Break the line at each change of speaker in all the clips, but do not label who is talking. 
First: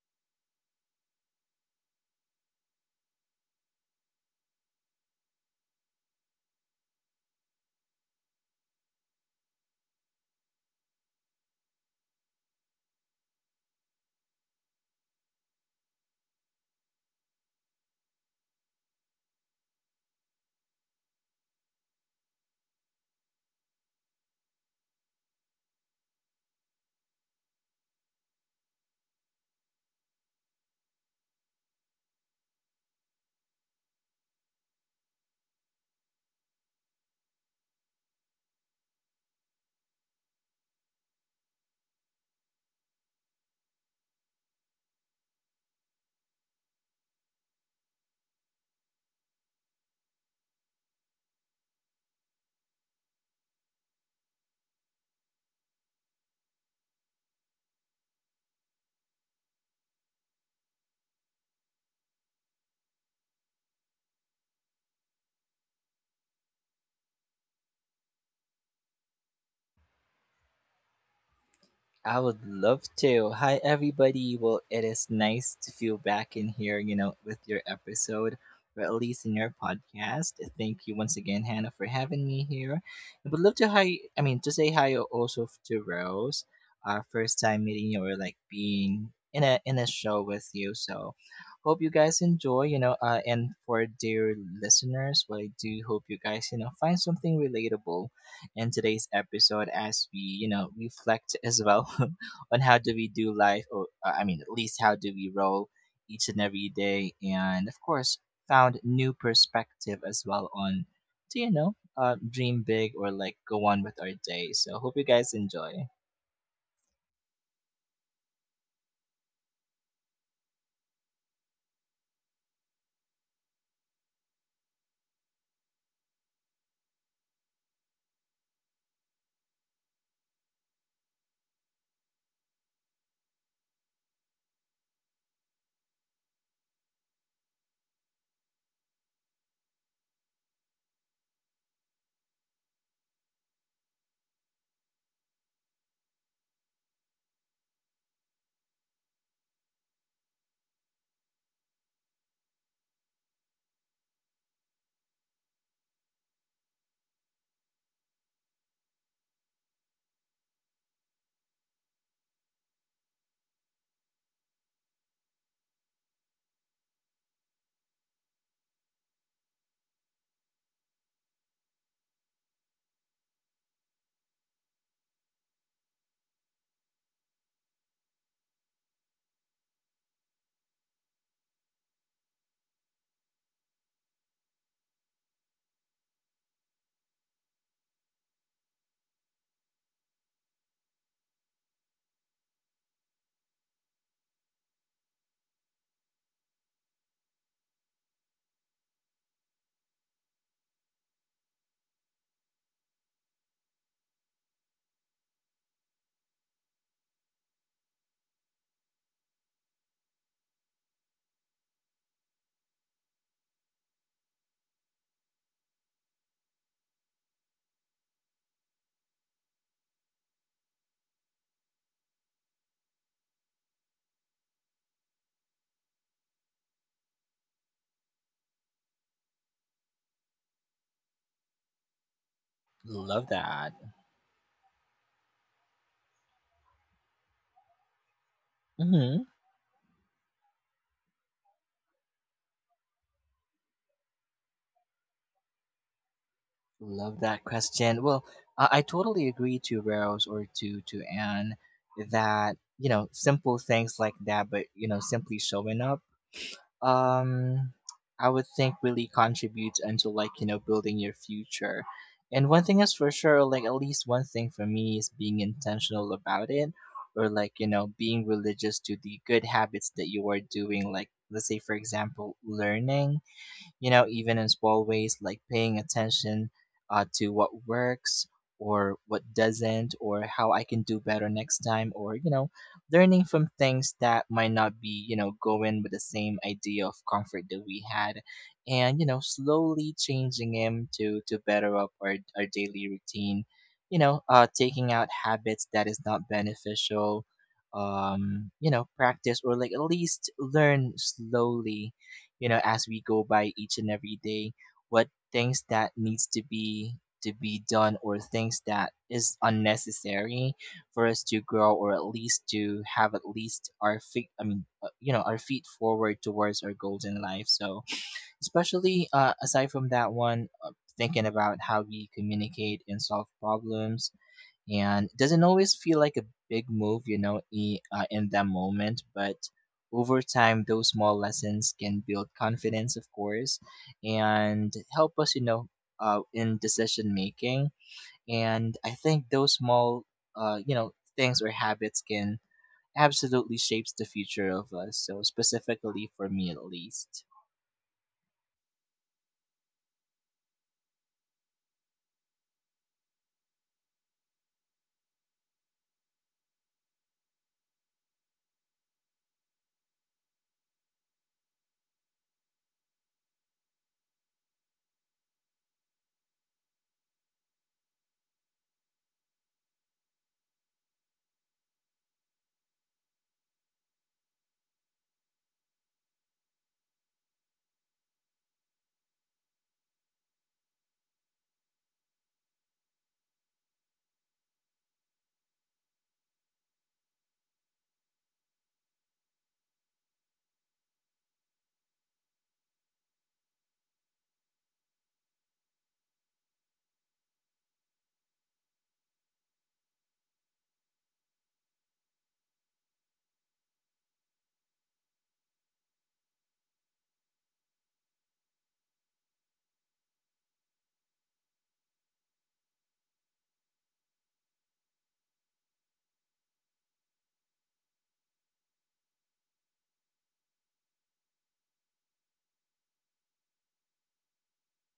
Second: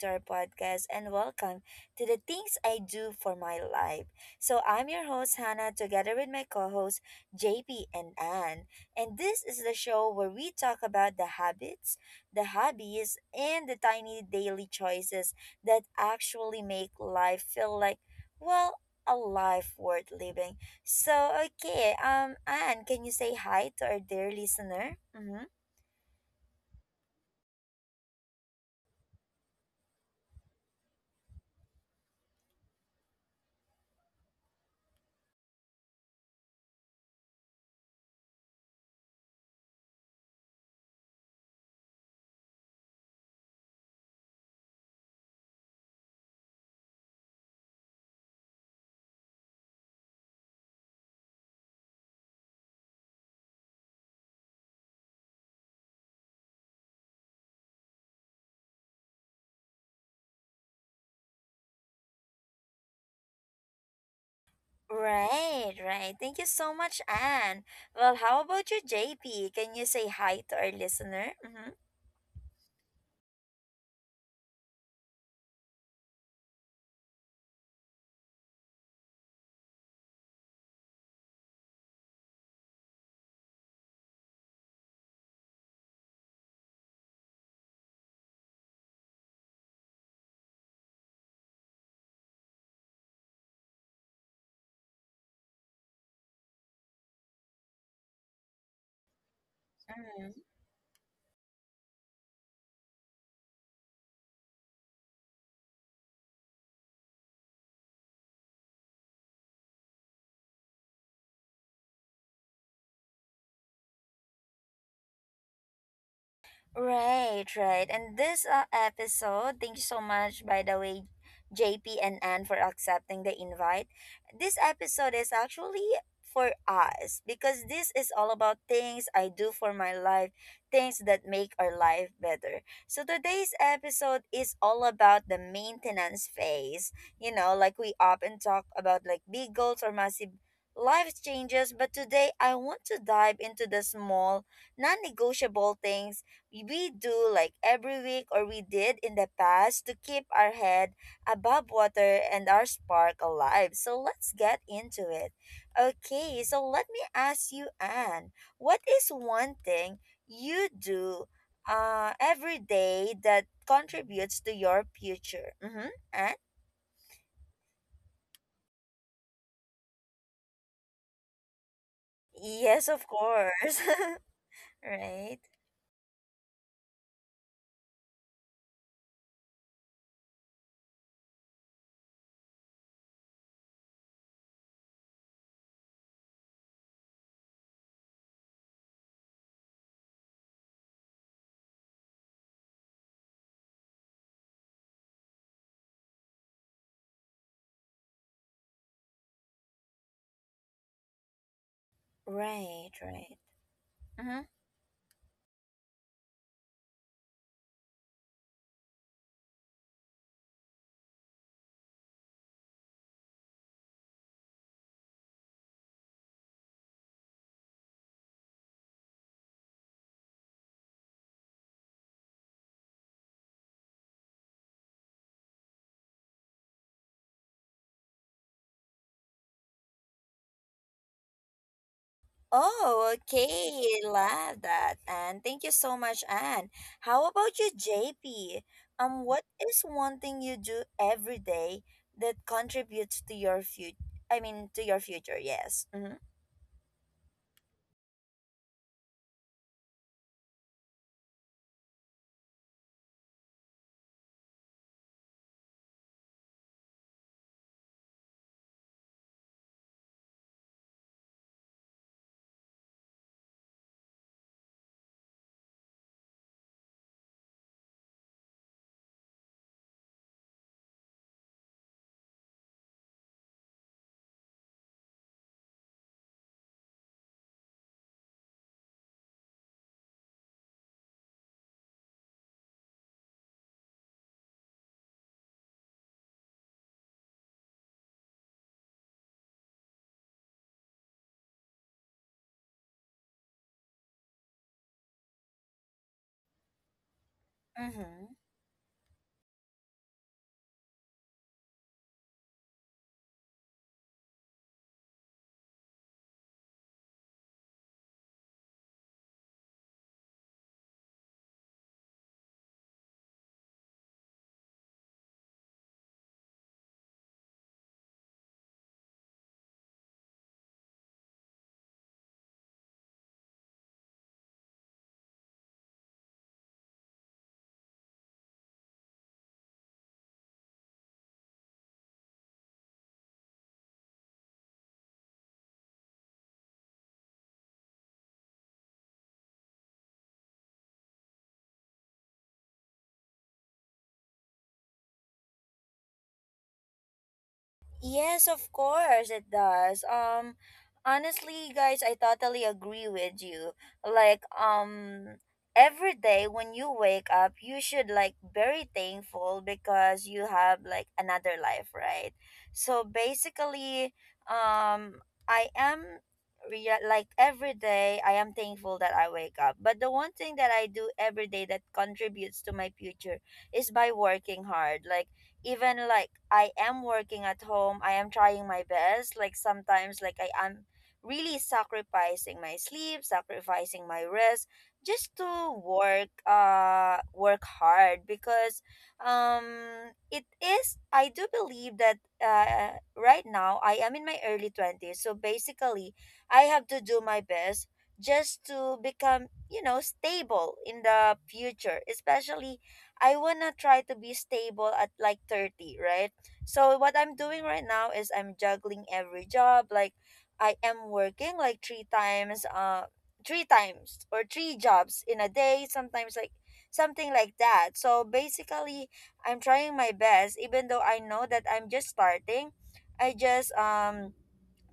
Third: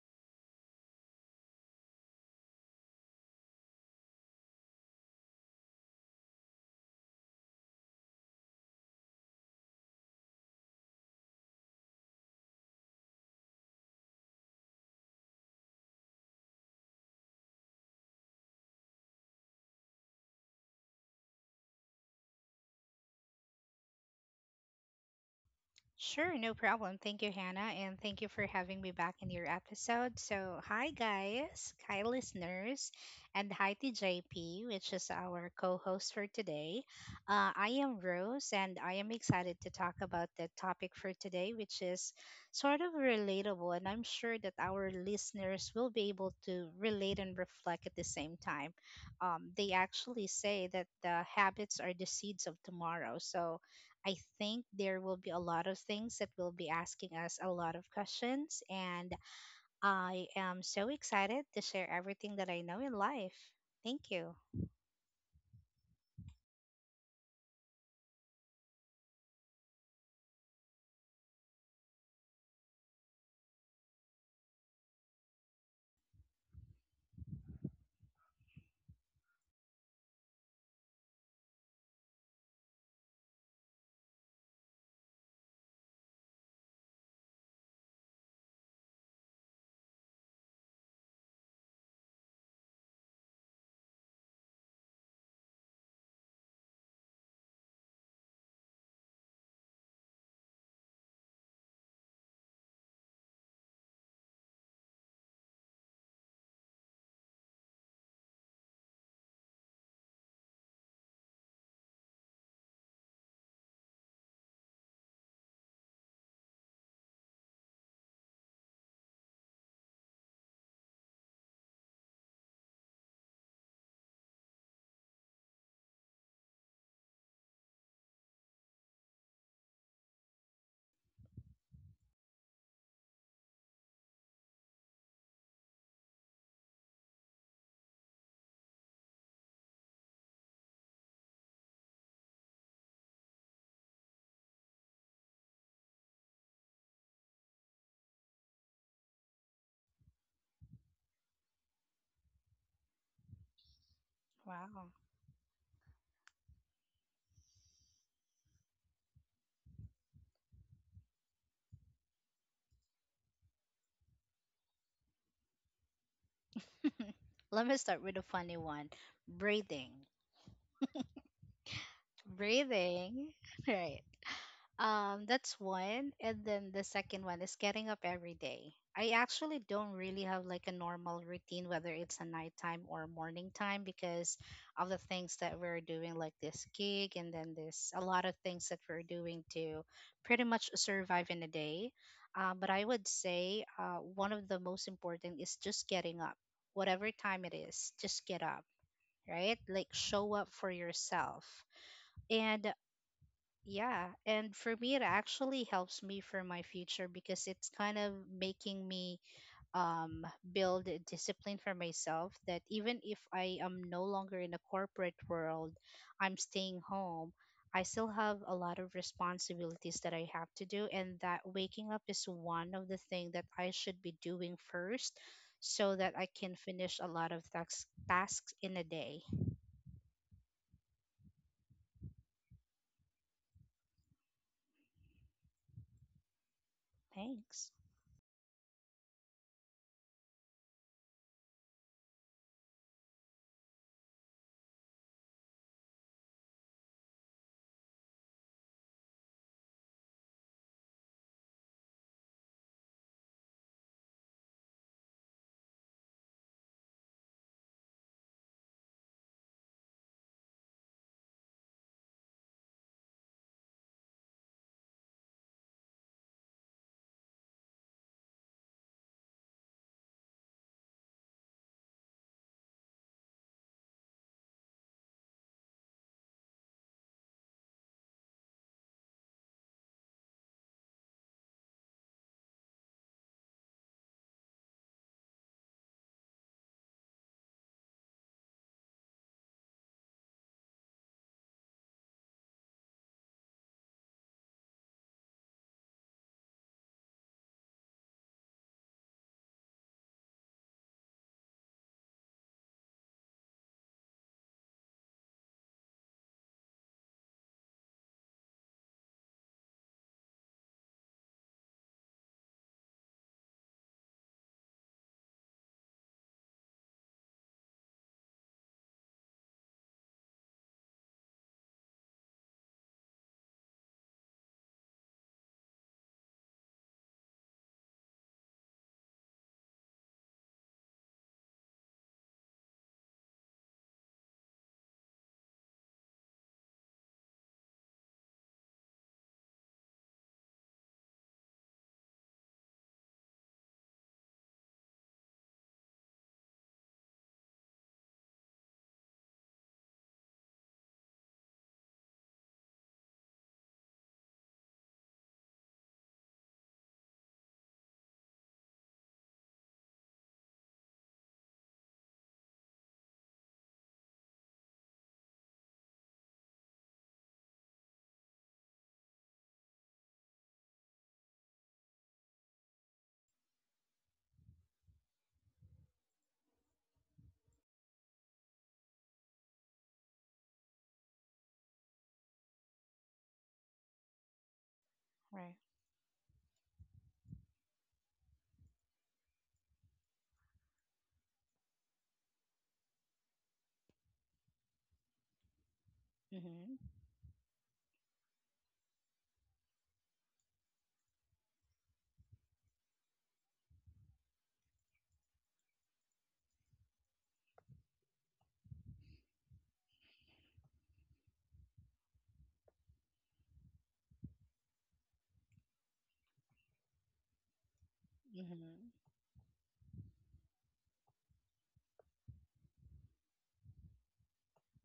to our podcast and welcome to the things I do for my life. So I'm your host Hannah together with my co-hosts JP and Anne. And this is the show where we talk about the habits, the hobbies, and the tiny daily choices that actually make life feel like, well, a life worth living. So okay, Anne, can you say hi to our dear listener? Mhm.
Sure, no problem. Thank you, Hannah, and thank you for having me back in your episode. So, hi guys, hi listeners, and hi to JP, which is our co-host for today. I am Rose, and I am excited to talk about the topic for today, which is sort of relatable, and I'm sure that our listeners will be able to relate and reflect at the same time. They actually say that the habits are the seeds of tomorrow, so I think there will be a lot of things that will be asking us a lot of questions, and I am so excited to share everything that I know in life. Thank you.
Right, right. Thank you so much, Anne. Well, how about you, JP? Can you say hi to our listener? Mm-hmm.
I would love to. Hi, everybody. Well, it is nice to feel back in here, you know, with your episode, or at least in your podcast. Thank you once again, Hannah, for having me here. I would love to hi. I mean, to say hi also to Rose. Our first time meeting you, or like being in a show with you. So, hope you guys enjoy. You know, and for dear listeners, well, I do hope you guys, you know, find something relatable in today's episode as we,
Mm-hmm.
you know, reflect as well on how do we do life, or I mean, at least how do we roll each and every day, and of course, found new perspective as well on, do you know, dream big or like go on with our day. So hope you guys enjoy.
Right, right. And this episode, thank you so much, by the way, JP and Anne, for accepting the invite. This episode is actually for us because this is all about things I do for my life, things that make our life better. So today's episode is all about the maintenance phase. You know, like we often talk about like big goals or massive life changes, but today I want to dive into the small, non negotiable things we do like every week or we did in the past to keep our head above water and our spark alive. So let's get
Wow.
into it. Okay, so let me ask you, Anne, what is one thing you do every day that contributes to your future? Mm-hmm. Anne?
Let me start with a funny one, breathing.
Yes, of
Breathing,
course.
right?
right,
That's one. And then the second one is getting up every day. I actually don't really have like a normal routine, whether it's a nighttime or morning time, because of the things that we're doing, like this gig, and then this a lot of things that we're doing to pretty much survive in a day. But I would say one of the most important is just getting up, whatever time it is, just get up, right? Like show up for yourself. And
right.
yeah, and for me, it actually helps me for my future because it's kind of making me build a discipline for myself that even if I am no longer in a corporate world, I'm staying home, I still have a lot of responsibilities that I have to do, and that waking up is one of the thing that I should be doing first so that I can finish a lot of tasks in a day.
Oh,
Love that.
okay. Love that. And thank you so much, Anne. How about you,
Thanks.
JP?
Mm-hmm.
What is one thing you do every day that contributes to your future? I mean, to your future, yes. Mm-hmm.
Love that question. Well, I totally agree to Rose or to Anne that you know simple things like that, but you know simply showing up um I would think really contributes into like you know building your future. And one thing is for sure, like at least one thing for me is being intentional about it, or like you know being religious to the good habits that you are doing. Like let's say for example, learning you know, even in small ways like paying attention to what works or what doesn't, or how I can do better next time, or, you know, learning from things that might not be, you know, going with the same idea of comfort that we had. And, you know, slowly changing him to better up our daily routine, you know, taking out habits that is not beneficial
Mm-hmm.
you know practice or like at least learn slowly you know, as we go by each and every day, what things that needs to be done or things that is unnecessary for us to grow or at least to have at least our feet I mean you know our feet forward towards our goals in life so especially aside from that one thinking about how we communicate and solve problems and it doesn't always feel like a big move, you know, in that moment, but over time, those small lessons can build confidence, of course, and help us, you know, in decision making. And I think those small, you know, things or habits can absolutely shapes the future of us. So specifically for me, at least.
Yes, of course it does. Um, honestly, guys, I totally agree with you. Um, every day when you wake up, you should like very thankful because you have like another life, right? So basically, um, I am like every day I am thankful that I wake up. But the one thing that I do every day that contributes to my future is by working hard. Like even like I am working at home, I am trying my best. Like sometimes, like I am really sacrificing my sleep, sacrificing my rest, just to
Right.
work, work hard because, um, it is. I do believe that, right now I am in my early 20s, so basically, I
Mm-hmm.
have to do my best just to become, you know, stable in the future, especially I wanna try to be stable at like 30, right? So what I'm doing right now is I'm juggling every job. Like I am working like three times or three jobs in a day, sometimes like something like that. So
Mm-hmm.
basically I'm trying my best even though I know that I'm just starting. I just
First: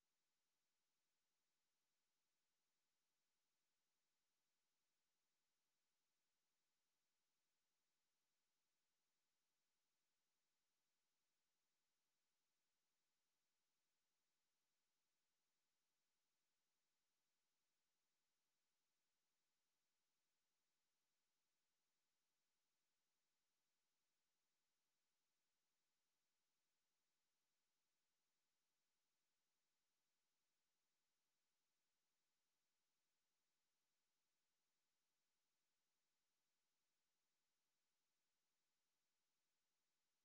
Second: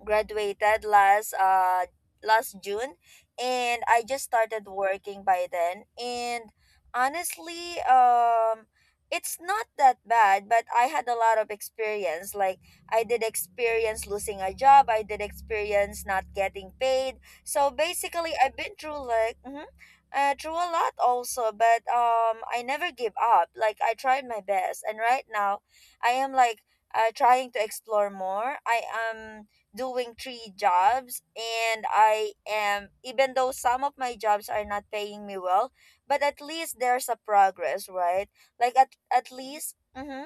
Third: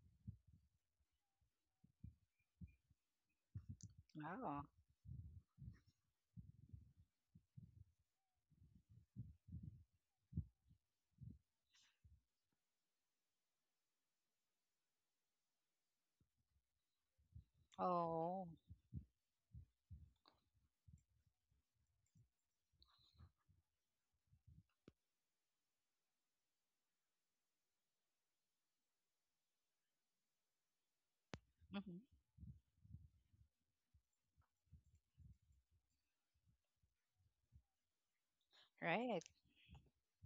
graduated last last June and I just
Wow.
started working by then. And honestly, um, it's not that bad, but I had a lot of experience. Like I did experience losing a job, I did experience not getting paid, so basically
Oh,
I've been through like mhm, through a lot also. But, I never give up. Like I tried my best, and right now I am like trying to explore more. I am doing three jobs, and
mhm.
I am, even though some of my jobs are not paying me well, but at least there's a progress, right? Like at
Right.
at least mhm,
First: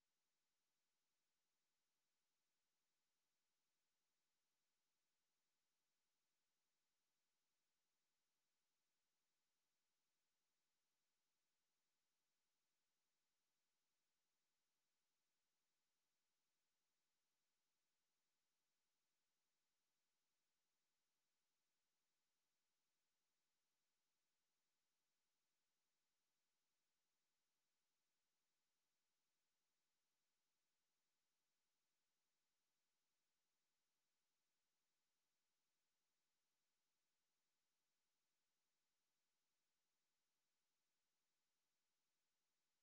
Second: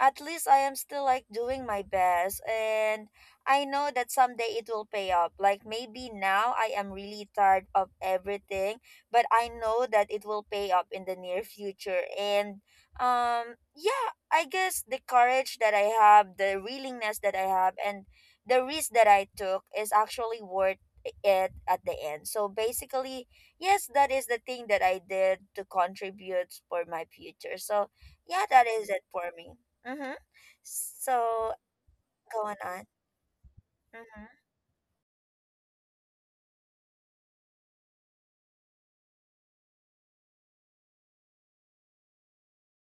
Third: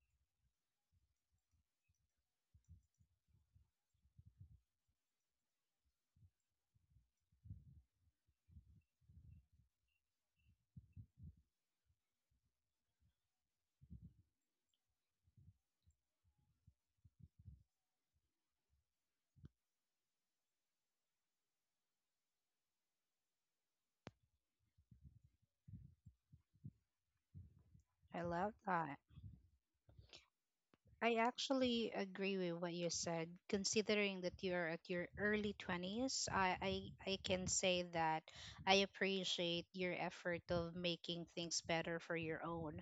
at least I am still like doing my best, and I know that someday it will pay up. Like maybe now I am really tired of everything, but I know that it will pay up in the near future. And um, yeah, I guess the courage that I have, the willingness that I have, and the risk that I took is actually worth it at the end. So basically, yes, that is the thing that I did to contribute for my future. So
I
yeah,
love
that is
that.
it for me. Mm-hmm.
I
So,
actually agree
going
with what
on.
you said. Considering that
Mm-hmm.
you're at your early 20s, I can say that I appreciate your effort of making things better for your own.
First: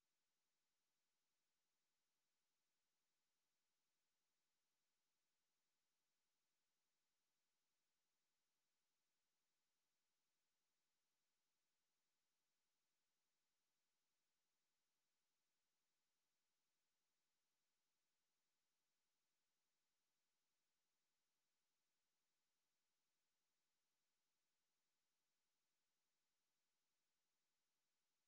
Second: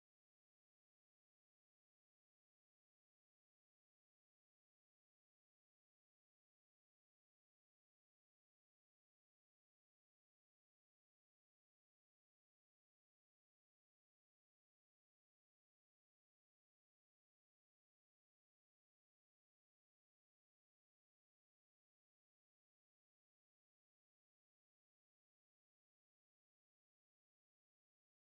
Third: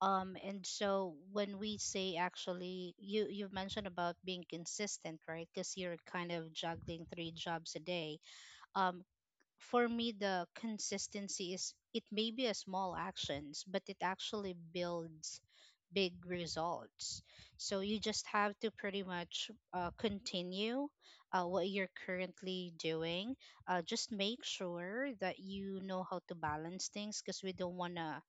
And so when we say actually, you mentioned about being consistent, right? Because you're kind of juggling three jobs a day. Um, for me the consistency is it may be a small actions but it actually builds big results, so you just have to pretty much continue what you're currently doing. Just make sure that you know how to balance things because we don't want to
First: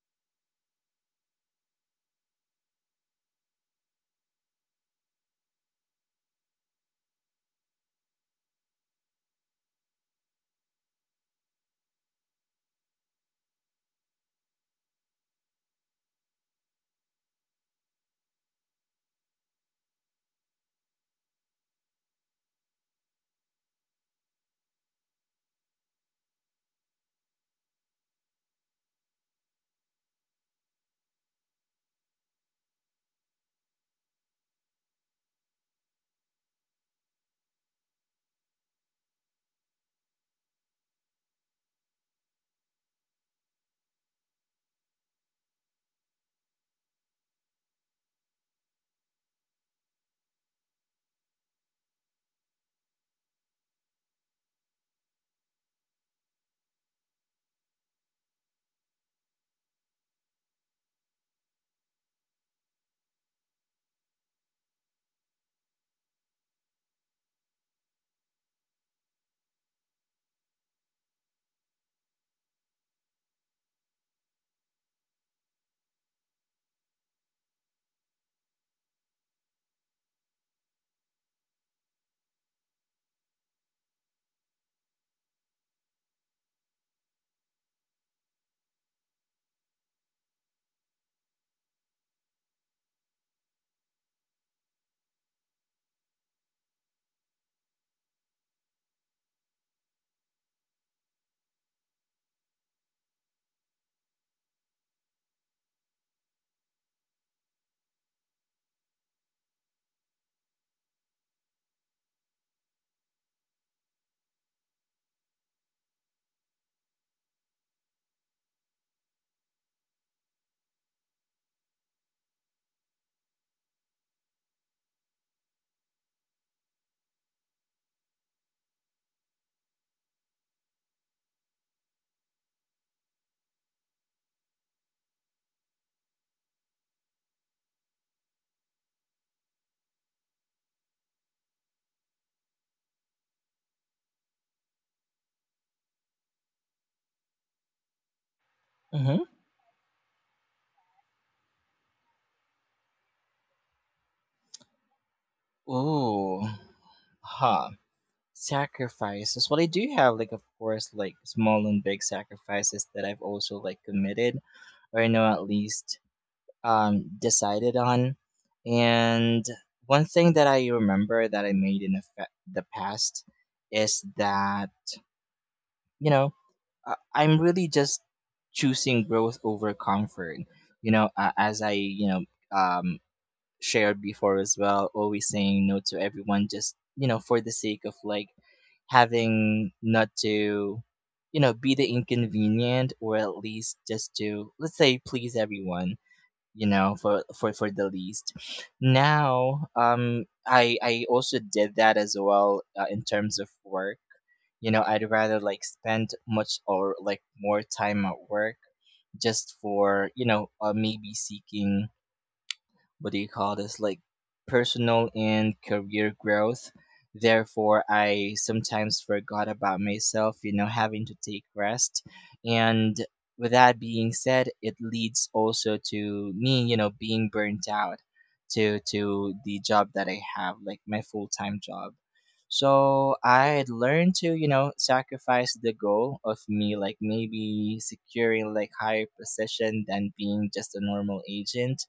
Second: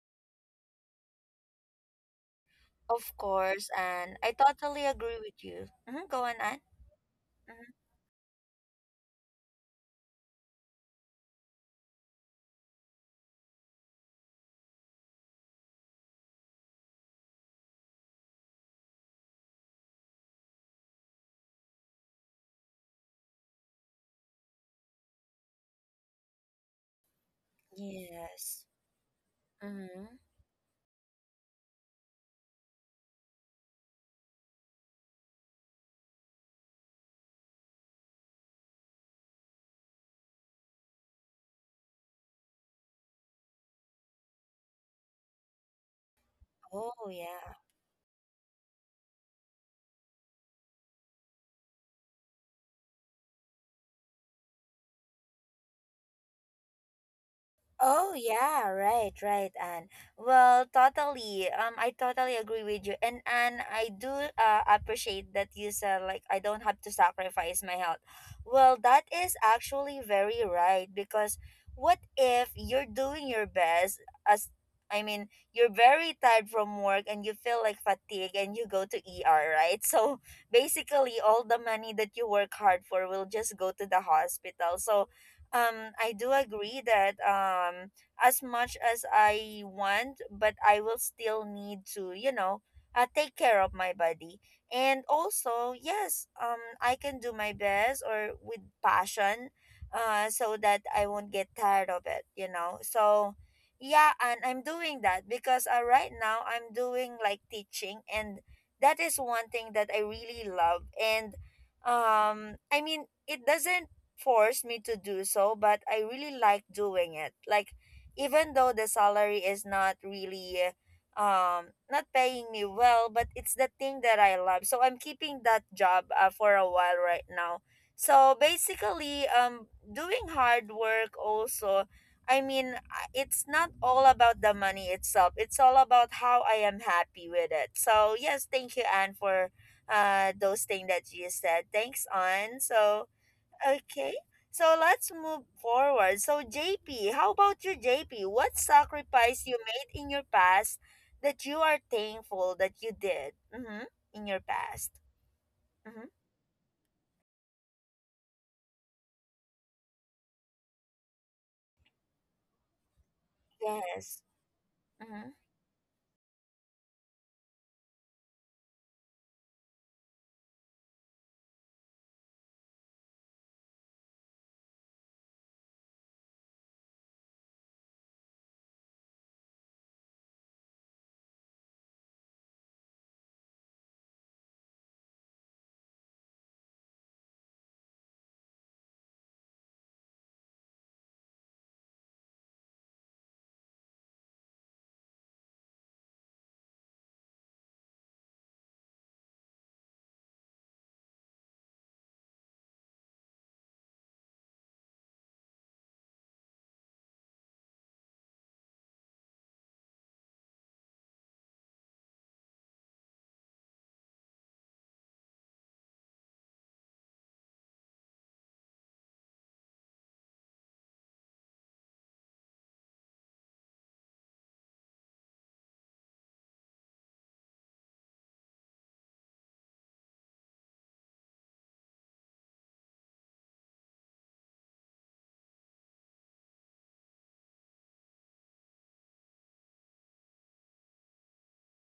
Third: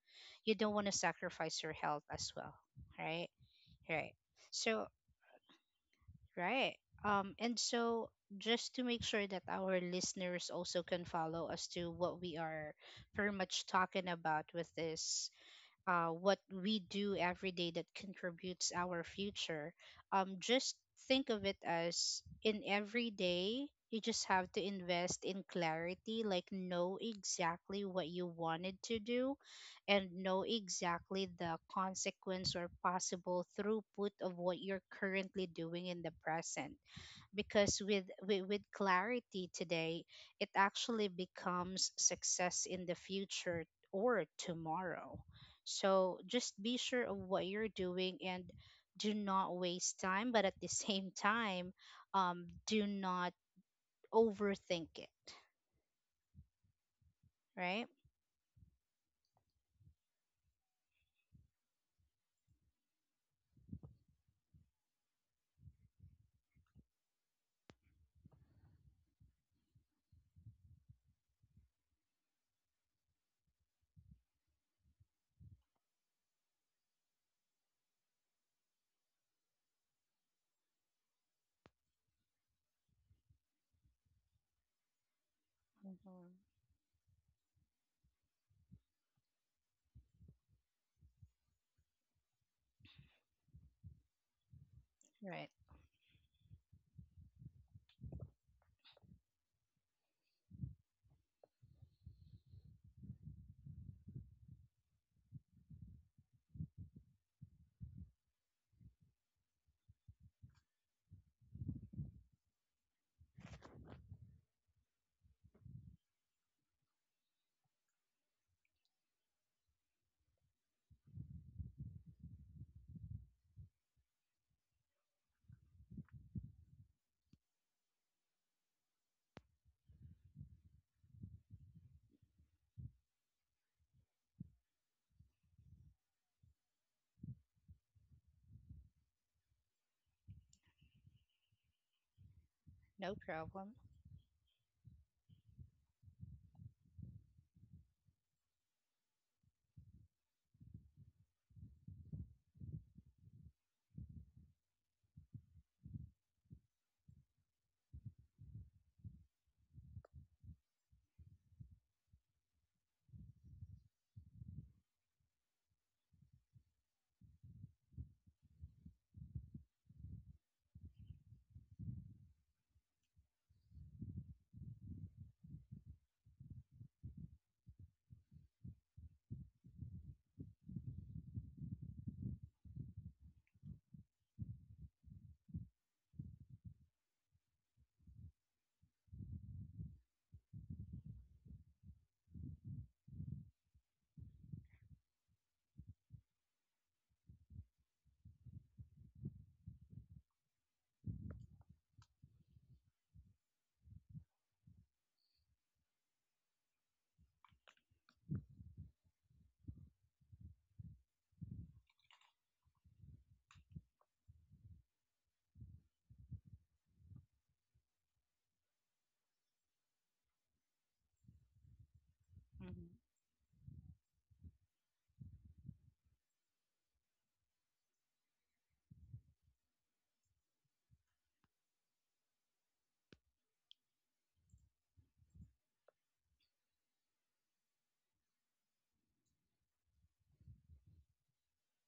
you don't want to sacrifice your health as well,
Of
right?
course,
Right.
and I totally
So
agree with you. Hmm, go on, Anne.
right. And
Mm-hmm.
so just to make sure that our listeners also can follow as to what we are pretty much talking about with this, what we do every day that contributes our future. Just think of it as, in every day, you just have to invest in clarity, like know exactly what you
Yes.
wanted to do
Mm-hmm.
and know exactly the consequence or possible throughput of what you're currently doing in the present, because with clarity today, it actually becomes success in the future or tomorrow. So just be sure
Oh,
of what
yeah.
you're doing, and do not waste time, but at the same time, do not overthink it, right?
Oh yeah, right, right, Anne. Well, totally. I totally agree with you, and Anne, I do appreciate that you said like I don't have to sacrifice my health. Well, that is actually very right, because what if you're doing your best as, I mean, you're very tired from work and you feel like fatigue and you go to ER, right? So basically all the money that you work hard for will just go to the hospital. So, I
Hmm.
do agree that um, as much as I want, but I will still need to, you know, take care of my body. And
Right.
also, yes, um, I can do my best or with passion so that I won't get tired of it, you know. So yeah, and I'm doing that because right now I'm doing like teaching, and that is one thing that I really love. And um, I mean it doesn't forced me to do so, but I really like doing it. Like even though the salary is not really not paying me well, but it's the thing that I love. So I'm keeping that job for a while right now. So basically um, doing hard work also, I mean, it's not all about the money itself. It's all about how I am happy with it. So yes, thank you, Anne, for those things that you said. Thanks, Anne. So
No problem.
Okay, so let's move forward. So, JP, how about you, JP? What
Mm-hmm.
sacrifice you made in your past that you are thankful that you did mm-hmm, in your past? Mm-hmm.
Oh, huh. Sacrifices. Well, I do have like, of course, like small and big sacrifices that I've also like
Yes.
committed, or I know
Mm-hmm.
at least decided on. And one thing that I remember that I made in the past is that you know I- I'm really just choosing growth over comfort. You know, as I you know um shared before as well, always saying no to everyone just, you know, for the sake of like having not to, you know, be the inconvenient or at least just to, let's say, please everyone you know for for the least now I also did that as well in terms of work you know I'd rather like spend much or like more time at work just for you know maybe seeking what do you call this like personal and career growth therefore I sometimes forgot about myself you know having to take rest
Hmm.
and with that being said it leads also to me you know being burnt out to the job that I have like my full-time job so I had learned to you know sacrifice the goal of me like maybe securing like higher position than being just a normal agent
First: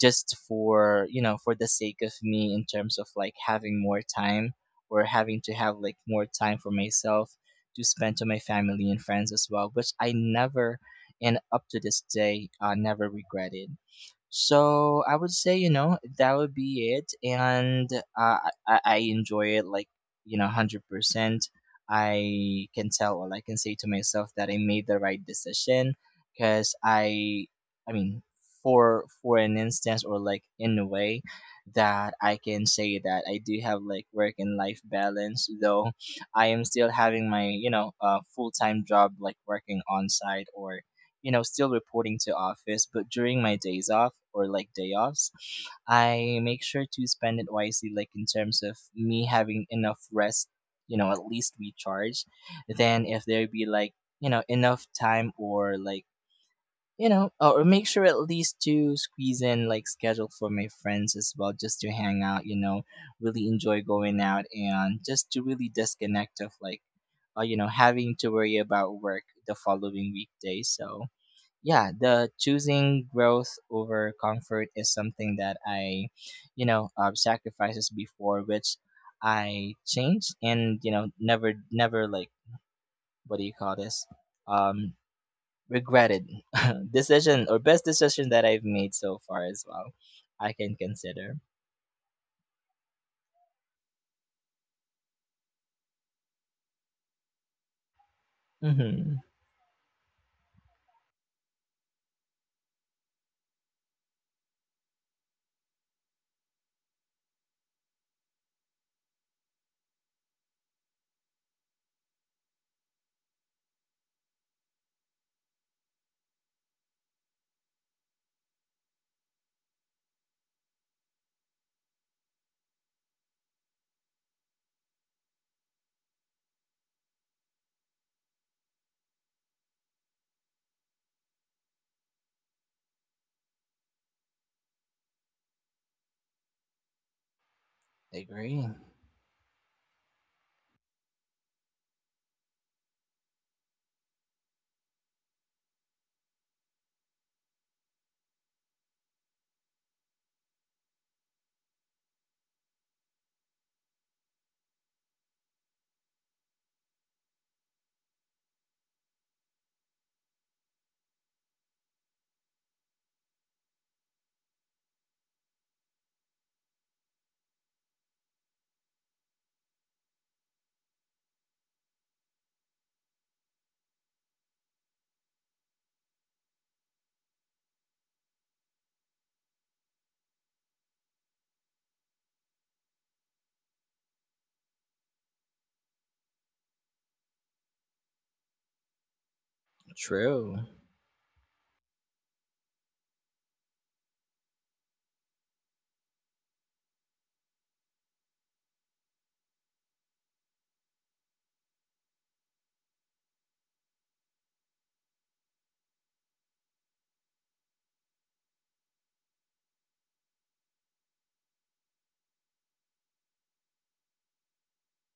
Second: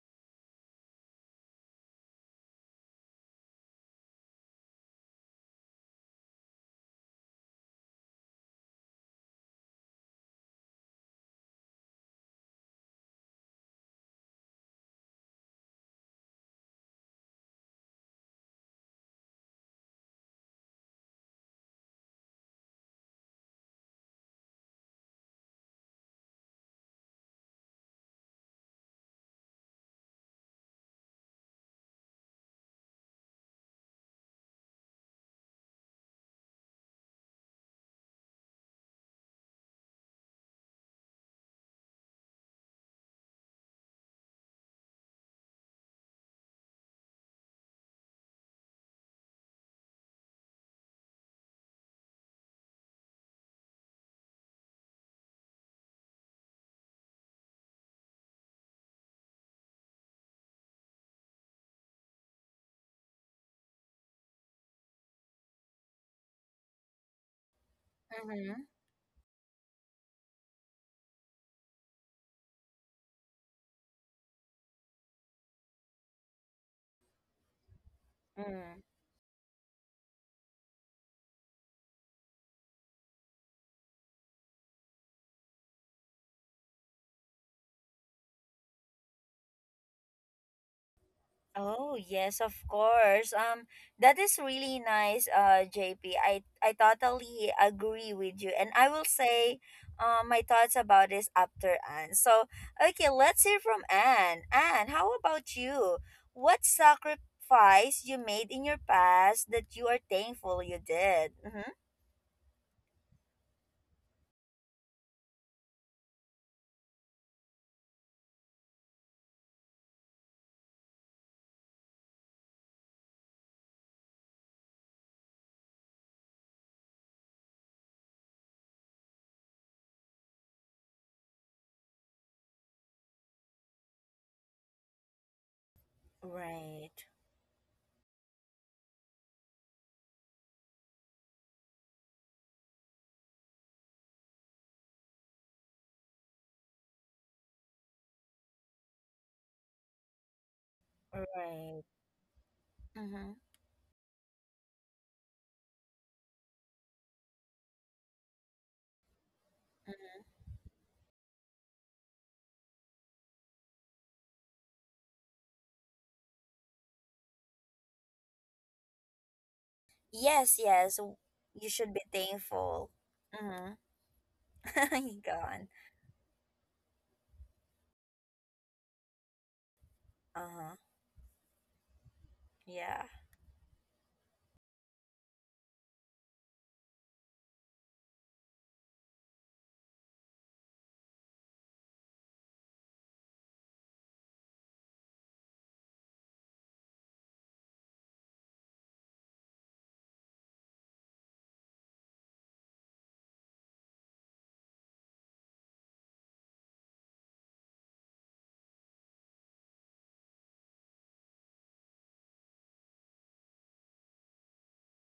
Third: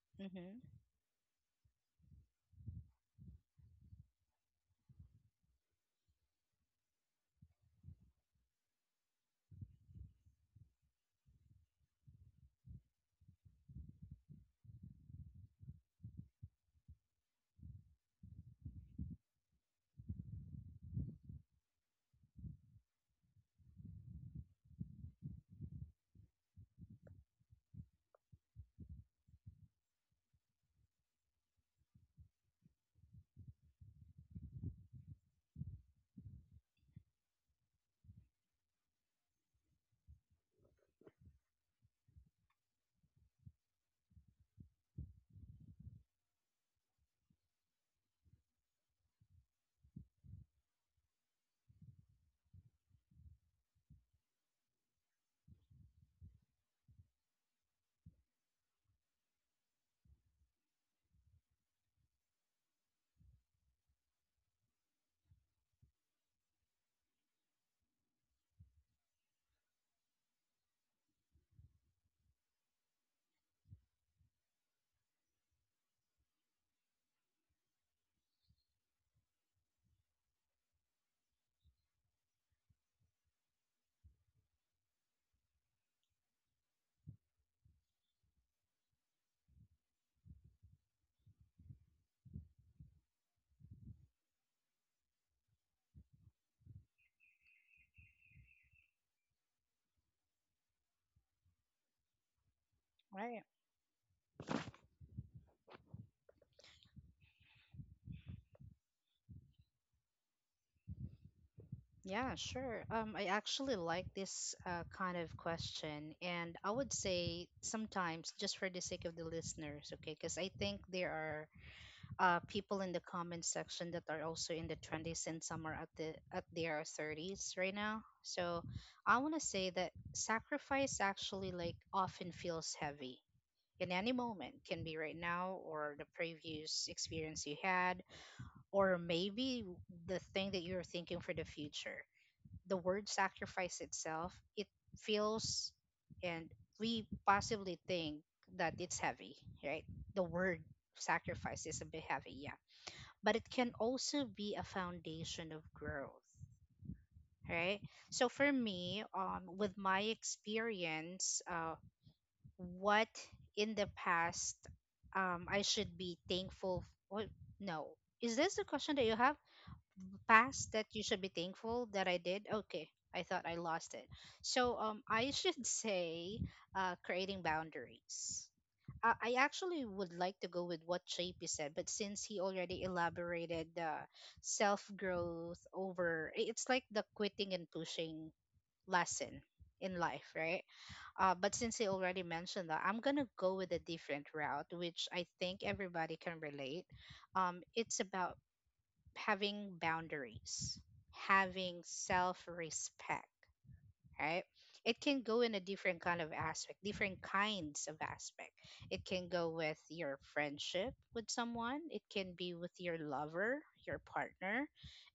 just
Hmm.
for you know for the sake of me in terms of like having more time or having to have like more time for myself to spend to my family and friends as well which I never and up to this day never regretted so I would say, you know, that would be it. And I enjoy it like, you know, 100%. I can tell all I can say to myself that I made the right decision because I mean, for an instance or like in a way that I can say that I do have like work and life balance, though I am still having my, you know, full time job like working on site or you know, still reporting to office, but during my days off or like day offs, I make sure to spend it wisely, like in terms of me having enough rest, you know, at least recharge. Then if there be like, you know, enough time or like, you know, or make sure at least to squeeze in like schedule for my friends as well, just to hang out, you know, really enjoy going out and just to really disconnect of like, you know, having to worry about work the following weekday. So, yeah the choosing growth over comfort is something that I you know sacrifices before which
Mm-hmm.
I changed and you know never like what do you call this um regretted decision or best decision that I've made so far as well I can consider.
Oh, yes, of course. That is really nice, JP. I totally agree with you. And I will
Mm-hmm.
say my thoughts about this after Anne. So, okay, let's
Right.
hear from Anne. Anne, how about you? What sacrifice you made in your past that you are thankful you did? Mm-hmm.
Yeah, sure. I actually like this kind of question, and I would say sometimes just for the sake of the listeners, okay, because I think there are people in the comment section that are also in the 20s and some are at their 30s right now. So I want to say that sacrifice actually like often feels heavy in any moment, can be right now or the previous
Right,
experience you had,
Agree.
or maybe the thing that you're thinking for the future. The word sacrifice itself, it feels, and we possibly think that it's heavy, right? The word sacrifice
right.
is a bit heavy, yeah.
Mm-hmm.
But it can also be a foundation of growth, right? So for me, with my
Mm-hmm.
experience, what in the past, I should be thankful. What? No. Is this the question that you have?
Yes,
Past that
yes.
you should be
You
thankful
should be
that I did. Okay,
thankful.
I thought I lost it. So
Mm-hmm.
I should
Gone.
say, creating boundaries. I actually would like to go
Uh-huh.
with what JP said, but since he already
Yeah.
elaborated the self growth over, it's like the quitting and pushing lesson in life,
True.
right? But since he already mentioned that, I'm gonna go with a different route, which I think everybody can relate. It's about having boundaries, having self respect, right? It can go in a different kind of aspect, different kinds of aspect. It can go with your friendship with someone, it can be with your lover, your partner,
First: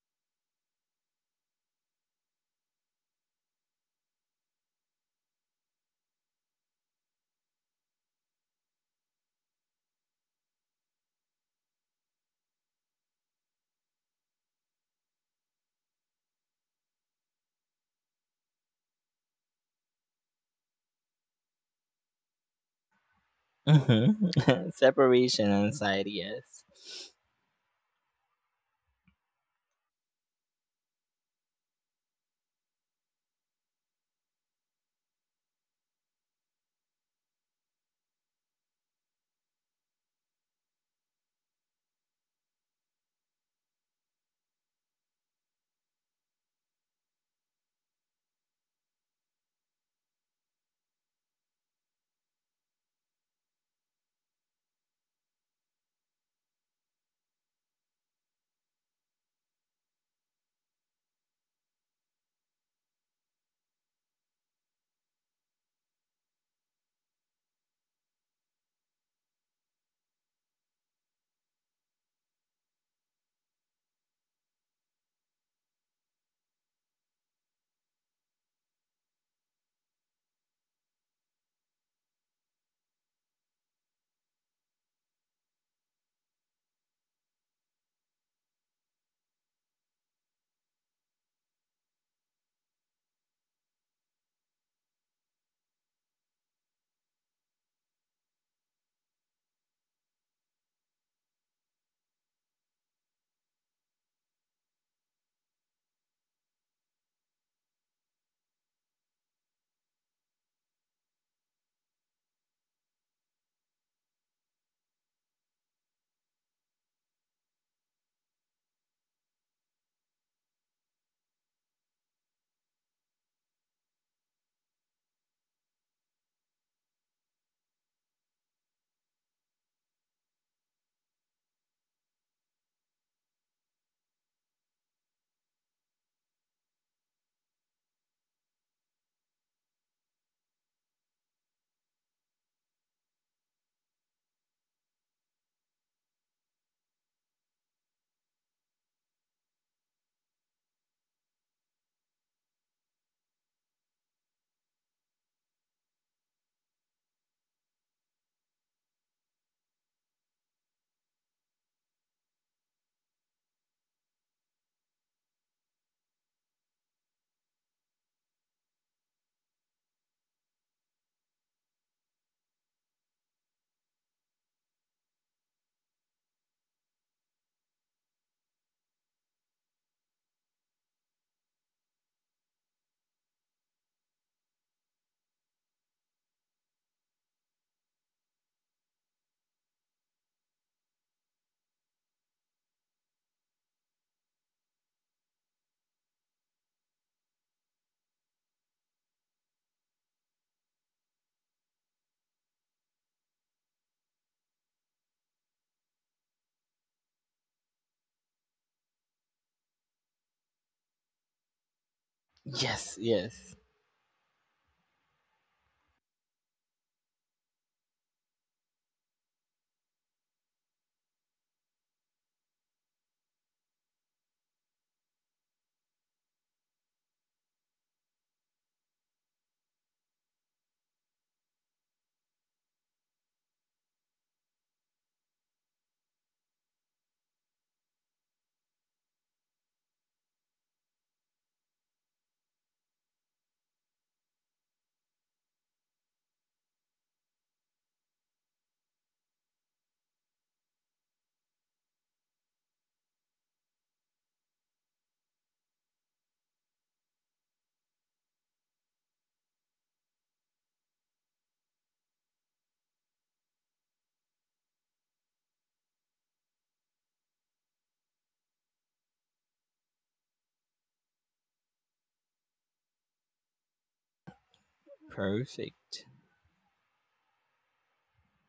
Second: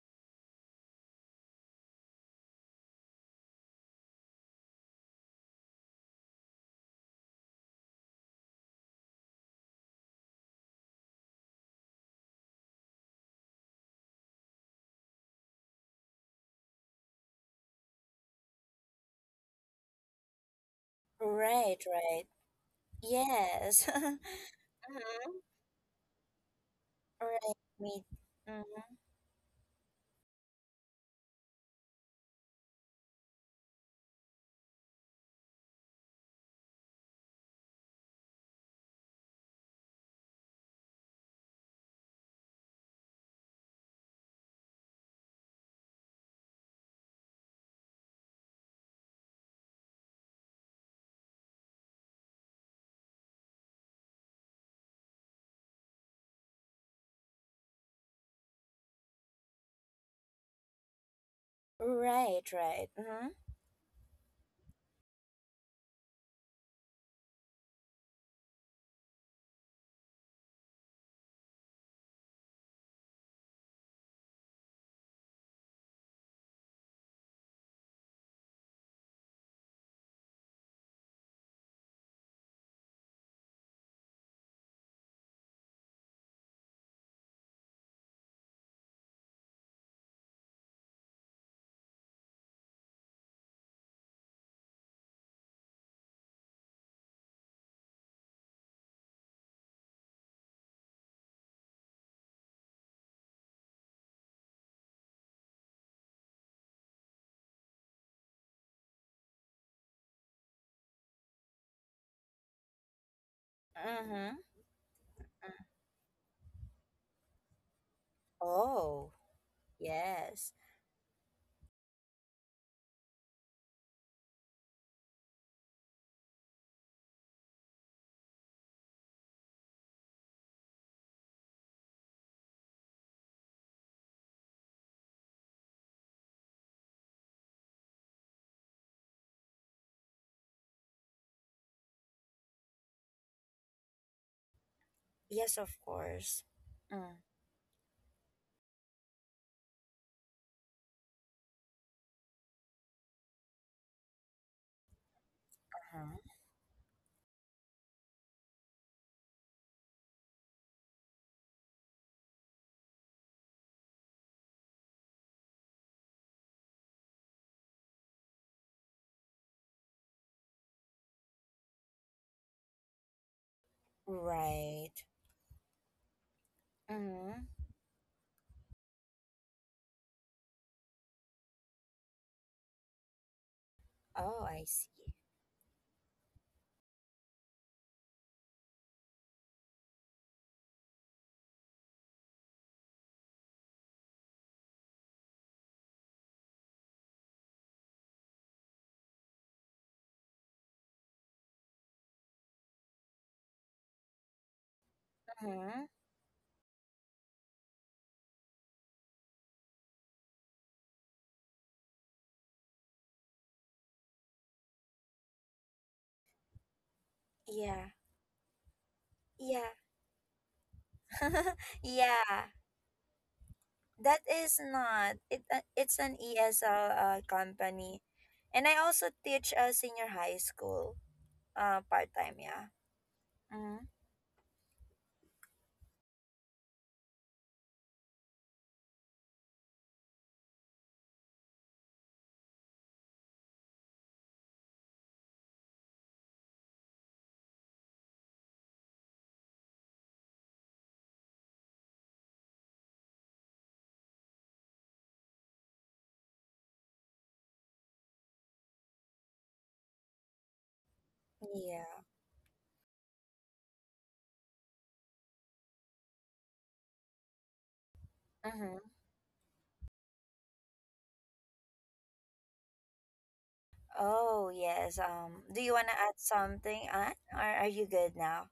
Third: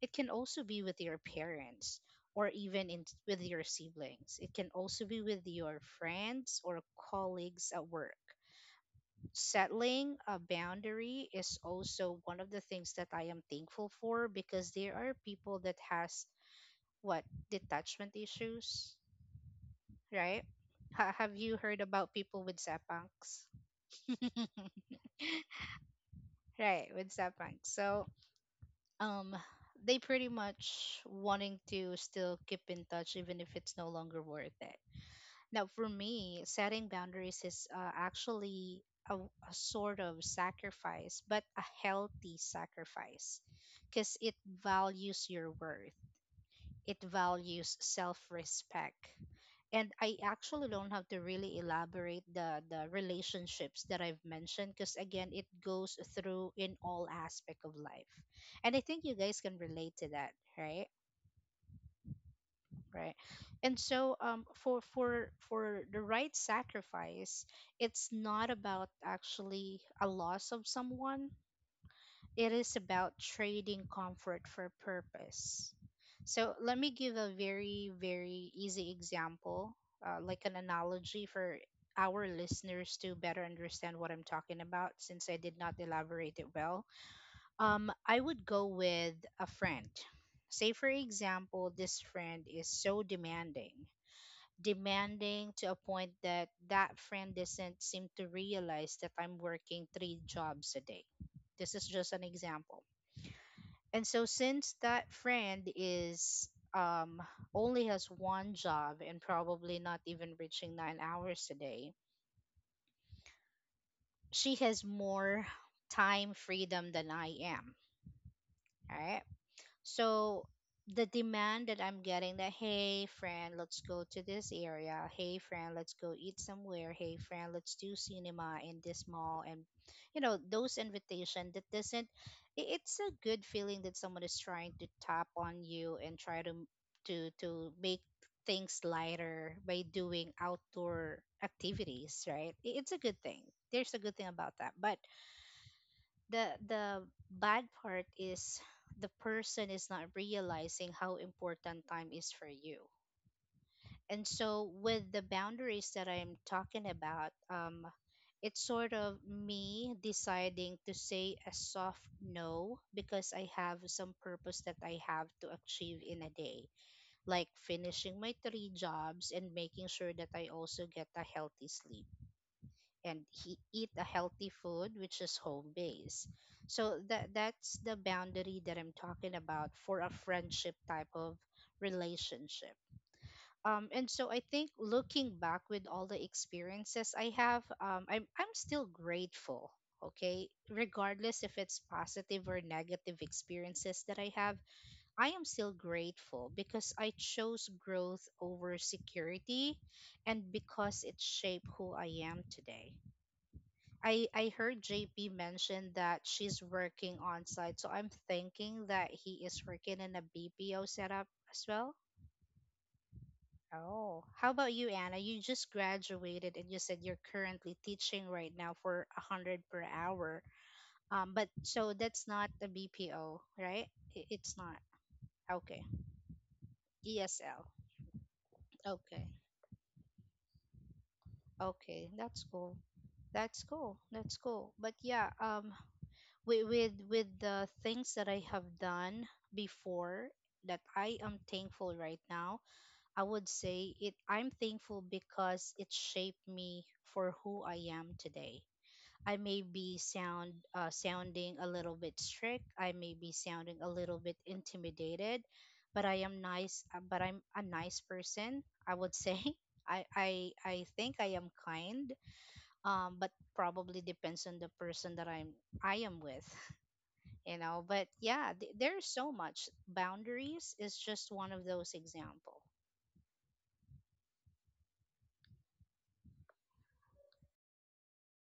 it can also be with your parents or even in, with your siblings. It can also be with your friends or colleagues at work. Settling a boundary is also one of the things that I am thankful for because there are people that has, what, detachment issues, right? Have you
Right,
heard about
right.
people with sapangs?
Yes.
Mm-hmm.
Mm-hmm.
Separation anxiety. Yes.
Right, with
Right.
sapangs.
Me.
So,
Mm-hmm.
um, they pretty much wanting to still keep in touch even if it's no longer worth it. Now, for me, setting boundaries is actually a sort of sacrifice, but a healthy sacrifice because it values your worth, it values self respect. And I actually don't have to really elaborate the relationships that I've mentioned because, again, it goes through in all aspect of life. And I think you guys can relate to that, right?
Right, right.
Right.
Mm-hmm.
And so for the right sacrifice, it's not about actually a loss of someone, it is about trading comfort for purpose. So let me give a very very easy example, like an analogy for our listeners to better understand what I'm talking about, since I did not elaborate it well. I would go with a friend. Say for example, this friend is so demanding, demanding to a point that that friend doesn't seem to realize that I'm working three jobs a day. This is just an example. And so since that friend is um, only has one job and probably not even reaching 9 hours a day,
Mm-hmm.
she has more time freedom than I am.
Oh,
Right? So
yes.
the demand that I'm getting, that, hey friend, let's go to this area. Hey friend, let's go eat somewhere. Hey friend, let's do cinema in this mall, and you know, those invitation that doesn't, it's a good feeling that someone is trying to tap on you and try to to make things lighter by doing outdoor activities, right? It's a good thing. There's a good thing about that. But
Yes, of course.
the bad part is the person is not realizing how important time is for you. And so with the boundaries that
Mm-hmm.
I'm talking about, it's sort of me deciding to say a soft no because I have some purpose that I have to achieve in a day, like finishing my three jobs and making sure that I also get a healthy sleep and he eat a healthy food,
Right.
which is home base. So
Mm-hmm.
that's the boundary that I'm talking about for a friendship type of relationship. And so
Oh,
I
I
think
see.
looking back with all the experiences I have, I'm still grateful. Okay, regardless if it's positive or negative experiences that I have, I am still grateful because I chose growth over security, and because it shaped who I am today. I heard JP
Mm-hmm.
mention that she's working on site, so I'm thinking that he is working in a BPO setup as well.
Yes, yes.
Oh, how about you, Anna? You just graduated and you said you're currently
Yeah.
teaching right now for a hundred
Yeah.
per hour. But so that's
yeah.
not a BPO, right?
That
It's
is
not.
not it.
Okay.
It's an ESL
ESL.
company, and I also
Okay.
teach senior high school
Okay.
part time.
That's
Yeah.
cool. That's
Mm-hmm.
cool. That's cool. But yeah, with the things that I have done before that I am thankful right now, I would say it, I'm thankful because it shaped me for who I am today. I may be sound, sounding a little bit strict, I may be sounding a little bit intimidated, but I am nice, but I'm a nice person, I would say. I, I I think I am
Yeah.
kind, but probably depends on the person that I am with. You know, but yeah,
Mm-hmm.
there's so much, boundaries is just one of those example.
Oh, yes. Do you want to
Perfect.
add something, Anne, or are you good now?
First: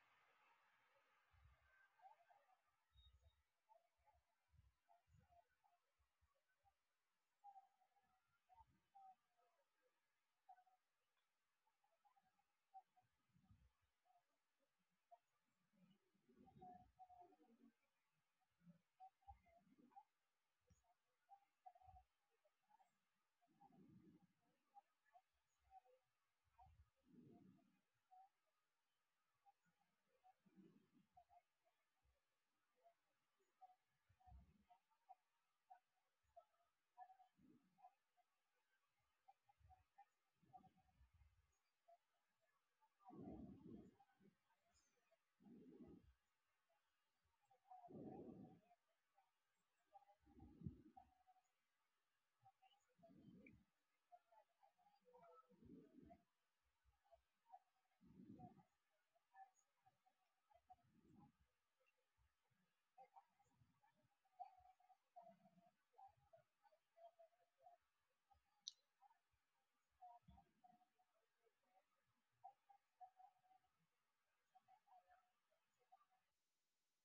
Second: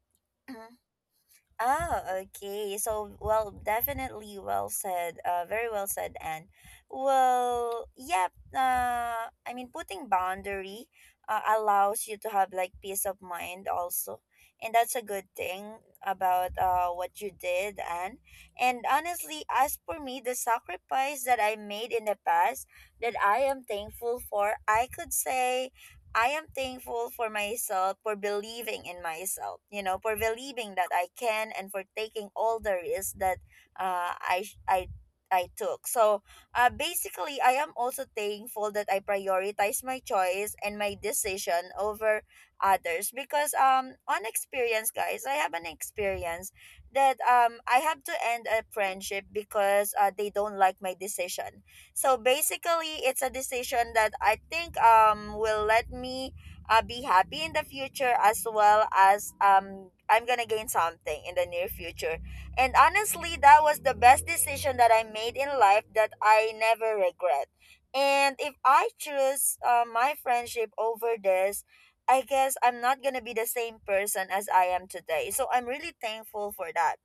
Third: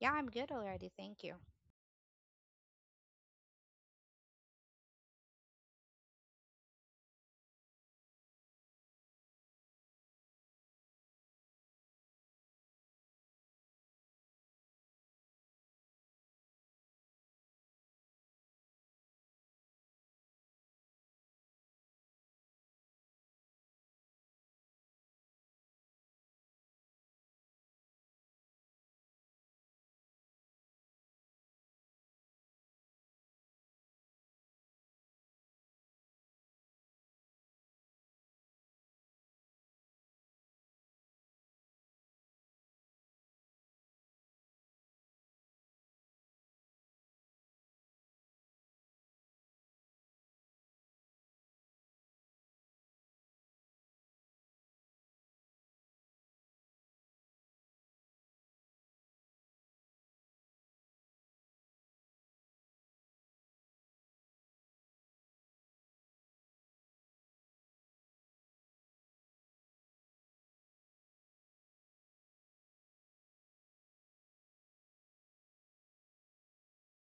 Yeah, I'm good already, thank you.
Oh, okay. So, well, definitely well said. Very well said, Anne. Well, yep. I mean, putting boundary allows you to have like peace of mind also, and that's a good thing about what you did, Anne. And honestly, as for me, the sacrifice that I made in the past that I am thankful for, I could say I am thankful for myself for believing in myself, you know, for believing that I can, and for taking all the risks that uh, I I I took. So, basically, I am also thankful that I prioritize my choice and my decision over others, because um, on experience, guys, I have an experience that um, I have to end a friendship because they don't like my decision. So basically, it's a decision that I think um, will let me be happy in the future, as well as um, I'm gonna gain something in the near future. And honestly, that was the best decision that I made in life that I never regret. And if I choose my friendship over this, I guess I'm not gonna be the same person as I am today. So I'm really thankful for that.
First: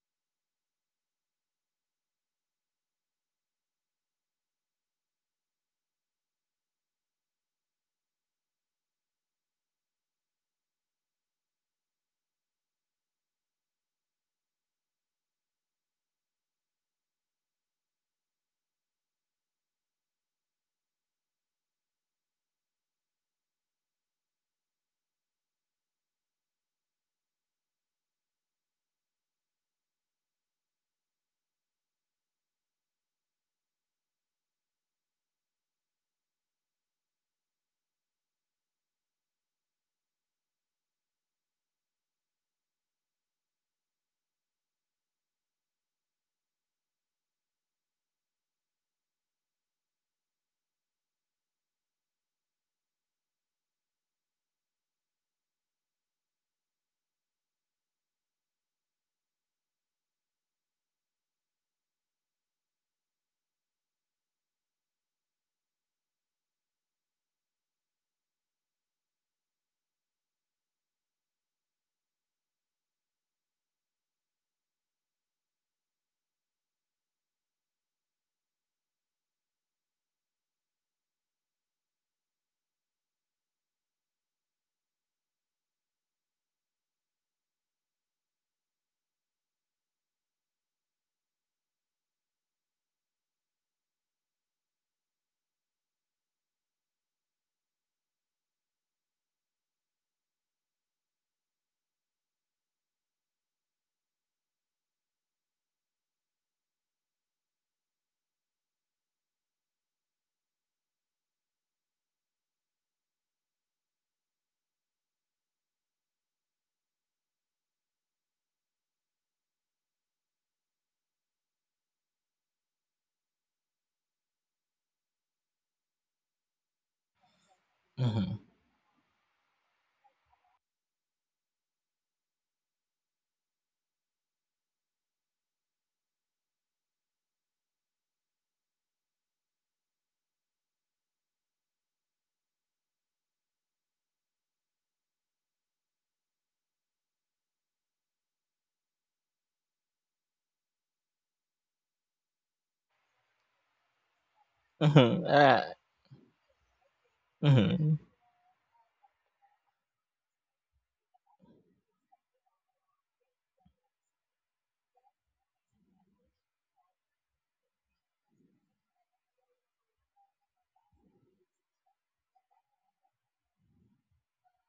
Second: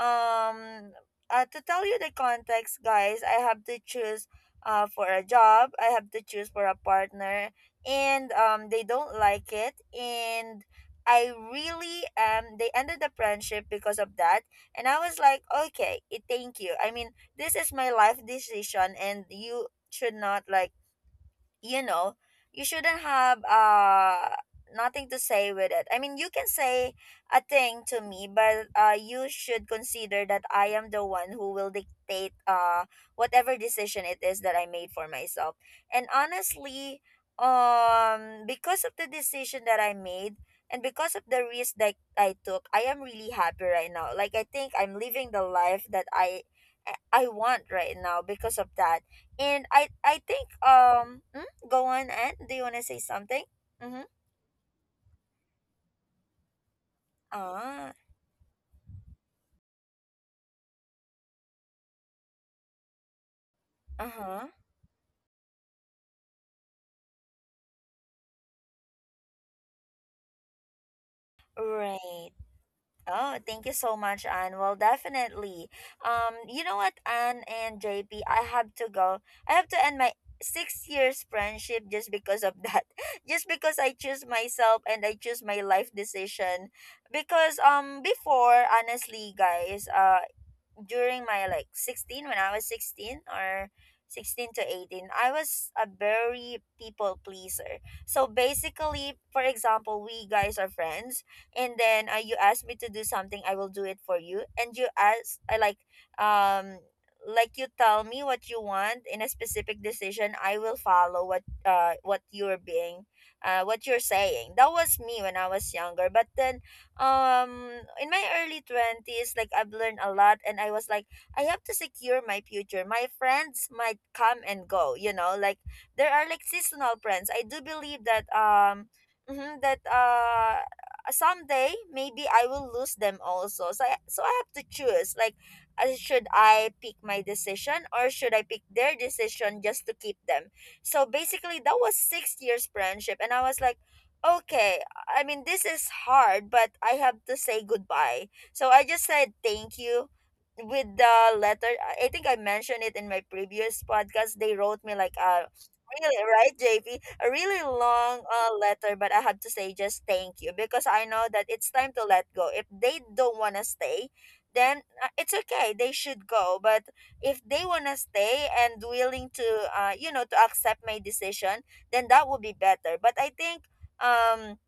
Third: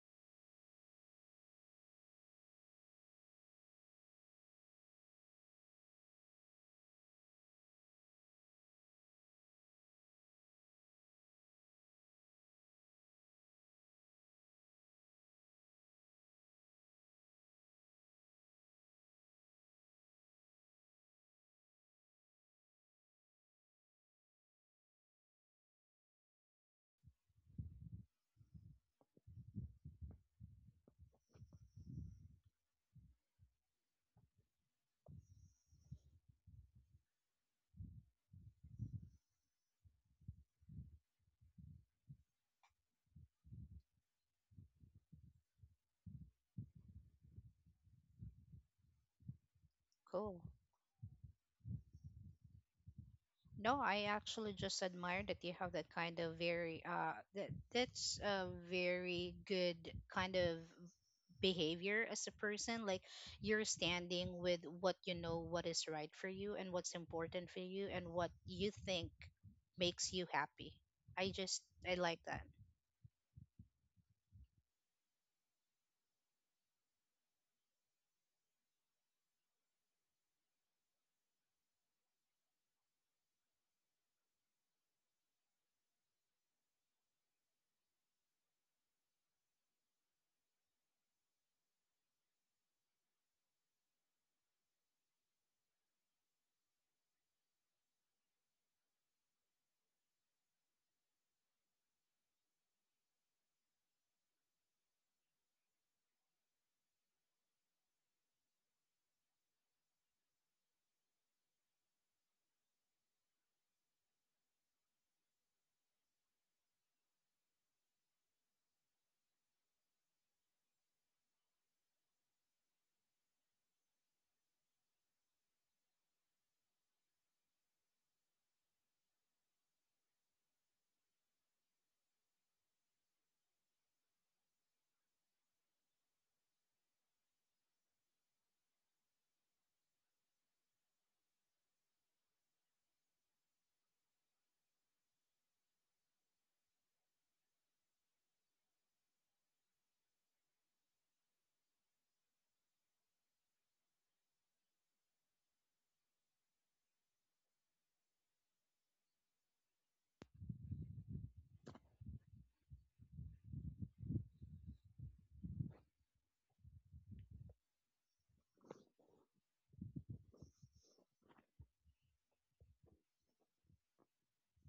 Um, to tell you the context, guys, I have to choose for a job. I have to choose for a partner, and they don't like it, and I really um, they ended the friendship because of that. And I was like, okay, eh, thank you. I mean, this is my life decision, and you should not like, you know, you shouldn't have nothing to say with it. I mean, you can say a thing to me, but you should consider that I am the one who will dictate whatever decision it is that I made for myself. And honestly, um, because of the decision that I made and because of the risk that I took, I am really happy right now. Like I think I'm living the life that I want right now because of that. And I
Cool.
think go on, and do you want to say something?
No,
Mm-hmm.
I actually just admire that you have that kind of very that
Ah,
that's a very good kind of behavior as a person, like you're
uh
standing
huh.
with what you know what is right for you and what's important for you and what you think makes you happy. i just I like
Right.
that.
Oh, thank you so much, Anne. Well, definitely. You know what, Anne and JP, I have to go. I have to end my 6 years friendship just because of that. Just because I choose myself and I choose my life decision. Because before, honestly, guys, during my 16 when I was 16 or 16 to 18. I was a very people pleaser. So basically, for example, we guys are friends, and then you ask me to do something, I will do it for you. And you ask I like um you tell me what you want in a specific decision, I will follow what you're being what you're saying. That was me when I was younger. But then um in my early 20s, I've learned a lot, and I was like, I have to secure my future. My friends might come and go, you know. Like, there are like seasonal friends. I do believe that.
Mm-hmm.
Mhm, that uh Someday maybe I will lose them also. So I have to choose, like, should I pick my decision or should I pick their decision just to keep them? So basically, that was 6 years friendship, and I was like, okay. I mean, this is hard, but I have to say goodbye. So I just said thank you with the letter. I think I mentioned it in my previous podcast. They wrote me like
Mm-hmm.
a really, right, JP, really
Mhm,
long letter. But I have to say just thank you because I know that it's time to let go. If they don't want to stay, then it's okay, they should go. But if they want to stay and willing to, you know, to accept my decision, then that would be better. But I think um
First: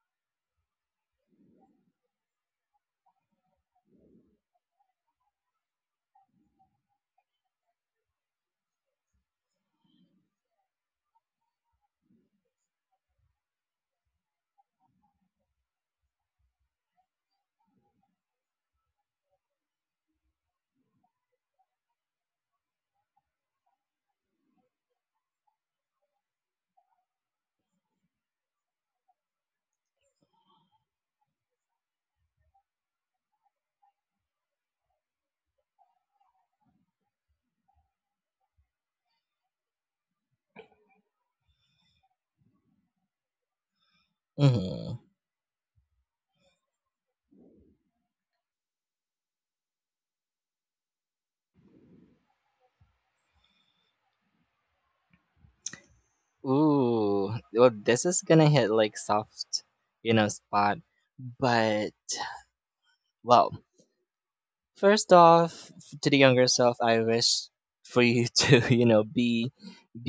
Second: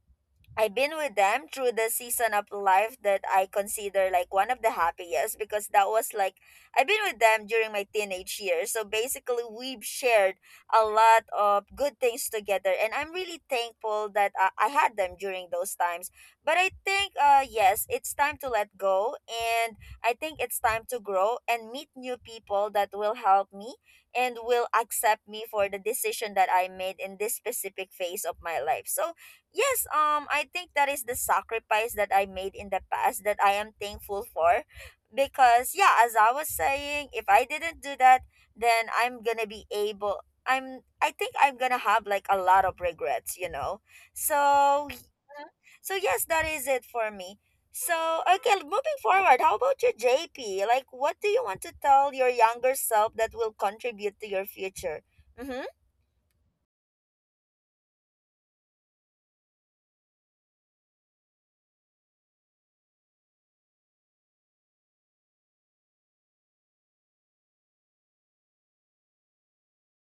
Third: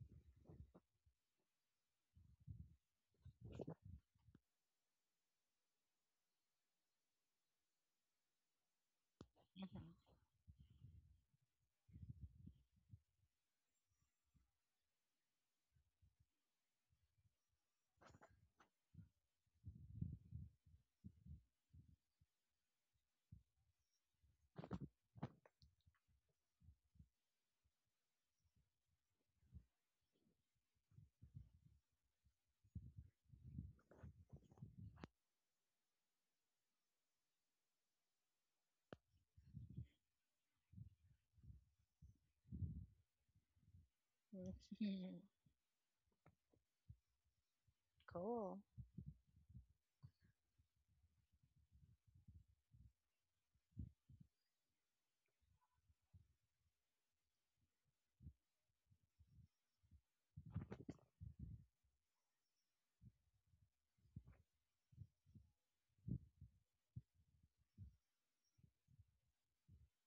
I've been with them through the season of life that I consider like one of the happiest, because that was like, I've been with them during my teenage years. So basically, we've shared a lot of good things together, and I'm really thankful that I had them during those times. But I think yes, it's time to let go, and I think it's time to grow and meet new people that will help me and will accept me for the decision that I made in this specific phase of my life. So yes, I think that is the sacrifice that I made in the past that I am thankful for. Because, yeah, as I was saying, if I didn't do that, then I'm gonna be able, I'm, I think I'm gonna have like a lot of regrets, you know? So.
mhm.
Mhm.
Mhm. So yes, that is it for me. So, okay,
Cool.
moving forward, how about you, JP? Like, what do you want to tell your younger self that will contribute to your future? Mm-hmm.
Ooh, well, this is gonna hit like soft, you know, spot. But well, first off, to the younger self, I wish for you to, you know,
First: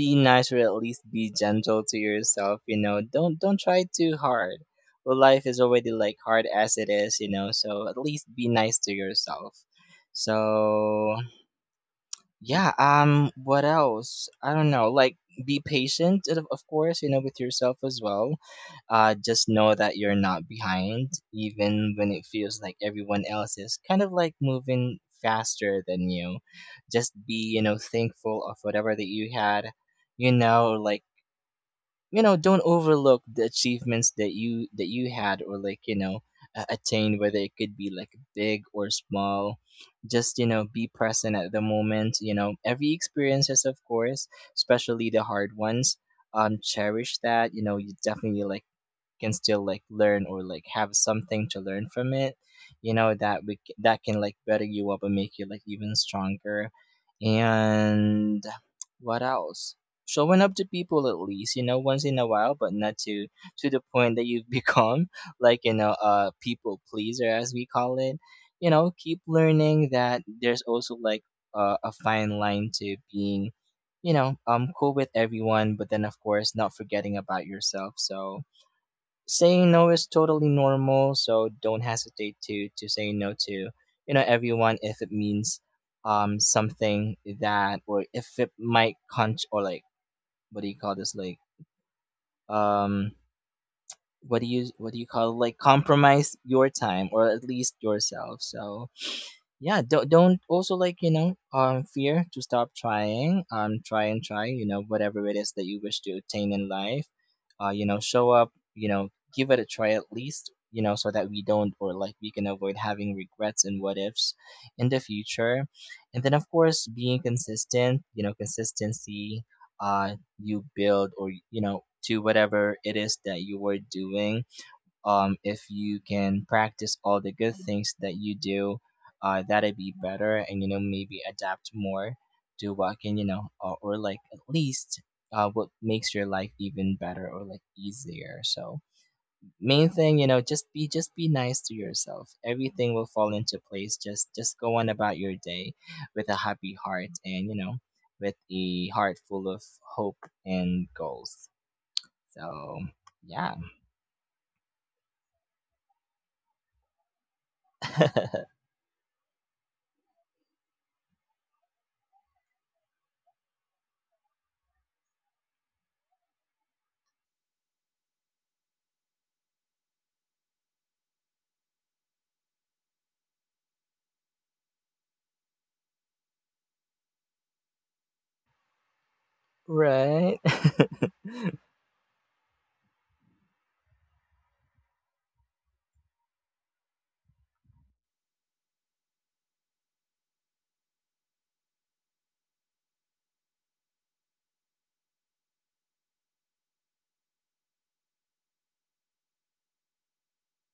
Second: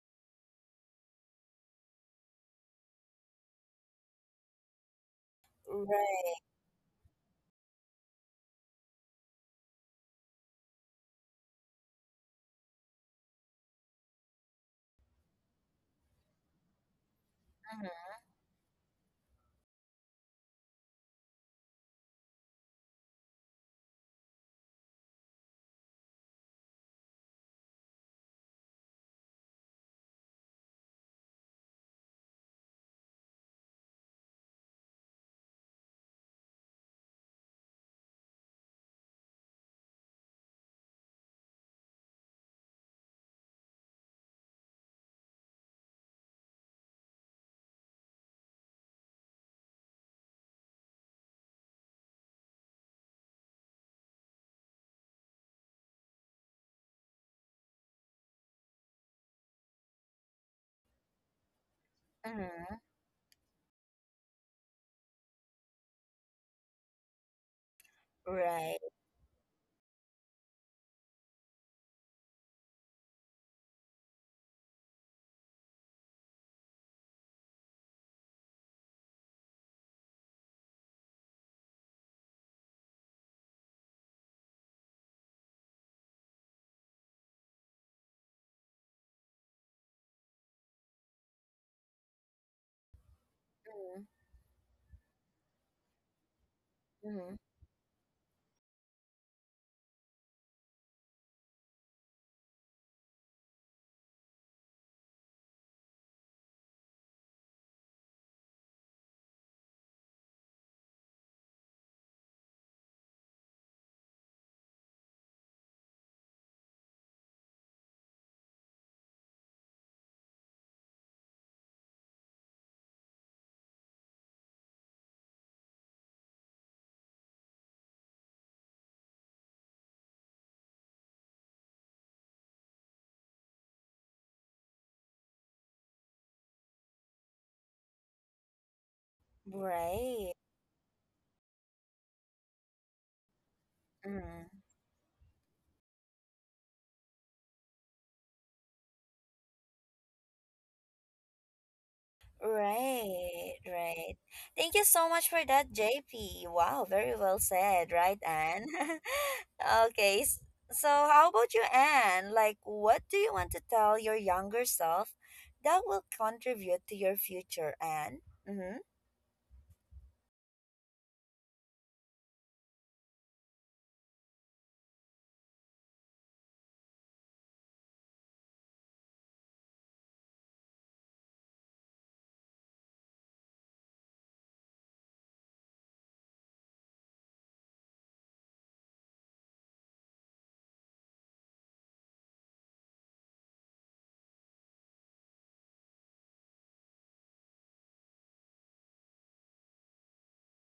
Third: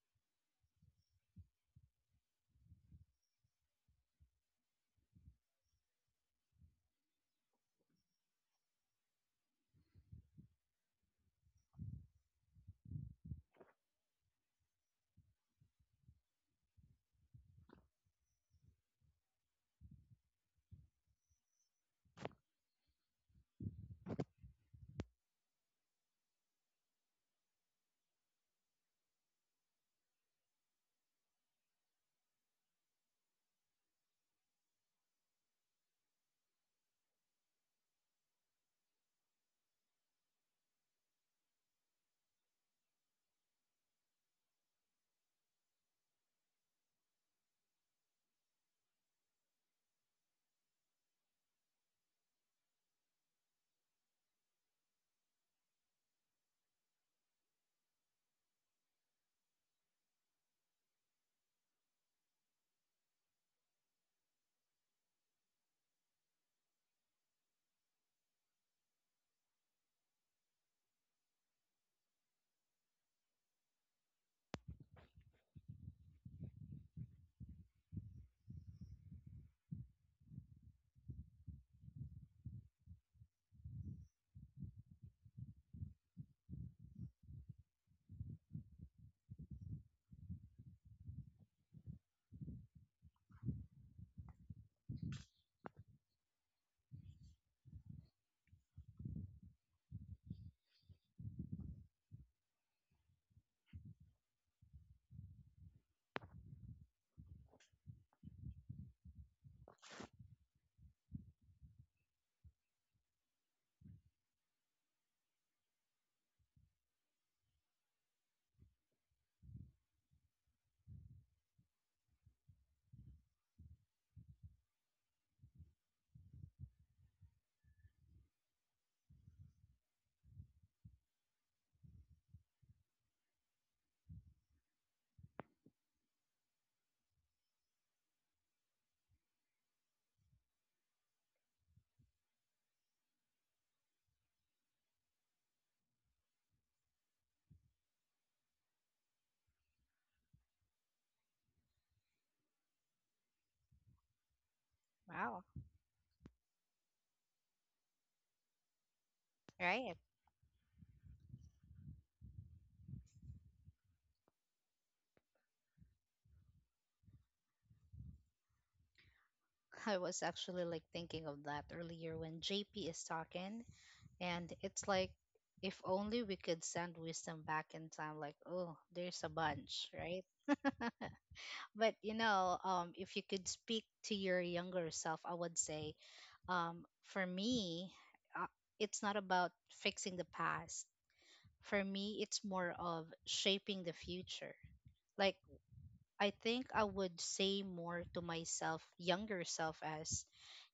be nice or at least be gentle to yourself. You know, don't try too hard. Well, life is already like
Right.
hard as it is, you know. So at least be nice to yourself. So yeah, what else? I don't know. Like be patient and of course, you know, with yourself as well. Just know that you're not behind even when it feels like everyone else is kind of like moving faster than you. Just be, you know, thankful of whatever that you had. You know, like you know don't overlook the achievements that you had or like you know attained whether it could be like big or small just you know be present at the moment you know every experiences of course especially the hard ones cherish that you know you definitely like can still like learn or like have something to learn from it you know that that can like better you up and make you like even stronger and what else showing up to people at least you know once in a while but
Mm-hmm.
not to to the point that you've become like you know a people pleaser as we call it you
Right.
know keep learning that there's also like a fine line to being you know cool with everyone but then of course not forgetting about yourself so saying no is totally normal so don't hesitate to say no to you know everyone if it means something that or if it might con or like what do you call this like um what do you call it? Like compromise your time or
Mm-hmm.
at least yourself so yeah don't also like you know fear to stop trying try and try you know whatever it is that you wish to attain in life you know show up you know give it a try at least you know so that we don't or like we can avoid having regrets and what ifs in the future and then of course being consistent you know consistency uh you build or you know to whatever it is that you were doing if you can practice all the good things that you do, that'd be better. And you know, maybe adapt more to what can you know, or like at least what makes your life even better or like easier. So main thing, you
Right.
know, just be nice to yourself. Everything will fall into place. Just
Mm.
go on about your day with a happy heart and you know, with a heart full of hope and goals. So yeah.
Right, right. Thank you so much
Wow.
for that, JP. Wow, very well said, right, Anne?
Right.
Okay, so how about you, Anne? Like, what do you want to tell your younger self that will contribute to your future, Anne? Mm-hmm.
I was actually like thinking of that earlier when JP is talking, and it's like if only we could send wisdom back in time, like, oh, there's a bunch, right?
Right?
But if you could speak to your younger self, I would say, for me, uh, it's not about fixing the past. For me, it's more of shaping the future. Like, I think I would say more to myself, younger self, as,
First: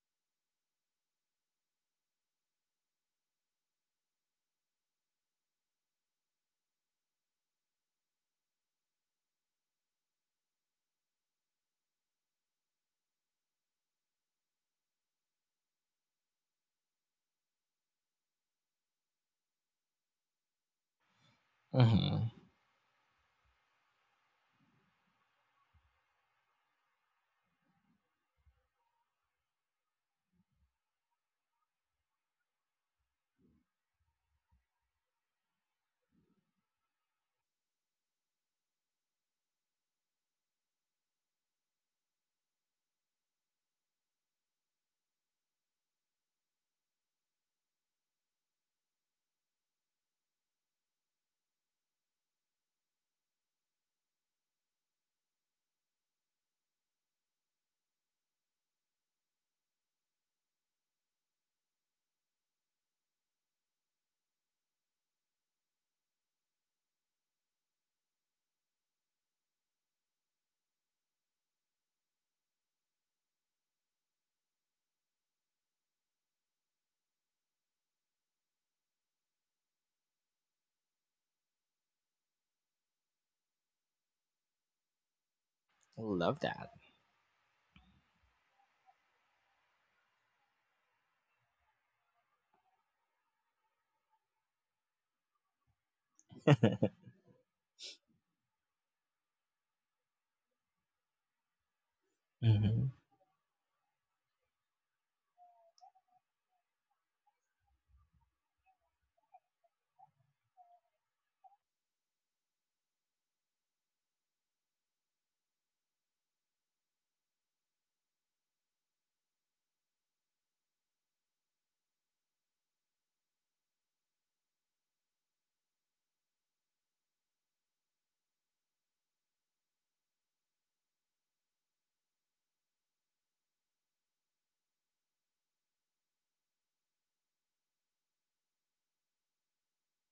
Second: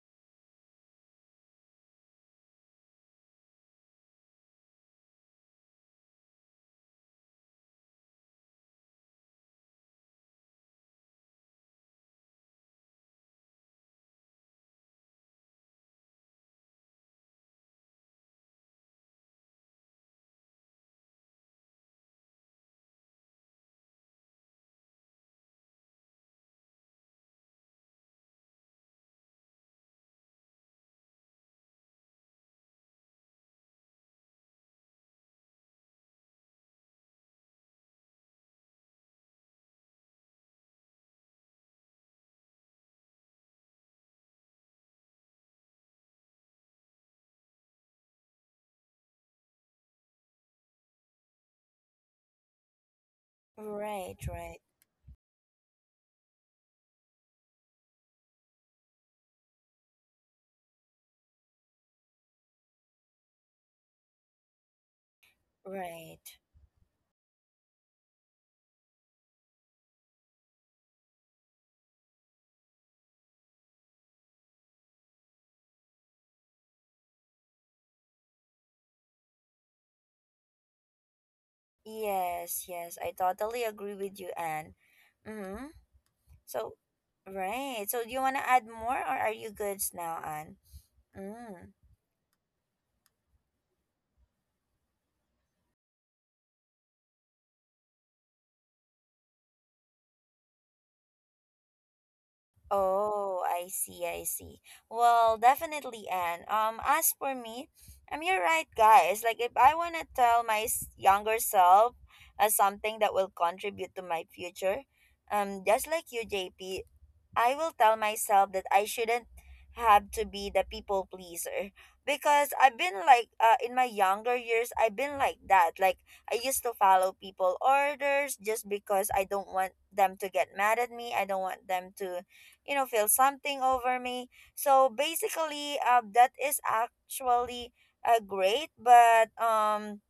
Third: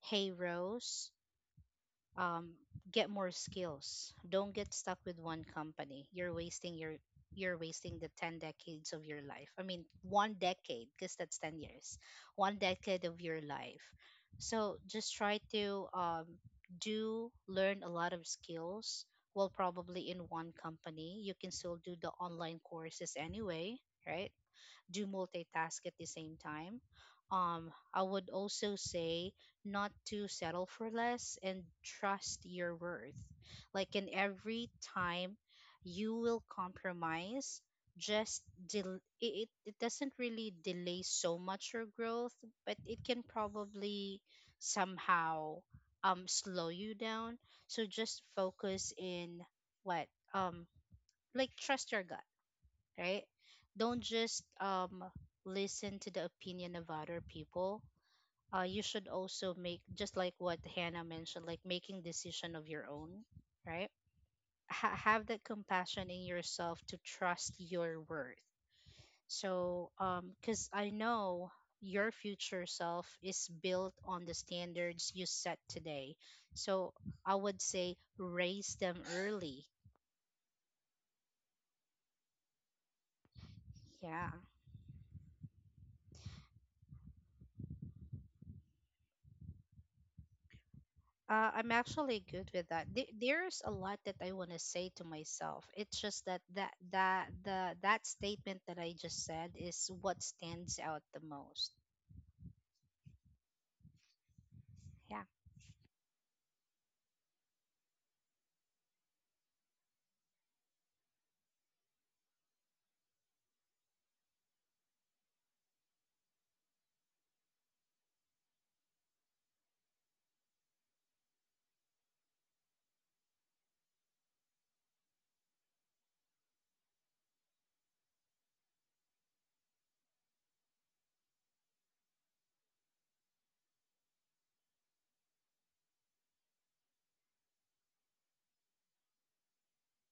hey, Rose, um, get more skills. Don't get stuck with one company. You're wasting your you're wasting the 10 decades of your life. I mean, one decade, because that's 10 years, one decade of your life. So just try to do learn a lot of skills. Well, probably in one company, you can still do the
Mm-hmm.
online courses anyway, right? Do multitask at the same time. I would also say not to settle for less and trust your worth. Like in every time you will compromise, just it doesn't really delay so much your growth, but it can probably somehow slow you down. So just focus in what um like trust your gut, right? Don't
Right,
just
right,
listen to the opinion of other people. You should also make, just like what Hannah mentioned, like making decision of your own, right? Have that compassion in
right.
yourself to trust your worth. So, because I know your future self is built on the standards you set today. So I would say raise them early.
Yes, yes, I totally agree with you,
Yeah.
Anne. Mm-hmm.
Love that.
So, right. So, do you want to add more or are you good now, Anne?
I'm
Mm.
actually good with that. There's a lot that I want to say to myself. It's just that that that the that statement that I just said is what stands out the most.
Mm-hmm.
Oh, I see, I see.
Yeah.
Well, definitely, Anne. As for me, I'm you're right, guys. Like, if I want to tell my younger self as something that will contribute to my future, just like you, J P, I will tell myself that I shouldn't have to be the people pleaser, because I've been like, in my younger years, I've been like that. Like, I used to follow people orders just because I don't want them to get mad at me. I don't want them to, you know, feel something over me. So basically, that is actually great, but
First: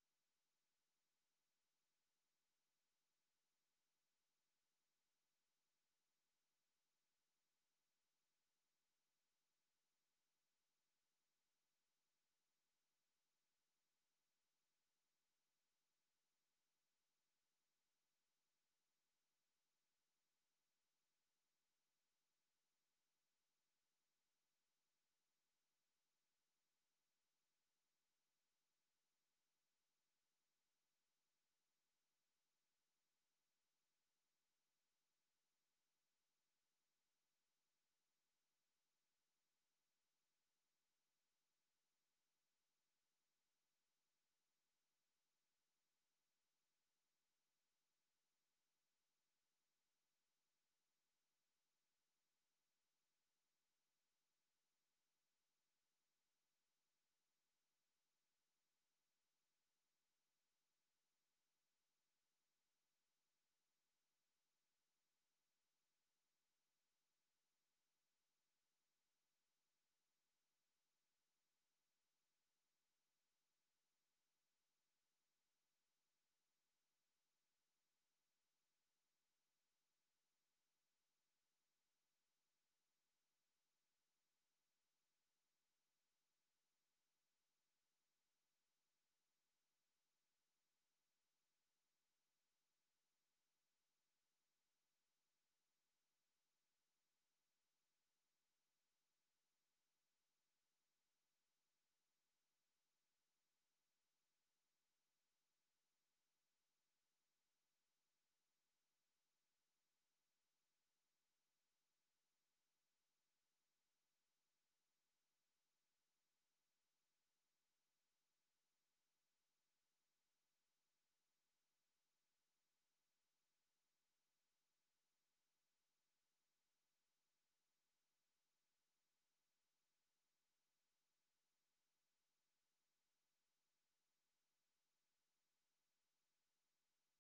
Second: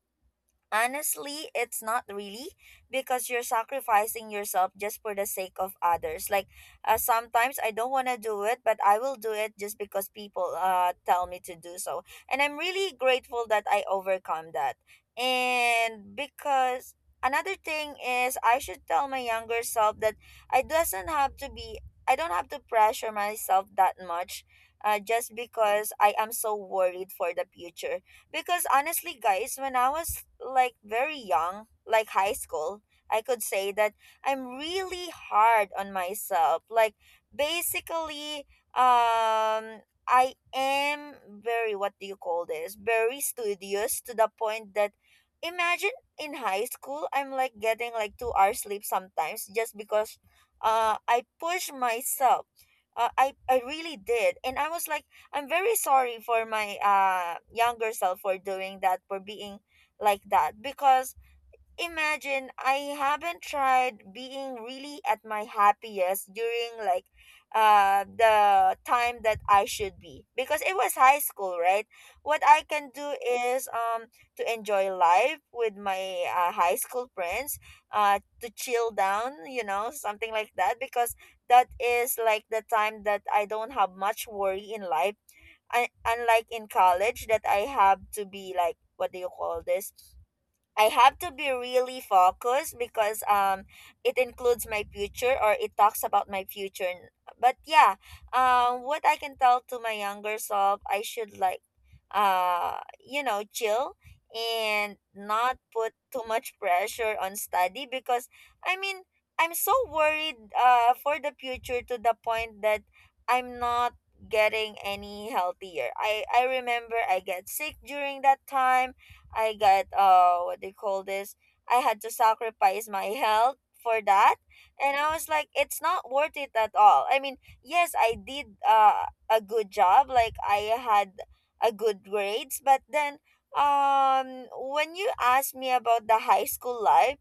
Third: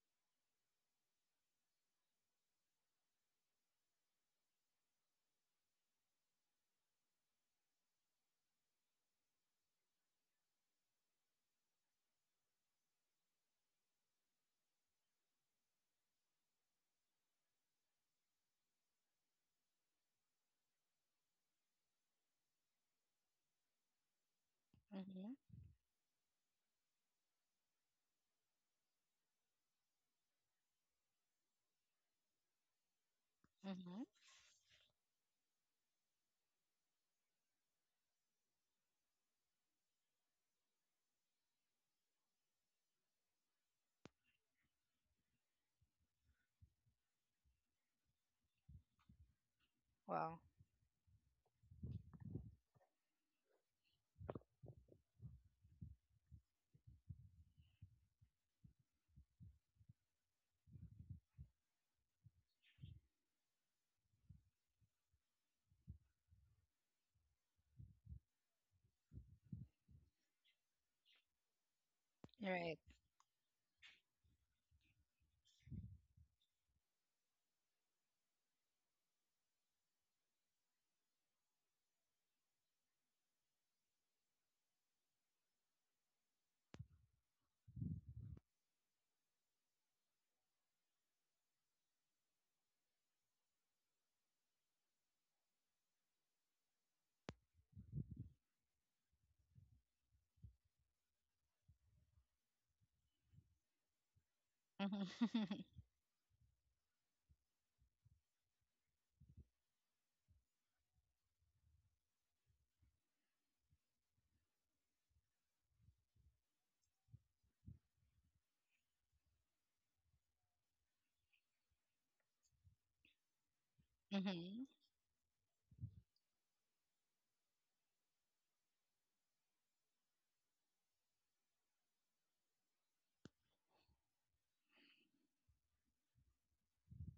honestly, it's not really, because you're sacrificing yourself just for the sake of others. Like, sometimes I don't want to do it, but I will do it just because people tell me to do so. And I'm really grateful that I overcome that. And because another thing is, I should tell my younger self that I doesn't have to be I don't have to pressure myself that much, just
Mhm.
because I am so worried for the future. Because honestly, guys, when I was like very young, like high school, I could say that
Mhm.
I'm really hard on myself. Like basically, um I am very, what do you call this? Very studious to the point that, imagine in high school, I'm like getting like 2 hours sleep sometimes just because
Well,
I push myself. I really did. And I was like, I'm very sorry for my younger self for doing that, for being like that. Because imagine, I haven't tried being really at my happiest during like the time that I should be. Because it was high school, right? What
you're
I
right.
can do is to enjoy life with my high school friends, to chill down, you know, something like that. Because that is like the time that I don't have much worry in life, I, unlike in college that I have to be like, what do you call this? I have to be really focused because it includes my future or it talks about my future. But yeah, what I can tell to my younger self, I should like, you know, chill, and
Mhm.
not put too much pressure on study. Because I mean, I'm so worried for the future to the point that I'm not getting any healthier. I remember I get sick during that time. I got what they call this. I had to sacrifice my health for that.
Mhm.
And I was like, it's not worth it at all. I mean, yes, I did a good job, like I had a good grades, but then when you ask me about the high school life,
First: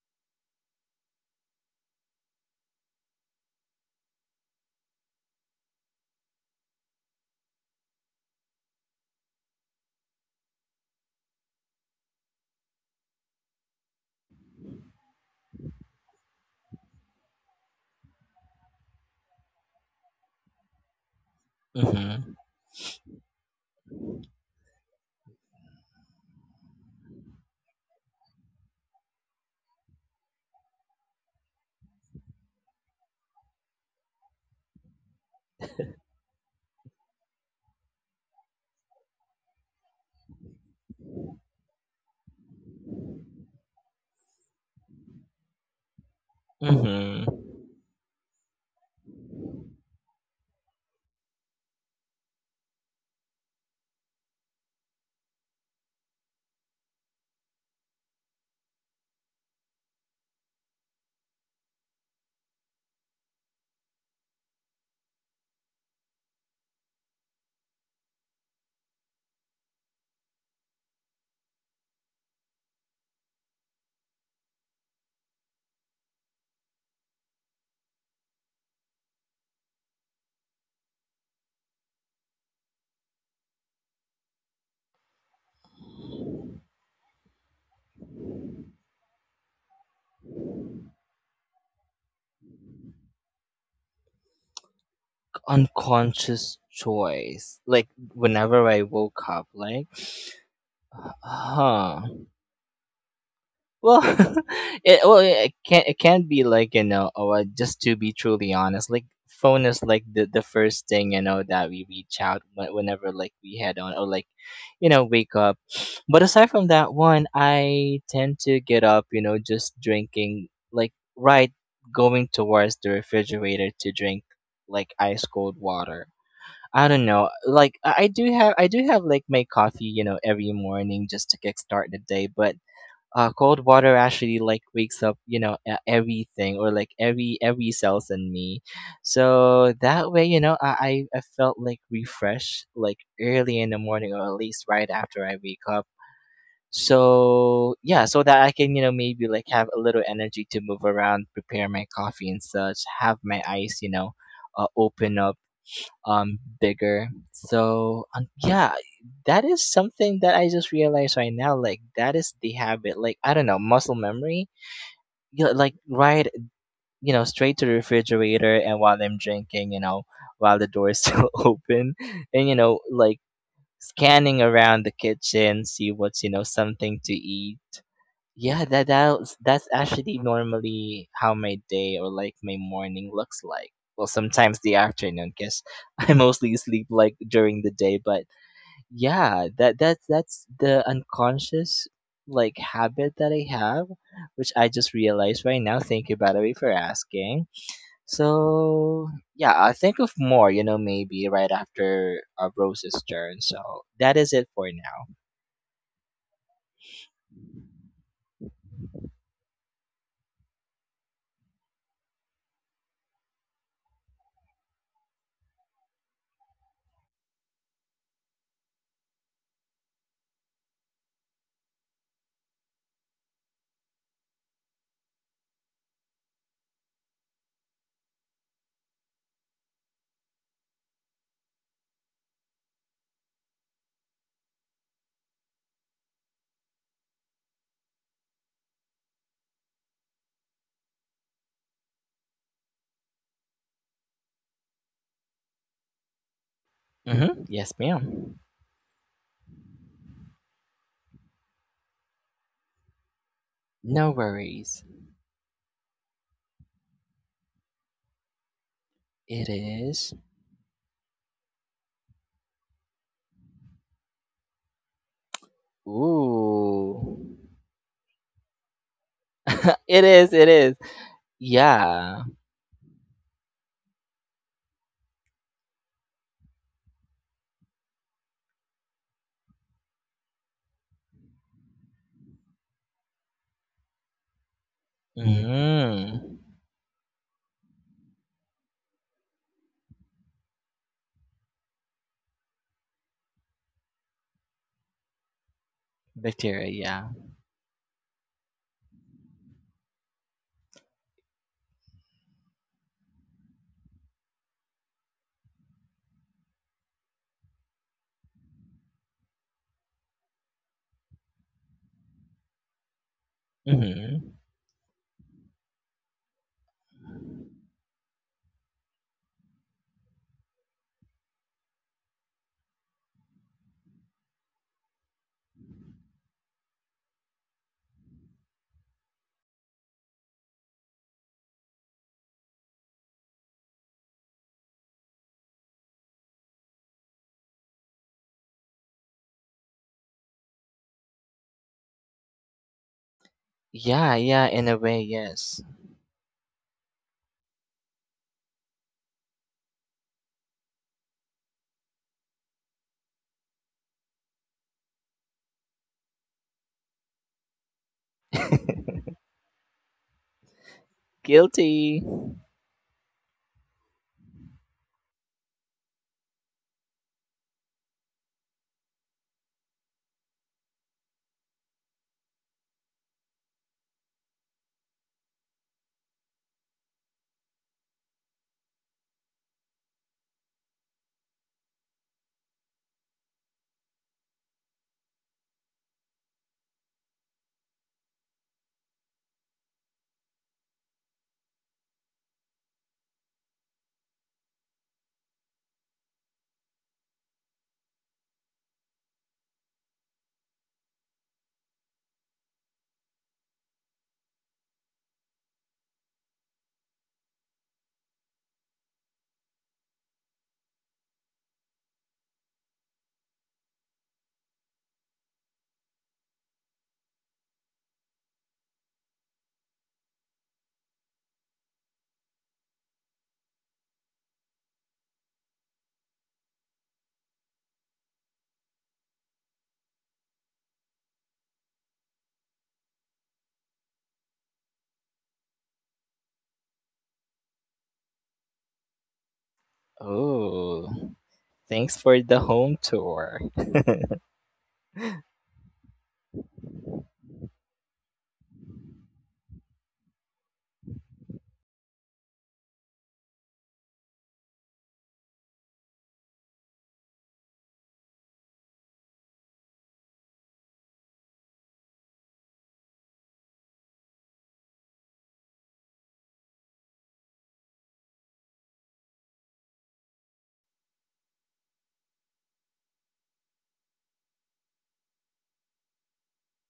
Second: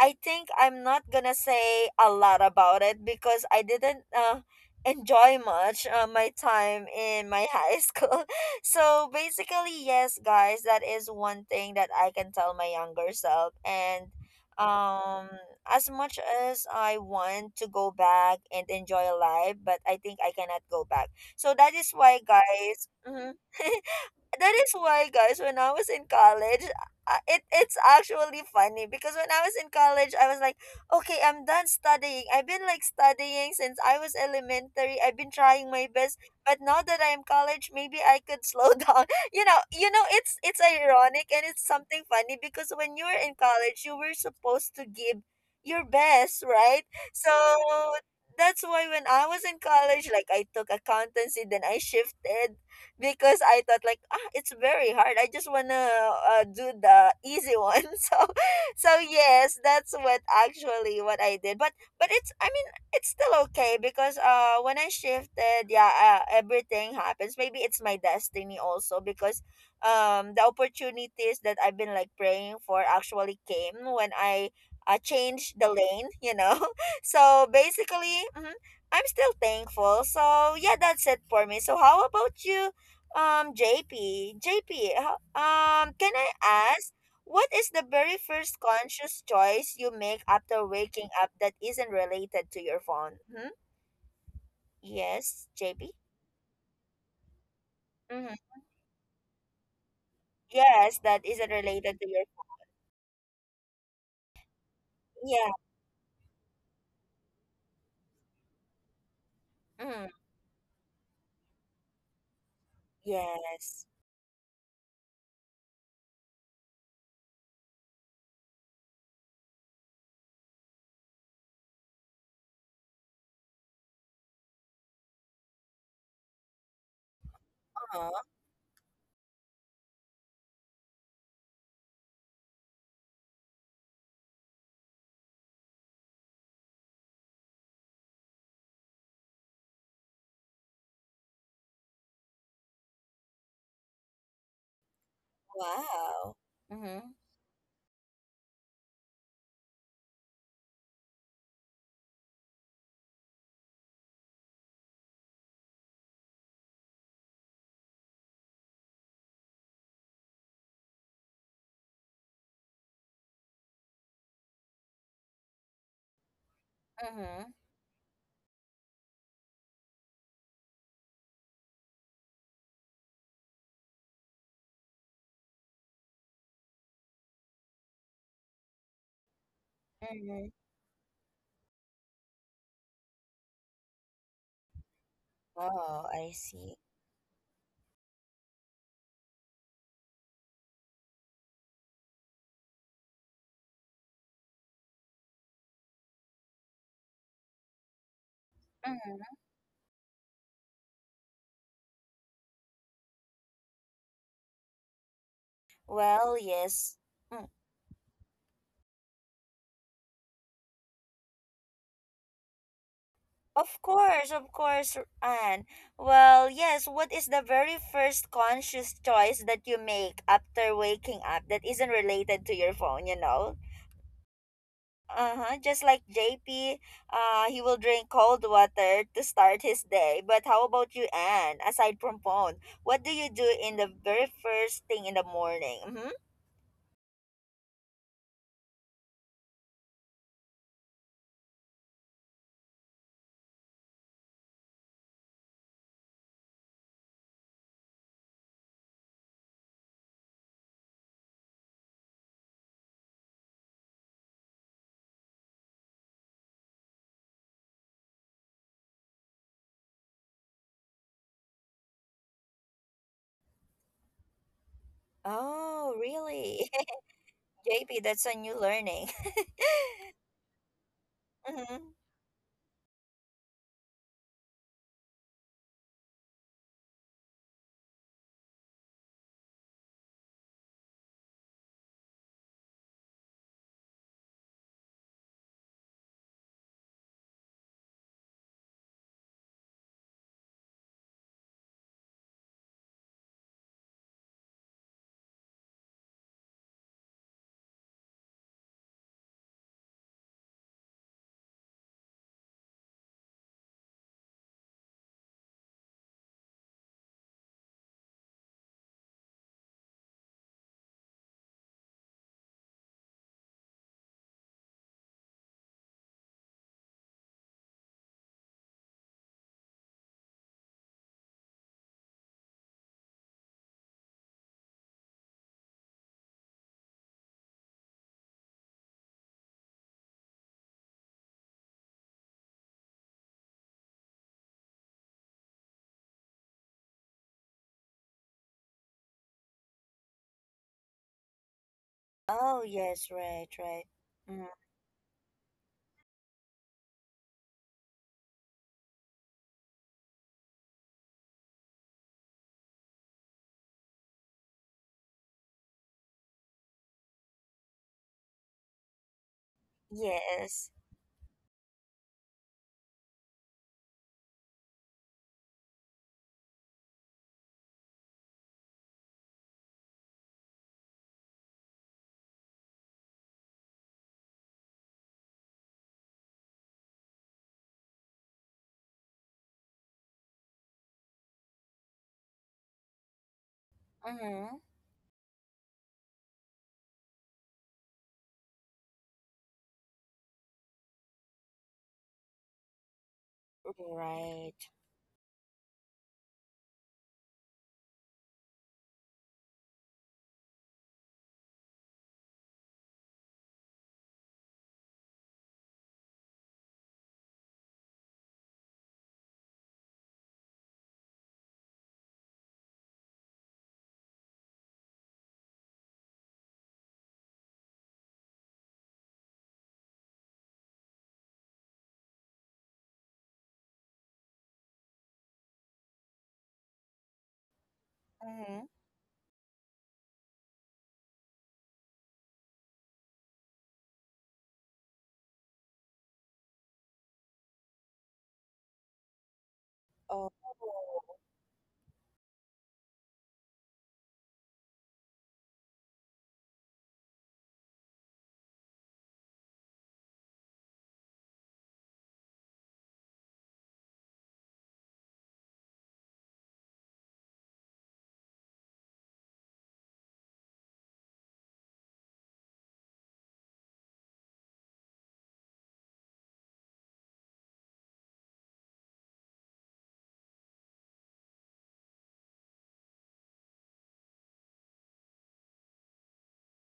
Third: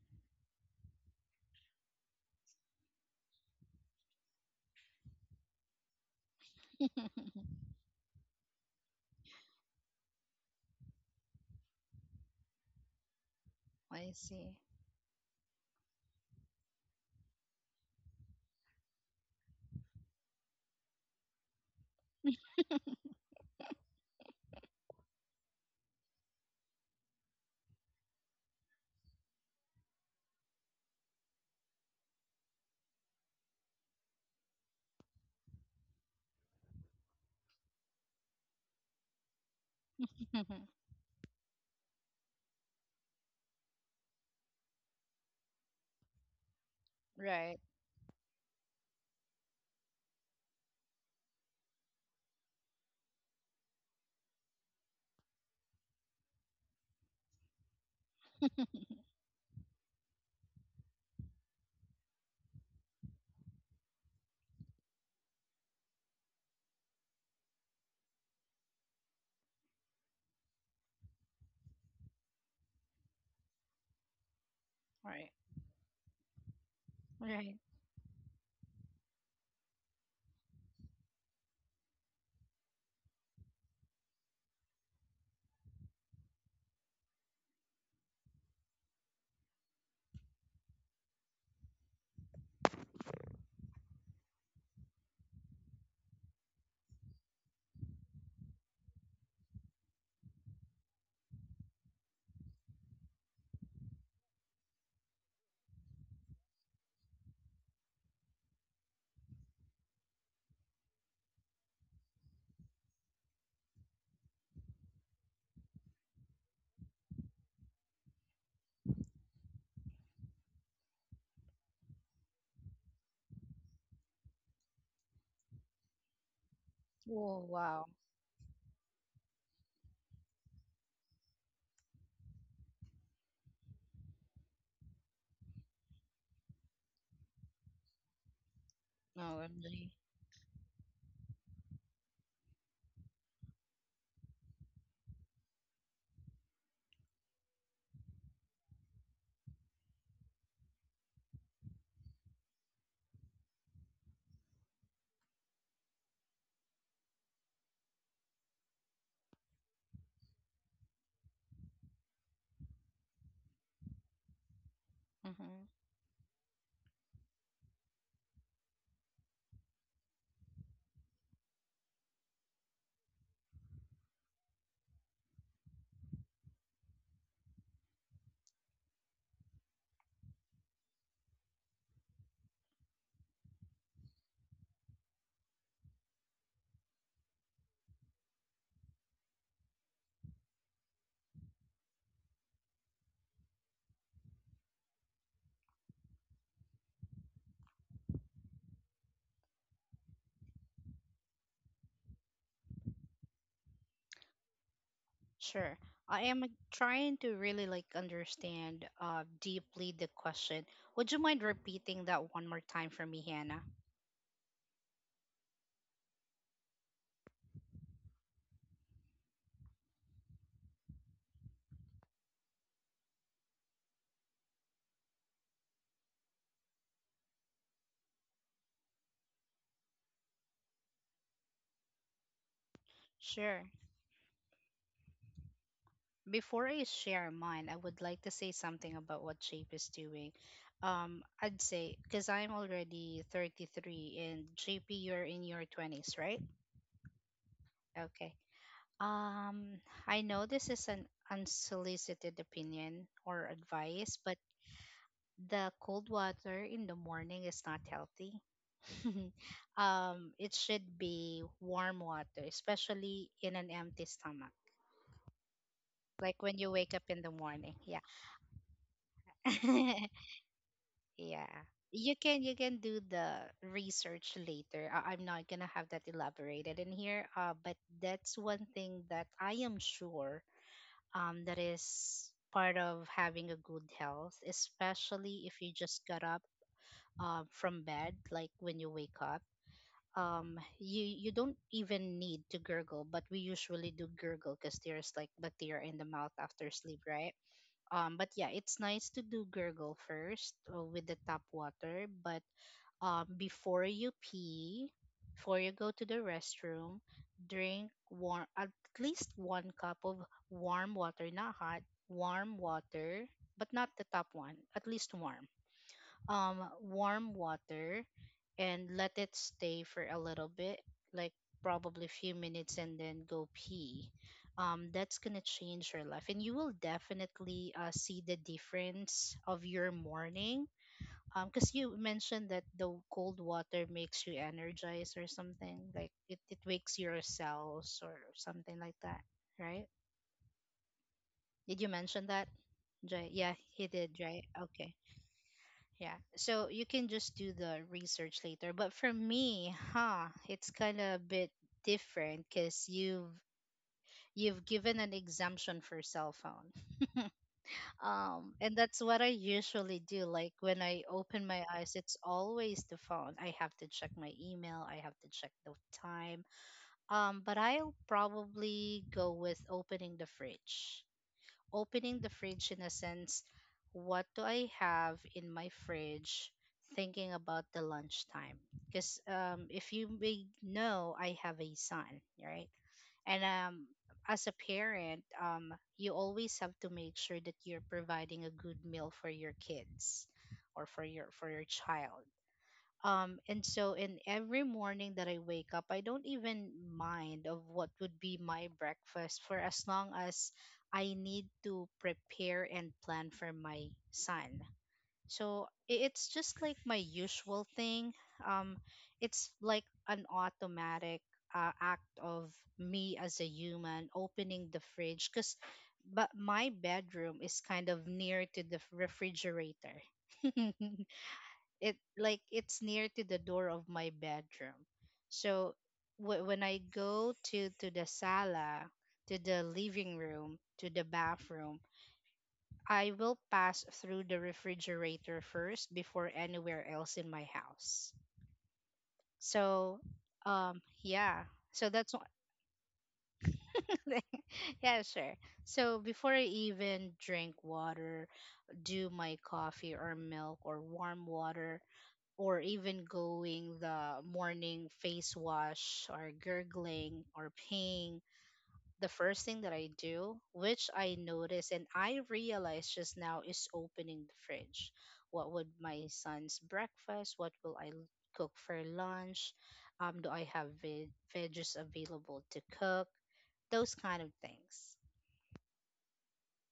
I think I'm not gonna say a lot about it because I didn't enjoy much my time in my high school. So basically, yes, guys, that is one thing that I can tell my younger self. And
I see.
um, as much as I want to go back and enjoy life, but I think I cannot go back. So that is why,
Mm-hmm.
guys. Mhm. That is why, guys, when I was in college, it's actually funny, because when I was in college, I was like, okay, I'm done studying. I've been studying since I was elementary. I've been trying my best, but now that I'm college, maybe I could slow down. You know, you know, it's ironic and it's something funny, because when you were in college, you were supposed to give your best, right?
Right.
Mm-hmm.
So
Right.
that's why when I was in college, like, I took accountancy, then I shifted, because I thought like, ah, it's very hard. I just wanna do the easy one. So yes, that's what actually what I did. But it's, I mean, it's still okay, because when I shifted, yeah, everything happens. Maybe it's my destiny also, because the opportunities that I've been like praying for actually came when I changed the lane, you know. So
Right.
basically, mhm, I'm still thankful. So yeah, that's it for me. So how about you? JP, can I ask, what is the very first conscious choice you make after waking up that isn't related to your phone? Hmm? Yes, JP.
Unconscious choice. Like
Mm-hmm.
whenever I woke up, like,
Yes, that isn't related
huh.
to your.
Well, it well yeah,
Yeah.
it can be like you know oh, just to be truly honest, like phone is
Mm-hmm.
like the first thing you know that we reach out whenever like we head
Yes.
on or like you know wake up. But aside from that one, I tend to get up, you know, just drinking like right going towards the refrigerator to drink like ice cold water. I don't know.
Oh,
Like
wow.
I
Oh,
do have my coffee, every morning just to kickstart the day, but cold water actually like wakes up, you know, everything, or like every cells in me.
No, I'm
So
really.
that way, you know, I felt like refreshed, like early in the morning, or at least right after I wake up.
wow. Mm-hmm.
So yeah, so that I can, you know, maybe like have a little energy to move around, prepare my coffee and such, have my eyes, you know, open up bigger. So yeah, that is something that I just realized right now. Like that is the habit, like I don't know, muscle memory. Yeah,
Mhm.
like right, you know,
Mm-hmm.
straight to the refrigerator. And while I'm drinking, you know, while the door is still open, and you know, like scanning around the kitchen, see what's, you know, something to eat. Yeah, that's that's actually
Mm-hmm.
normally how my day or like my morning looks like. Well, sometimes the afternoon, because
Oh,
I
I
mostly
see.
sleep like during the day. But yeah, that's that's the unconscious like habit that I have, which I just realized right now. Thank you, by the way, for asking. So
Mm-hmm.
yeah, I'll think of more. You know, maybe right after Rose's turn. So that is it for now.
Sure. I
Well,
am like,
yes.
trying to
Mm.
really like understand deeply the question. Would you mind repeating that one more time for me, Hannah?
Of course, Anne. Well, yes, what is the very first conscious choice that you make after waking up that isn't related to your phone, you know? Uh-huh. Just like JP, he will drink cold water to start his day. But how about you, Anne? Aside from phone, what do you do
Sure.
in the very first thing in the morning? Mm-hmm.
Before I share mine, I would like to say something about what Shape is doing. I'd say because I'm already 33 and JP, you're in your 20s, right?
Mm-hmm. Yes,
Okay.
ma'am.
Um, I know this is an unsolicited opinion or
No
advice, but
worries.
the cold water in the morning is not healthy.
It is.
It should be warm water, especially in an empty stomach.
Oh,
Like when
really?
you wake up in
Ooh.
the morning. Yeah.
JP, that's a new learning.
It is. It is.
Yeah.
Mm-hmm.
Yeah.
You can do the research later. I'm not gonna have that elaborated in here. But that's one thing that I am sure that is part of having a good health, especially if you just got
Mm-hmm.
up from bed, like when you wake up, you don't even need to gurgle, but we usually do gurgle because there's like bacteria in the mouth after
Bacteria.
sleep,
Yeah.
right? But yeah, it's nice to do gurgle first, with the tap water, but before you pee, before you go to the restroom, drink warm at least one cup of warm water, not hot warm water, but not the top
Mm-hmm.
one, at least warm, warm water, and let it stay for a little bit, like probably few minutes, and then go pee. That's gonna change your life, and you will definitely see the difference of your morning, because you mentioned that the cold water makes you energized or something like it wakes your cells or something like that, right? Did you mention that,
Oh, yes,
Jay?
right,
Yeah, he
right.
did,
Yeah.
right?
Mm-hmm.
Yeah. In a
Okay.
way, yes.
Yeah. So you can just do the research later. But for me, huh, it's kind of a bit different because you've given an exemption for cell phone. And that's what I usually do. Like
Yes.
when I open my eyes,
Guilty.
it's always the phone. I have to check my email. I have to check the time. But I'll probably go with opening the fridge, in a sense, what do I have in my fridge? Thinking about the lunchtime, because if you may know, I have a son, right? And as a
Mm-hmm.
parent, you always have to make sure that you're providing a good meal for your kids or for your child. And
Yeah,
so in every
right.
morning that I wake up, I don't even mind of what would be my breakfast for as long as I need to prepare and plan for my son. So it's just like my usual thing, um it's like an automatic, act of me as a human, opening the fridge, because but my bedroom is kind of near to the refrigerator. It, like, it's near to the door of my bedroom, so when I go to the
Mm-hmm.
sala, to the living room, to the bathroom, I will pass through the refrigerator first before anywhere else in my house, so
Oh,
Oh.
yeah, so
Thanks
that's one
for the home tour.
thing, yeah sure. So before I even drink water, do my coffee or milk or warm water, or even going the morning face wash or gurgling or peeing, the first thing that I do, which I notice and I realize just now, is opening the fridge. What would my son's breakfast? What will I cook for lunch? Do I have veggies available to cook? Those kind of things.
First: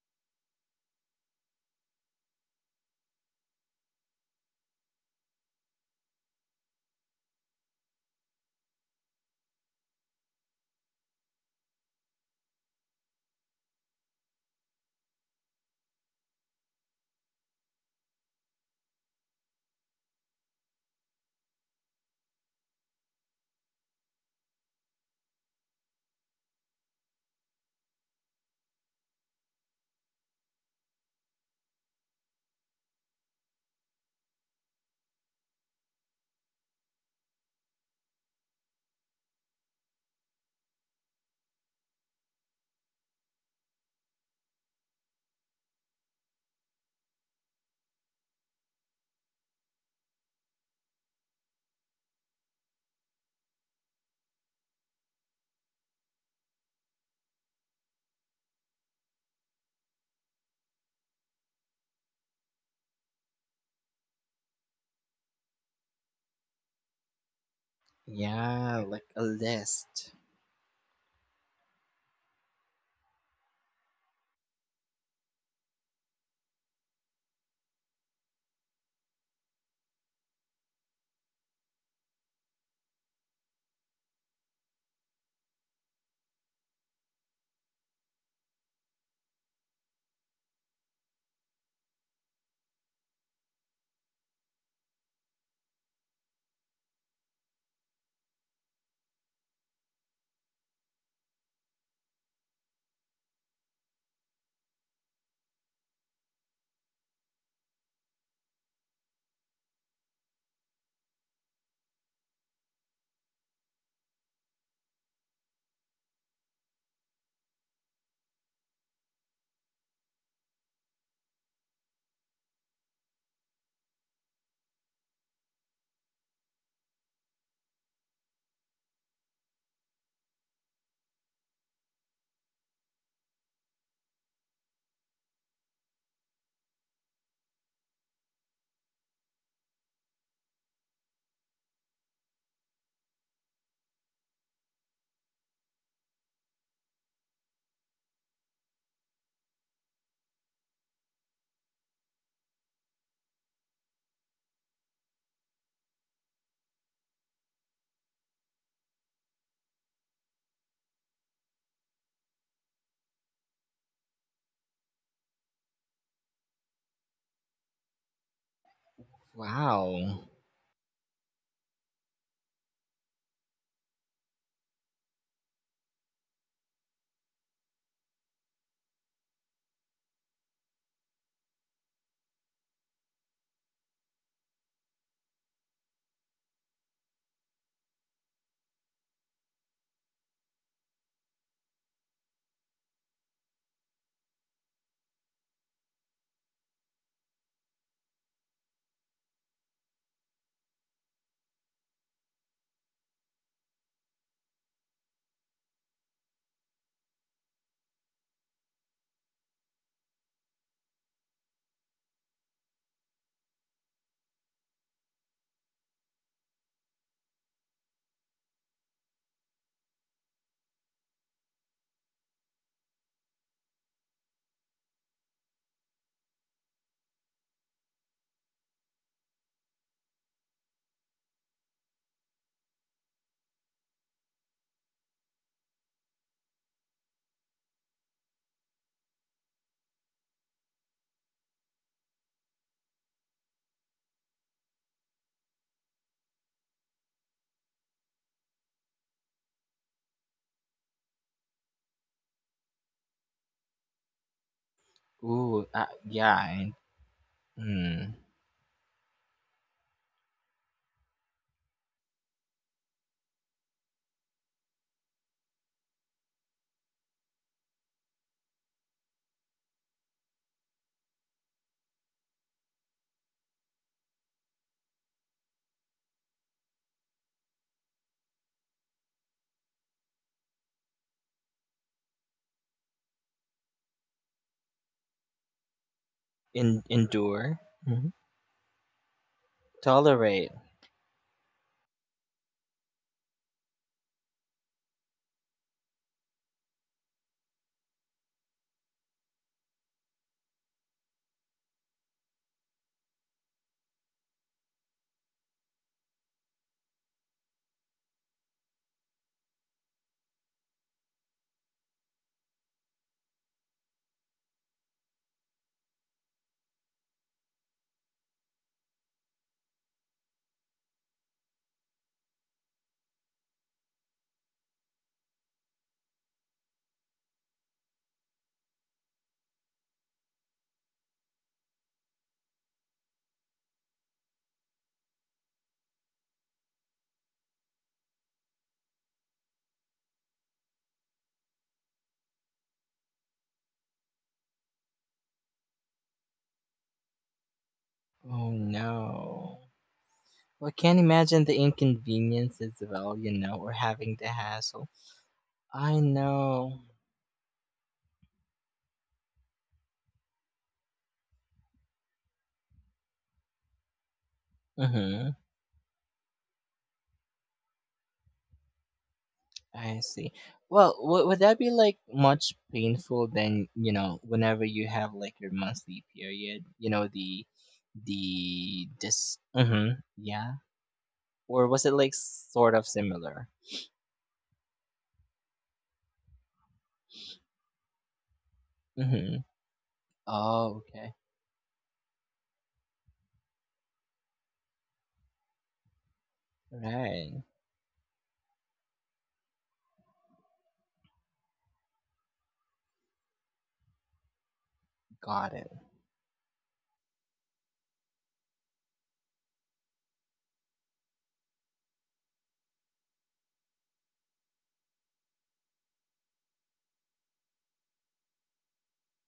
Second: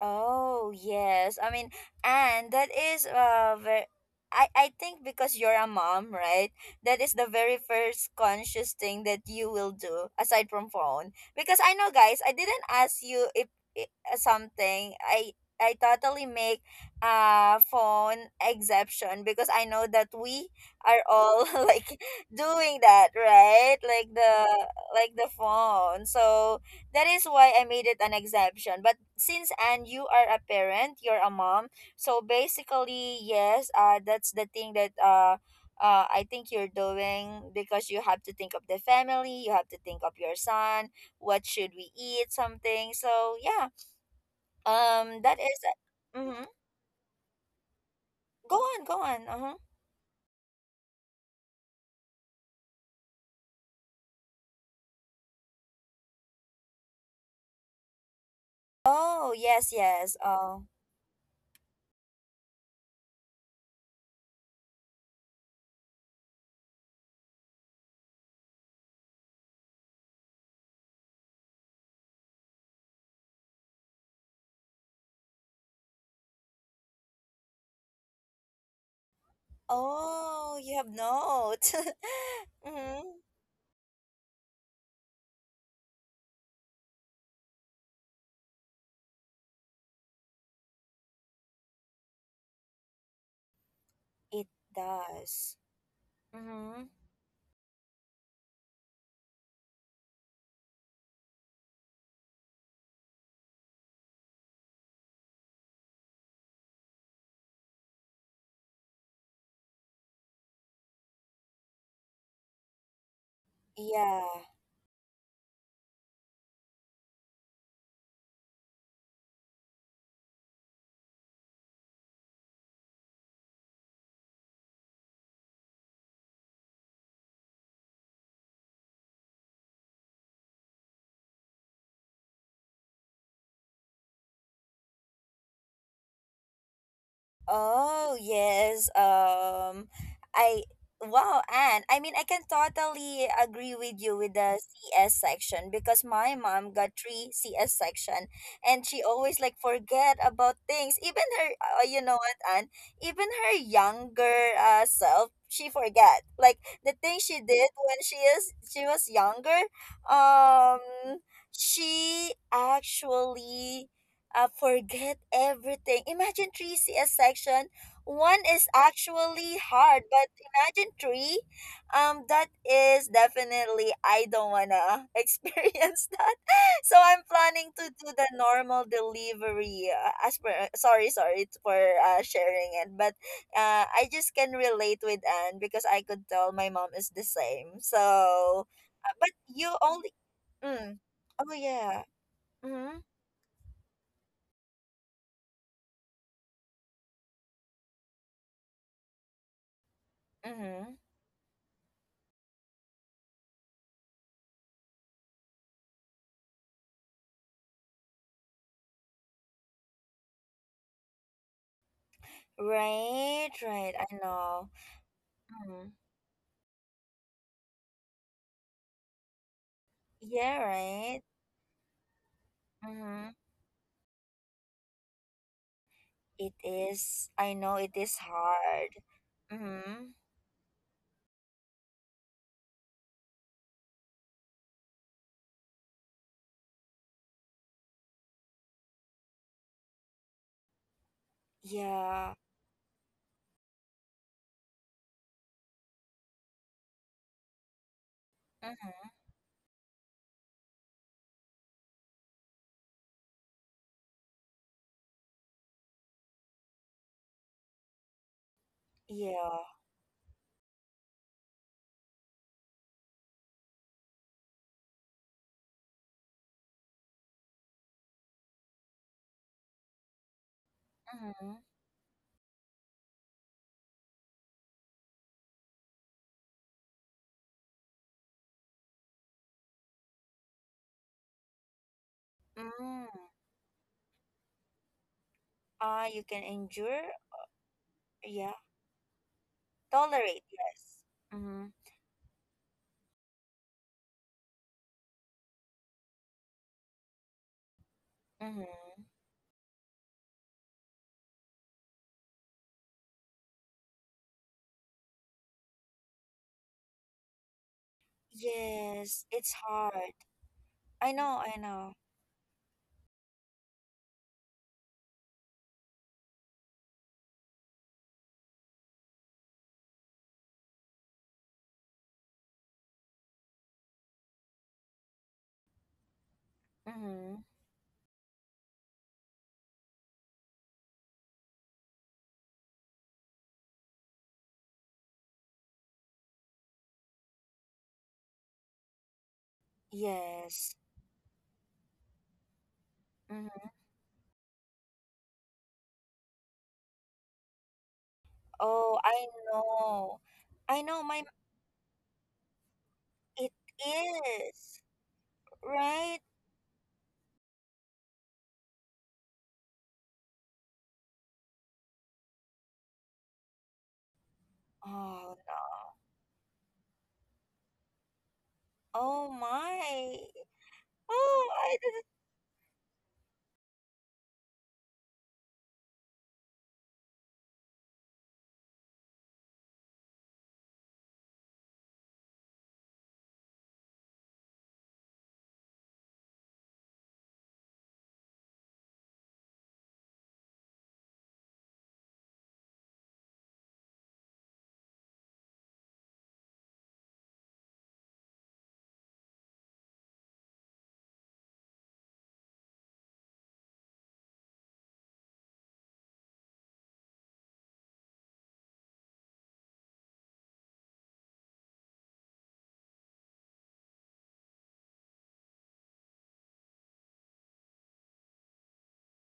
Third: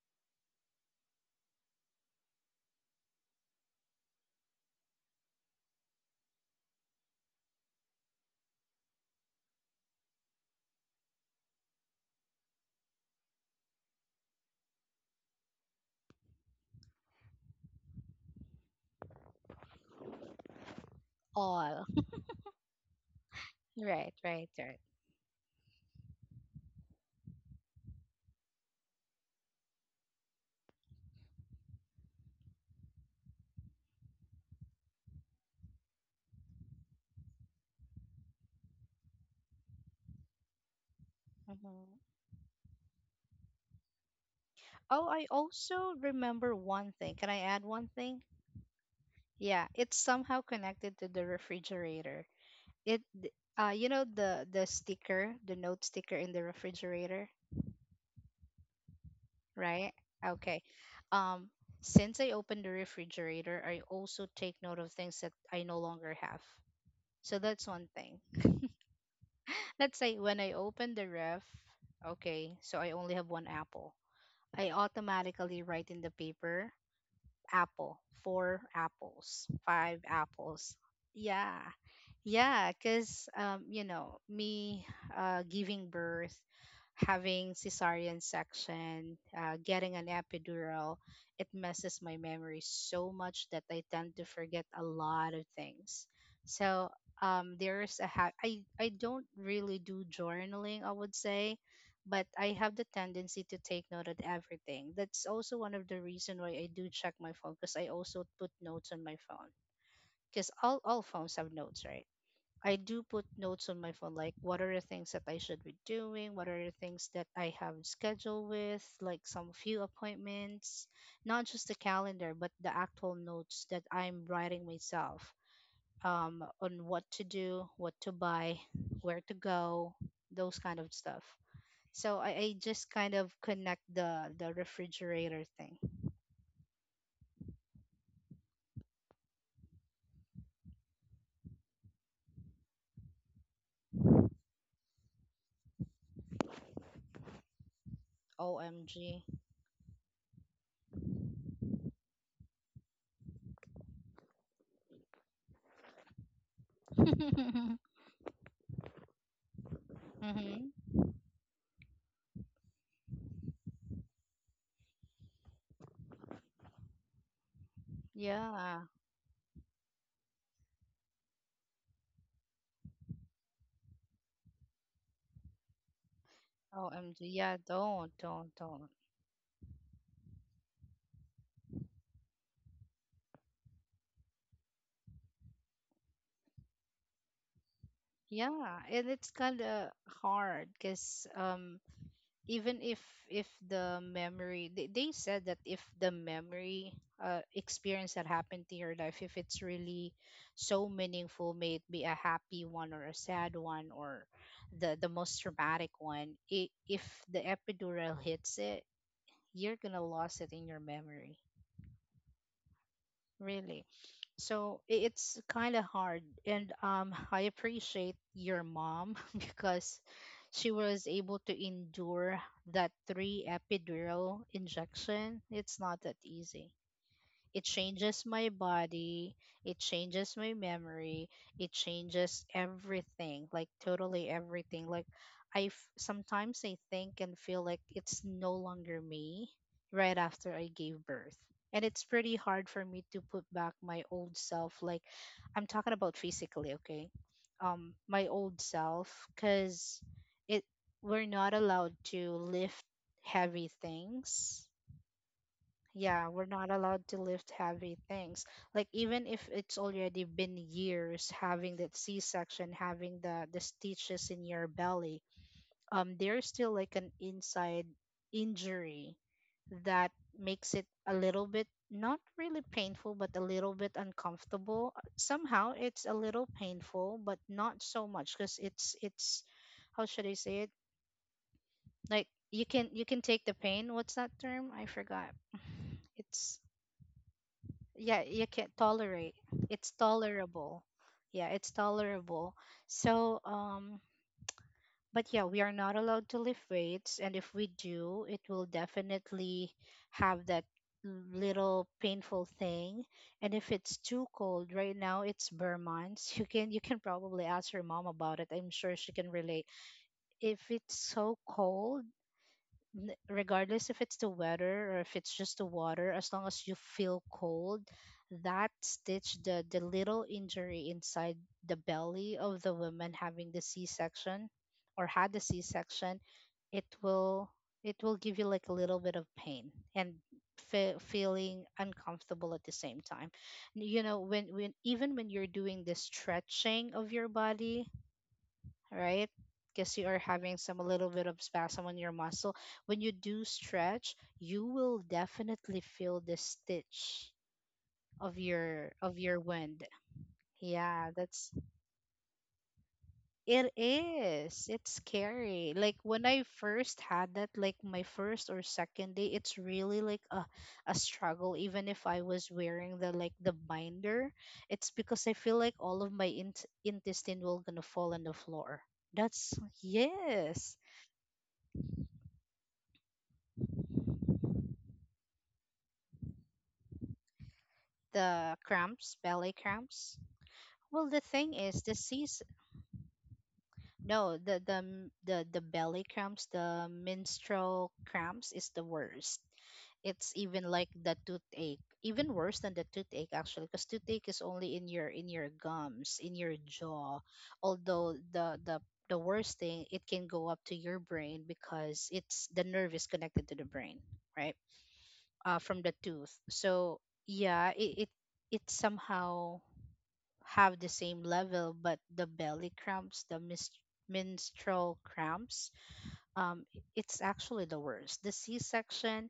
oh yes. I mean, and that is very, I think because you're a mom, right? That is the very first conscious thing that you will do aside from phone. Because I know, guys, I didn't ask you if something. I totally make a phone exception because I know that we are all
All.
like doing that, right? Like
Right,
the,
right, right.
like the phone. So that is why I made it an exemption. But since and you are a parent, you're a mom, so basically, yes, that's the thing that I think you're doing, because you have to think of the family, you have to think of your son, what should
Hmm.
we eat, something. So yeah,
Oh, I
that is.
also
Mm-hmm.
remember one thing. Can I add one thing?
Go on, go on. Uh huh.
Yeah, it's somehow connected to the refrigerator. It, th- you know the sticker, the note sticker in the refrigerator,
Oh yes,
right?
yes.
Okay.
Oh,
Um, since I open the refrigerator, I also take note of things that I no longer have. So that's one thing.
Yeah, like a
Let's
list.
say when I open the ref, okay, so I only have one apple. I automatically write in the paper apple, four apples, five
oh, you
apples.
have
Yeah.
notes.
Yeah,
Mm-hmm.
because me giving birth, having cesarean section, getting an epidural, it messes my memory so much that I tend to
It
forget a lot of
does.
things.
Mm-hmm.
So there's a I don't really do journaling. I would say but I have the tendency to take note of everything. That's also one of the reason why I do check my phone because I also put notes on my phone. Because all phones have notes, right? I do put notes on my phone, like
Yeah.
what are the things that I should be doing, what are the things that I have scheduled with, like some few appointments, not just the calendar, but the actual notes that I'm writing myself on what to do, what to buy, where to go, those kind of stuff. So I just kind of connect the refrigerator thing.
Oh, yes. I wow, and I mean I can totally agree with you with the CS section because my mom got three CS section, and she
OMG.
always like forget about things. Even her, you know what, and even her younger self, she forget like the thing she did when she was younger.
Mm-hmm.
Um, she actually forget everything. Imagine three CS section. One is
Yeah.
actually hard,
Wow.
but imagine three. That is definitely I don't wanna experience that. So I'm
OMG. Yeah,
planning to do the
don't,
normal
don't.
delivery. As per sorry, sorry t- for sharing it, but I just can relate with Anne because I could tell my mom is the same. So,
Yeah, and
but
it's kind
you
of
only.
hard
Mm,
because
oh yeah.
even
Mm-hmm.
if the memory, they said that if the memory, experience that happened to your life, if it's really so
Mm-hmm.
meaningful, may it be a happy one or a sad one or the most traumatic one, I if the epidural hits it, you're gonna lose it in your memory.
Right,
Really.
right. I know.
So it's kind of
Mm.
hard. And I appreciate your mom because
Yeah,
she was
right.
able to endure that
Mm-hmm.
three epidural injection. It's not that
It
easy.
is. I
It
know it is
changes my
hard.
body, it
Mm-hmm.
changes my memory, it changes everything, like totally everything. Like I sometimes I think and feel like it's no longer me right after I gave birth. And it's
Yeah.
pretty hard for me to put back my old self. Like I'm talking about physically, okay? My old self,
Mm-hmm.
because it we're not allowed to lift heavy things.
Ooh,
Yeah,
yeah.
we're not allowed to lift heavy
Mm.
things. Like even if
Yeah.
it's already been years having that C-section, having the stitches in your belly, there's still like an inside injury that makes it a little
Mm-hmm.
bit not really painful, but a little bit uncomfortable. Somehow it's a little painful, but not so much because it's how should I say it? Like
Mm.
you can take the pain. What's that term? I forgot.
Ah, you can
It's.
endure.
Endure. Mhm.
Yeah, you
Yeah.
can't tolerate. It's
Tolerate.
Tolerate.
Yes.
tolerable. Yeah,
Mm-hmm.
it's tolerable. So but yeah, we are not allowed to lift weights, and if we do, it will
Mm-hmm.
definitely have that little painful thing. And if it's too cold right now, it's Vermont, you can probably ask her mom about it, I'm sure she
Yes.
can
It's
relate
hard.
if it's
I
so
know. I know.
cold. Regardless if it's the weather or if it's just the water, as long as you feel cold, that stitch, the little injury inside the belly of the woman having the C-section or had the C-section, it
Mm-hmm.
will give you like a little bit of pain and feeling uncomfortable at the same time. When even when you're doing the stretching of your body, right? Because you are having
Yes.
some a little bit of spasm on your muscle. When you do
Mm-hmm.
stretch, you will definitely feel the stitch of
Oh
your
Oh,
of
I
your
no.
wind.
know.
Well, I
I
can't
know.
Yeah,
My
imagine
that's
the inconvenience as well, you
it
know,
it
or having the
is.
Is.
hassle.
It's scary. Like
I
Right?
when I
know.
first had that, like my first or second day, it's really like a struggle. Even if I was wearing the like the binder, it's because I
Mm-hmm.
Oh,
feel like
no.
all of my intestine will gonna fall on the floor.
Oh
That's
I
my.
see.
Yes.
Well, would
Oh,
that be
I
like
didn't.
much painful than, you know, whenever you have like your monthly period, you know,
The
the
cramps,
dis
belly
mm-hmm,
cramps.
yeah.
Well, the thing
Or
is,
was
the
it like
season,
sort of similar?
no, the m- the belly cramps, the menstrual cramps is the worst.
Mm-hmm.
It's even
Oh,
like the
okay.
toothache, even worse than the toothache actually, because toothache is only in your gums, in your jaw.
Right.
Although the worst thing, it can go up to your brain because it's the nerve is connected to the brain, right?
Got it.
From the tooth. So yeah, it it somehow. Have the same level, but the belly cramps, the menstrual cramps, um, it's actually the worst. The C-section,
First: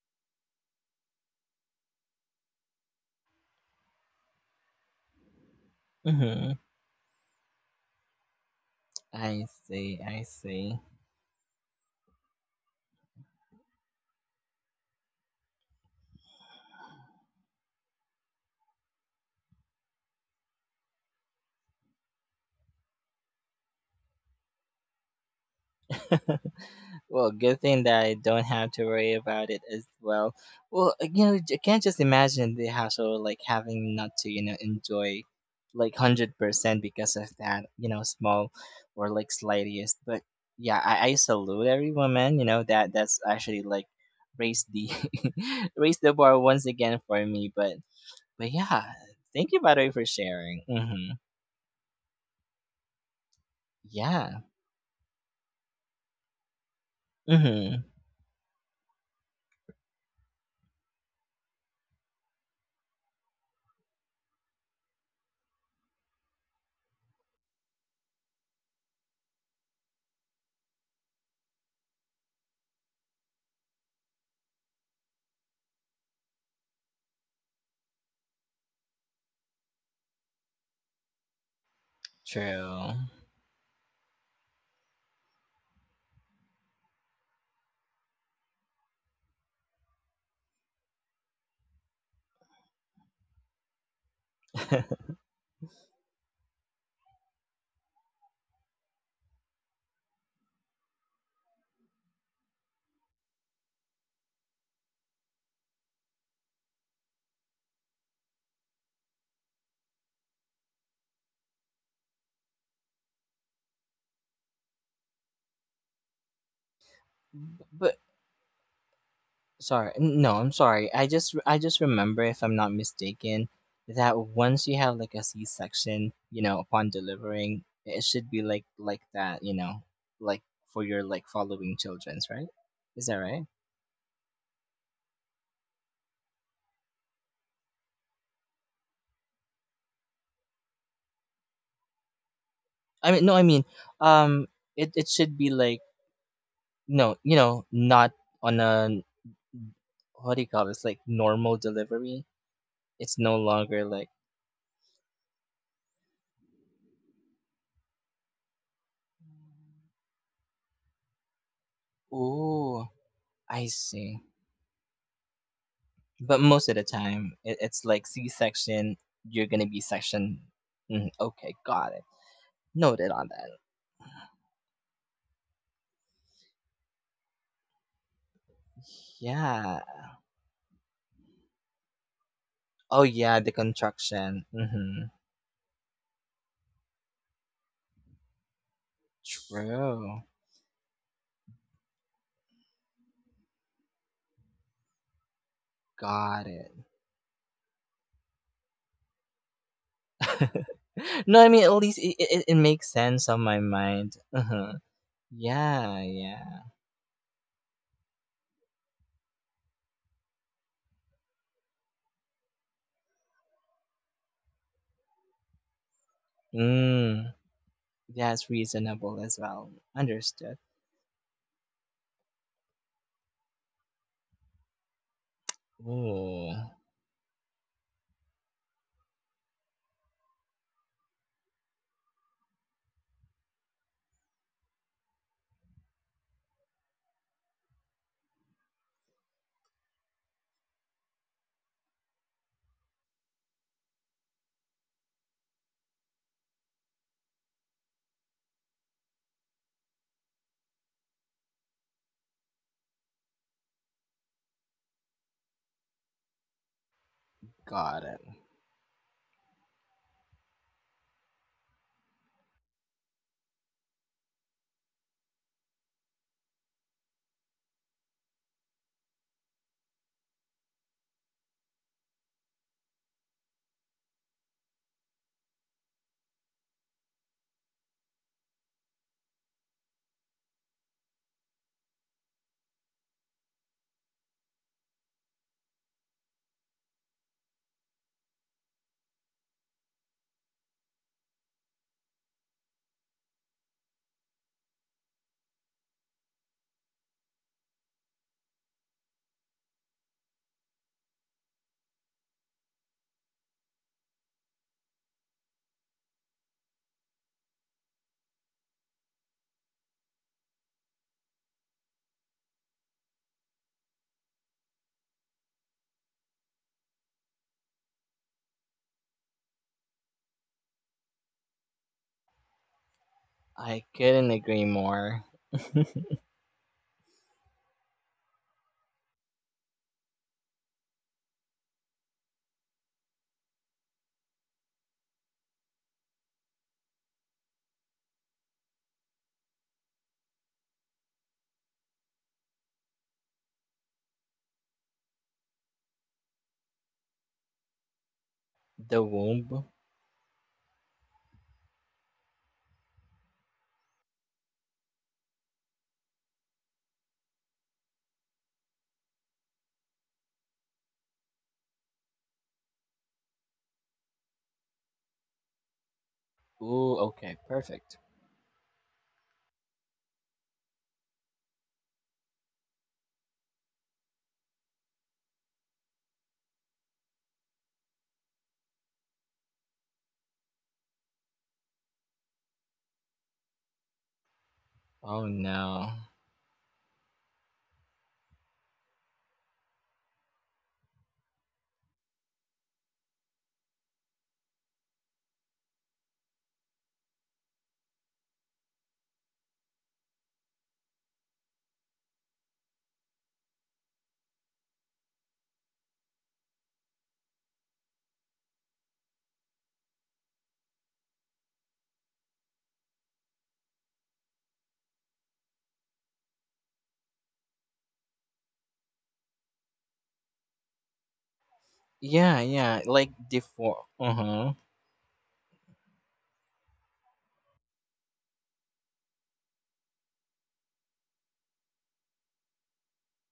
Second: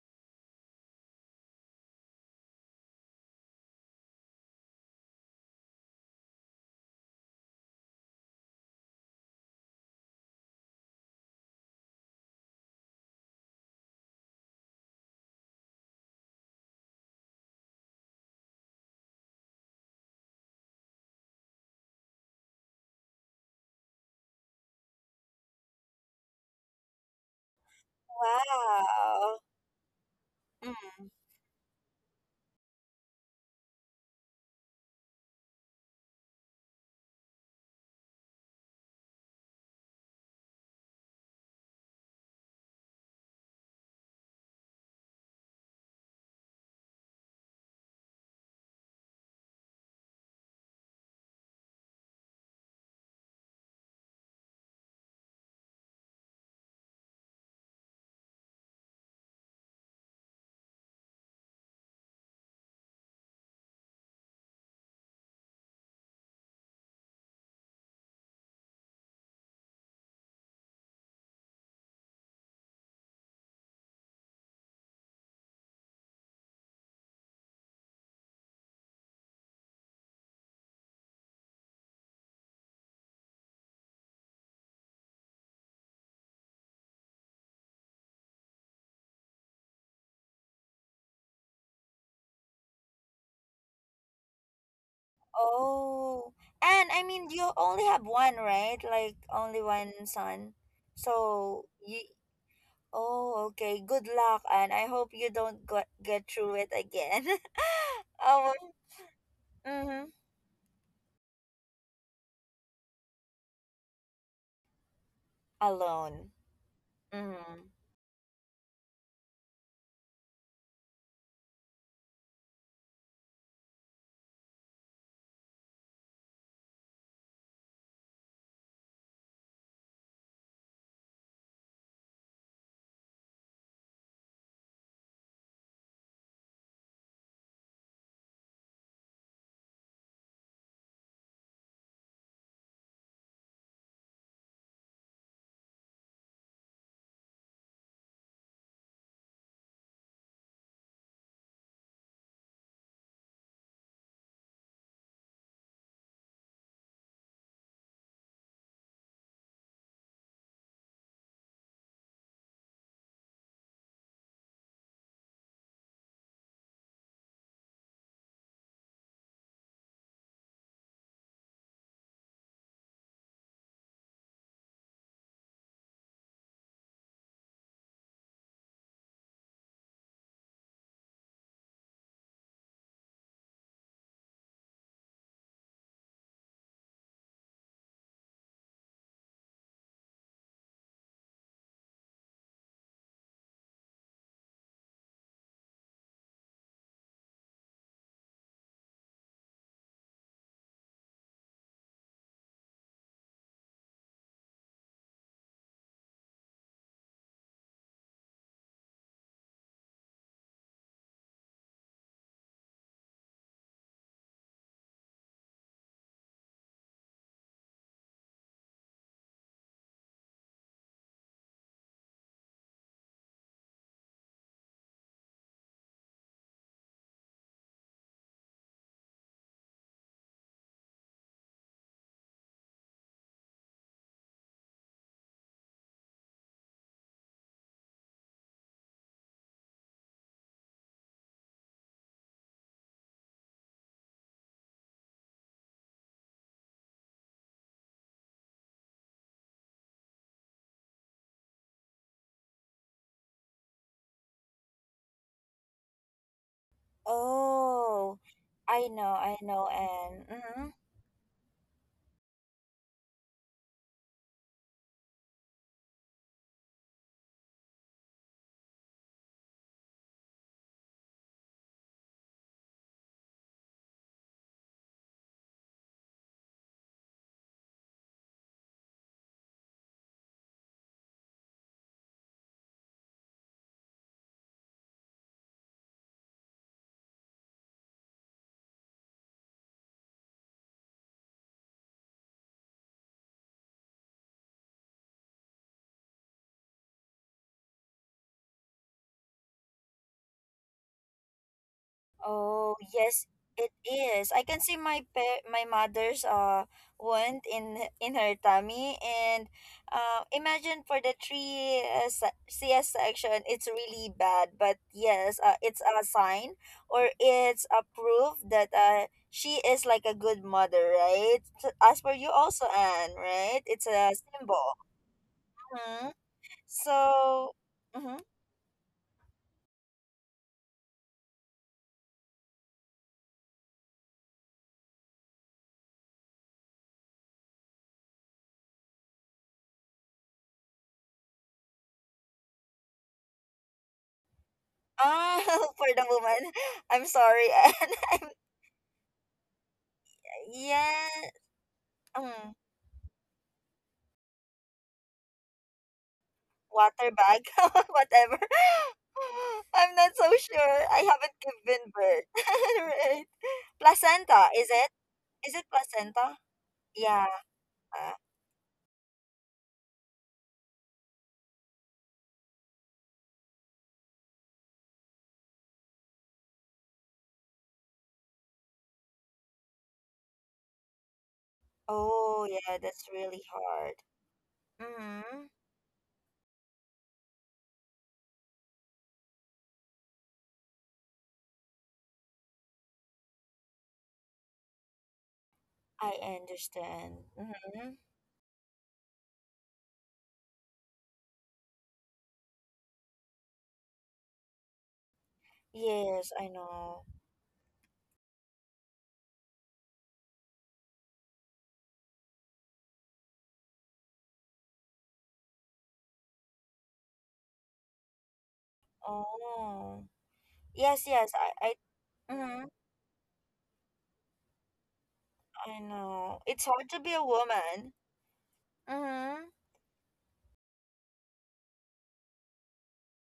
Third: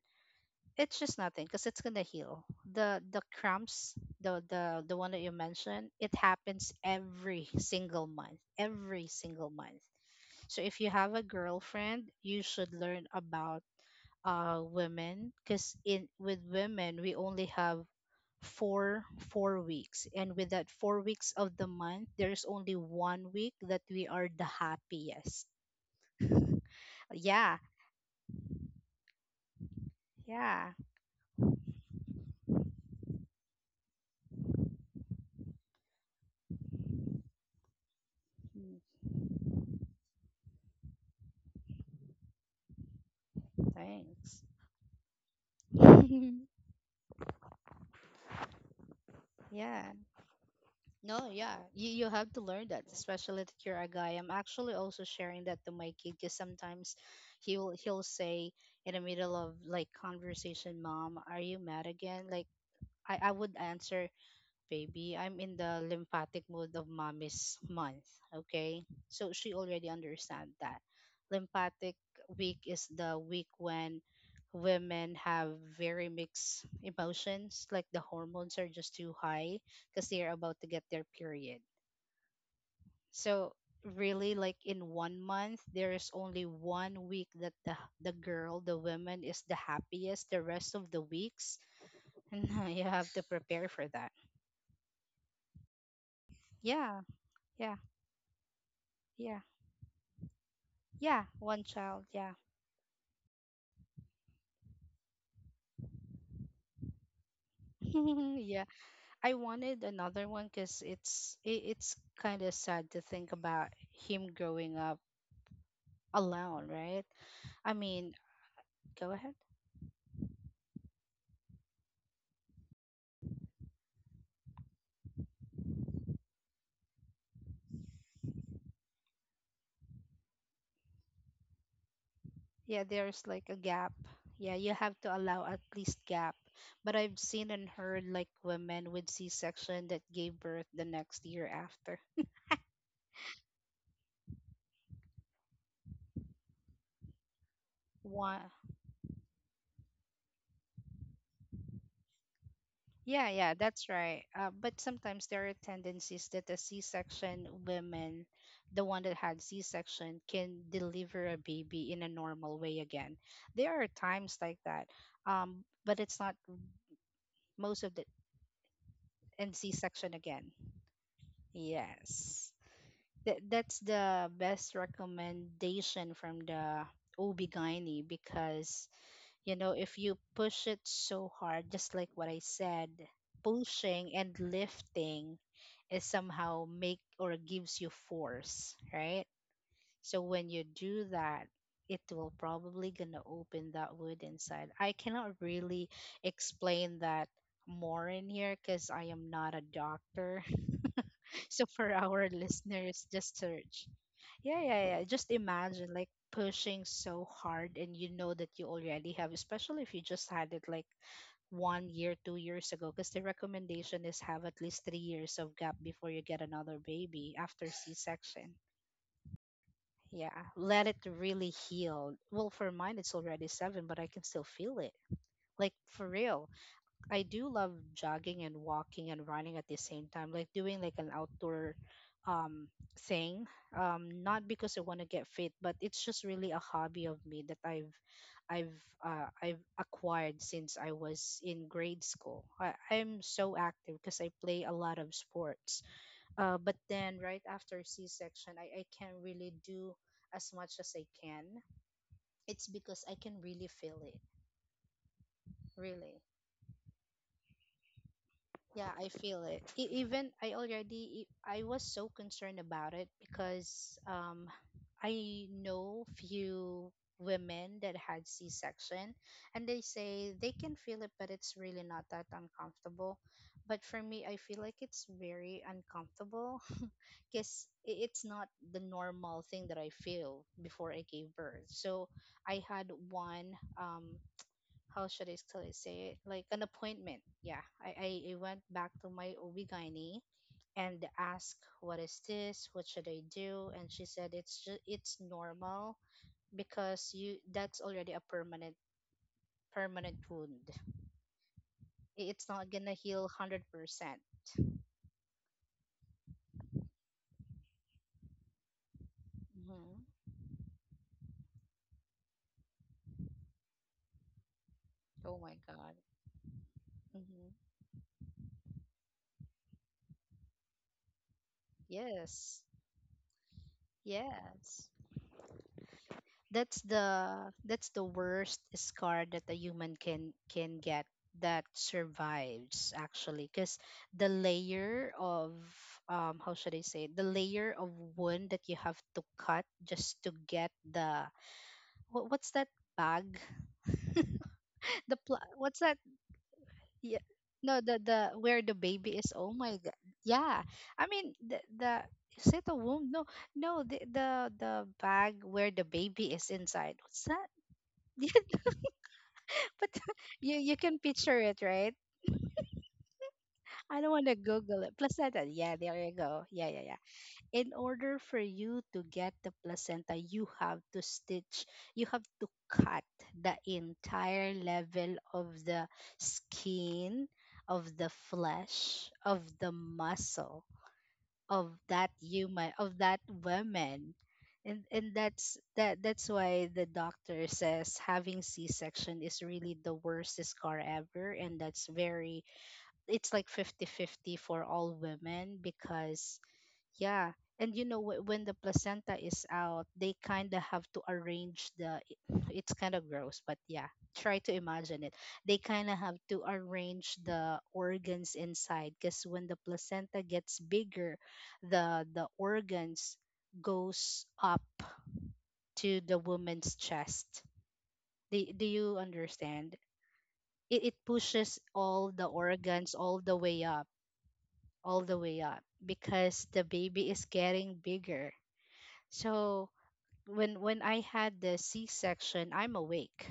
it's just nothing because it's gonna heal. The cramps, the one that you mentioned, it
Mm-hmm.
happens every single month, every
I
single month.
see, I
So
see.
if you have a girlfriend, you should learn about women because in with women we only have for 4 weeks. And with that 4 weeks of the month, there's only one week that we are the happiest.
Well, good
Yeah,
thing that I don't have to worry
Wow.
about it as well.
yeah.
Well,
Mm.
you know, I can't just imagine the hassle like having not to, you know, enjoy like 100% because of that, you know, small
Mm,
or like slightest. But yeah, I salute every woman, you know, that that's actually like
thanks.
raised the raised the bar once again for me. But yeah, thank you, by the
Yeah.
way, for sharing. Hmm.
No, yeah. You have to learn that, especially that you're a guy. I'm
Yeah.
actually also sharing that to my kid because sometimes
Hmm.
he'll say in the middle of like conversation, Mom, are you mad again? Like I would answer, baby. I'm in the lymphatic mode of mommy's month. Okay. So she already understand that. Lymphatic week is the week when women have very mixed emotions, like the hormones are just too high because they are about to get their period.
True.
So really like in one month there is only one week that the woman is the happiest, the rest of the weeks you have to prepare for that.
Oh. And
Yeah,
I mean, you
yeah,
only have one, right? Like
yeah.
only one son.
Yeah, one
So you.
child. Yeah,
Oh, okay. Good luck, and I hope you don't get through it again. Oh.
yeah. I wanted
Mm-hmm.
another one because it's kind of sad to think about him growing up
Alone.
alone, right?
Mm-hmm.
I
But
mean, go ahead.
No, I'm sorry. I just remember, if I'm not mistaken, that once you have like a C-section, you know, upon delivering, it should be like that, you know, like for your like following children's, right?
Yeah,
Is that
there's
right?
like a gap. Yeah, you have to allow at least gap. But I've seen and heard like women with C-section that gave birth the next year after.
I mean, no, I mean, um, it it should be like no, you know, not
One,
on a what do you call this? Like normal delivery. It's
yeah,
no
yeah,
longer
that's
like,
right. But sometimes there are tendencies that a C-section women, the one that had C-section, can deliver a baby in a normal way
oh,
again.
I
There are
see.
times like that, but it's not
But most of the time,
most
it's
of the,
like C section, you're
and
gonna be
C-section
section.
again.
Mm, okay, got it.
Yes,
Noted on
that
that.
that's the best recommendation from the ob because you know
Yeah.
if you push it so hard, just like what I said,
Oh, yeah, the
pushing and
contraction. Mm-hmm.
lifting is somehow make or gives you force, right? So
True.
when you do that, it will probably gonna open that wood inside. I cannot really
Got it.
explain that more in here because I am not a doctor.
No, I mean,
so
at
for
least
our
it makes
listeners,
sense
just
on my
search.
mind.
Yeah,
Uh-huh.
yeah, yeah. Just imagine
Yeah,
like
yeah.
pushing so hard and you know that you already have, especially if you just had it like 1 year, 2 years ago, because the recommendation is have at least 3 years of gap before you get another
Mm,
baby after
that's
C-section.
reasonable as well.
Yeah,
Understood.
let it really heal. Well, for mine, it's already seven, but I can still feel it. Like for
Ooh,
real. I do love jogging and walking and running at the same time, like doing like an outdoor um thing. Not because I want to get fit, but it's just really a hobby of me that I've I've acquired since I was in grade school. I'm so active because I play a lot of sports. But then right after C-section, I can't really do as much as I can. It's because I can really feel it, really.
got
Oh,
it.
Yeah, I
I
feel it.
know,
E-
and
even
mm-hmm.
I was so concerned about it because I know few women that had C-section and they say they can feel it but it's really not that uncomfortable. But for me, I feel like it's very uncomfortable because it's not the normal thing that I feel before I gave birth. So I had one um, how should I still say it? Like an appointment. Yeah. I went back to my ob and asked, what is this? What should I do? And she said, it's normal because that's already a permanent wound. I- It's not
Oh,
going to heal
yes, it
100%.
is. I can see my pa- my mother's wound in her tummy and
Mm-hmm.
imagine for the three se- CS section, it's really bad, but
Oh
yes,
my
it's
God.
a sign or it's
Mm-hmm.
a proof that she is like a good mother, right? So, as for you
Yes.
also, Anne, right?
I
It's a
couldn't agree
symbol.
Yes.
more.
Hmm.
that's
So,
the that's the
mhm.
worst scar that a human can get that survives actually because the layer of how should I say it? The layer of wound that you have to cut just to get the what, what's that bag,
Ah,
what's
for
that,
the woman, I'm
yeah,
sorry,
no,
and
the
I'm,
where the
The
baby is, oh
womb.
my god. Yeah, I
yeah.
mean the is
Mm,
it a womb? No, no, the bag where the baby is inside,
water
what's
bag,
that?
whatever.
But
I'm not so
you
sure.
can
I
picture
haven't
it, right?
given birth. Right.
I don't want to
Placenta, is
Google
it?
it. Placenta.
Is it
Yeah, there you
placenta?
go. Yeah, yeah,
Ooh,
yeah.
Yeah.
okay,
In
perfect.
order for you to get the placenta, you have to stitch, you have to cut the entire level of the skin, of the flesh, of the muscle, of that
Oh,
human,
yeah,
of
that's
that
really hard.
woman. And
Oh
Mm-hmm.
that's
no.
that's why the doctor says having C-section is really the worst scar ever, and that's very, it's like 50 50 for all women
I
because
understand.
yeah. And you
Mm-hmm.
know, when the placenta is out, they kind of have to arrange the. It's kind of gross, but yeah, try to imagine it. They kind of have
Yes,
to
I know.
arrange the organs inside because when the placenta gets bigger, the organs goes up to the woman's chest. Do you understand?
Oh.
It
Yes, yes,
pushes all the
I,
Yeah,
mm-hmm.
yeah,
organs
like
all the way
default.
up,
Uh-huh.
all the way up
I know.
because
It's
the
hard to
baby
be a
is getting
woman.
bigger.
Mm-hmm.
So when I had the C-section, I'm awake.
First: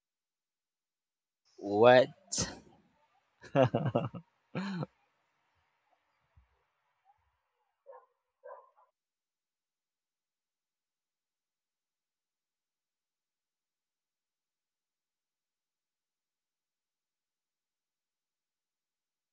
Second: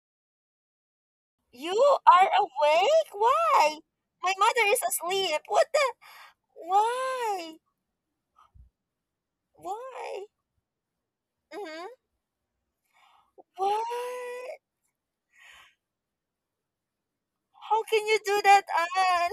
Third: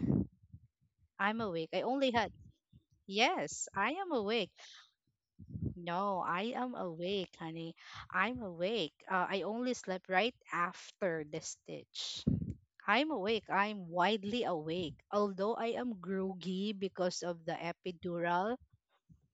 I'm awake. I
You
What?
only
are
had,
awake?
yes,
Why?
I am
My
awake.
mother is asleep. What the?
No, I am awake,
Why?
honey. I'm awake. I only slept
Why?
right after the
Mm-hmm.
stitch. I'm awake. I'm widely
Why?
awake. Although I am groggy because of the
How can you do
epidural.
that, Anne?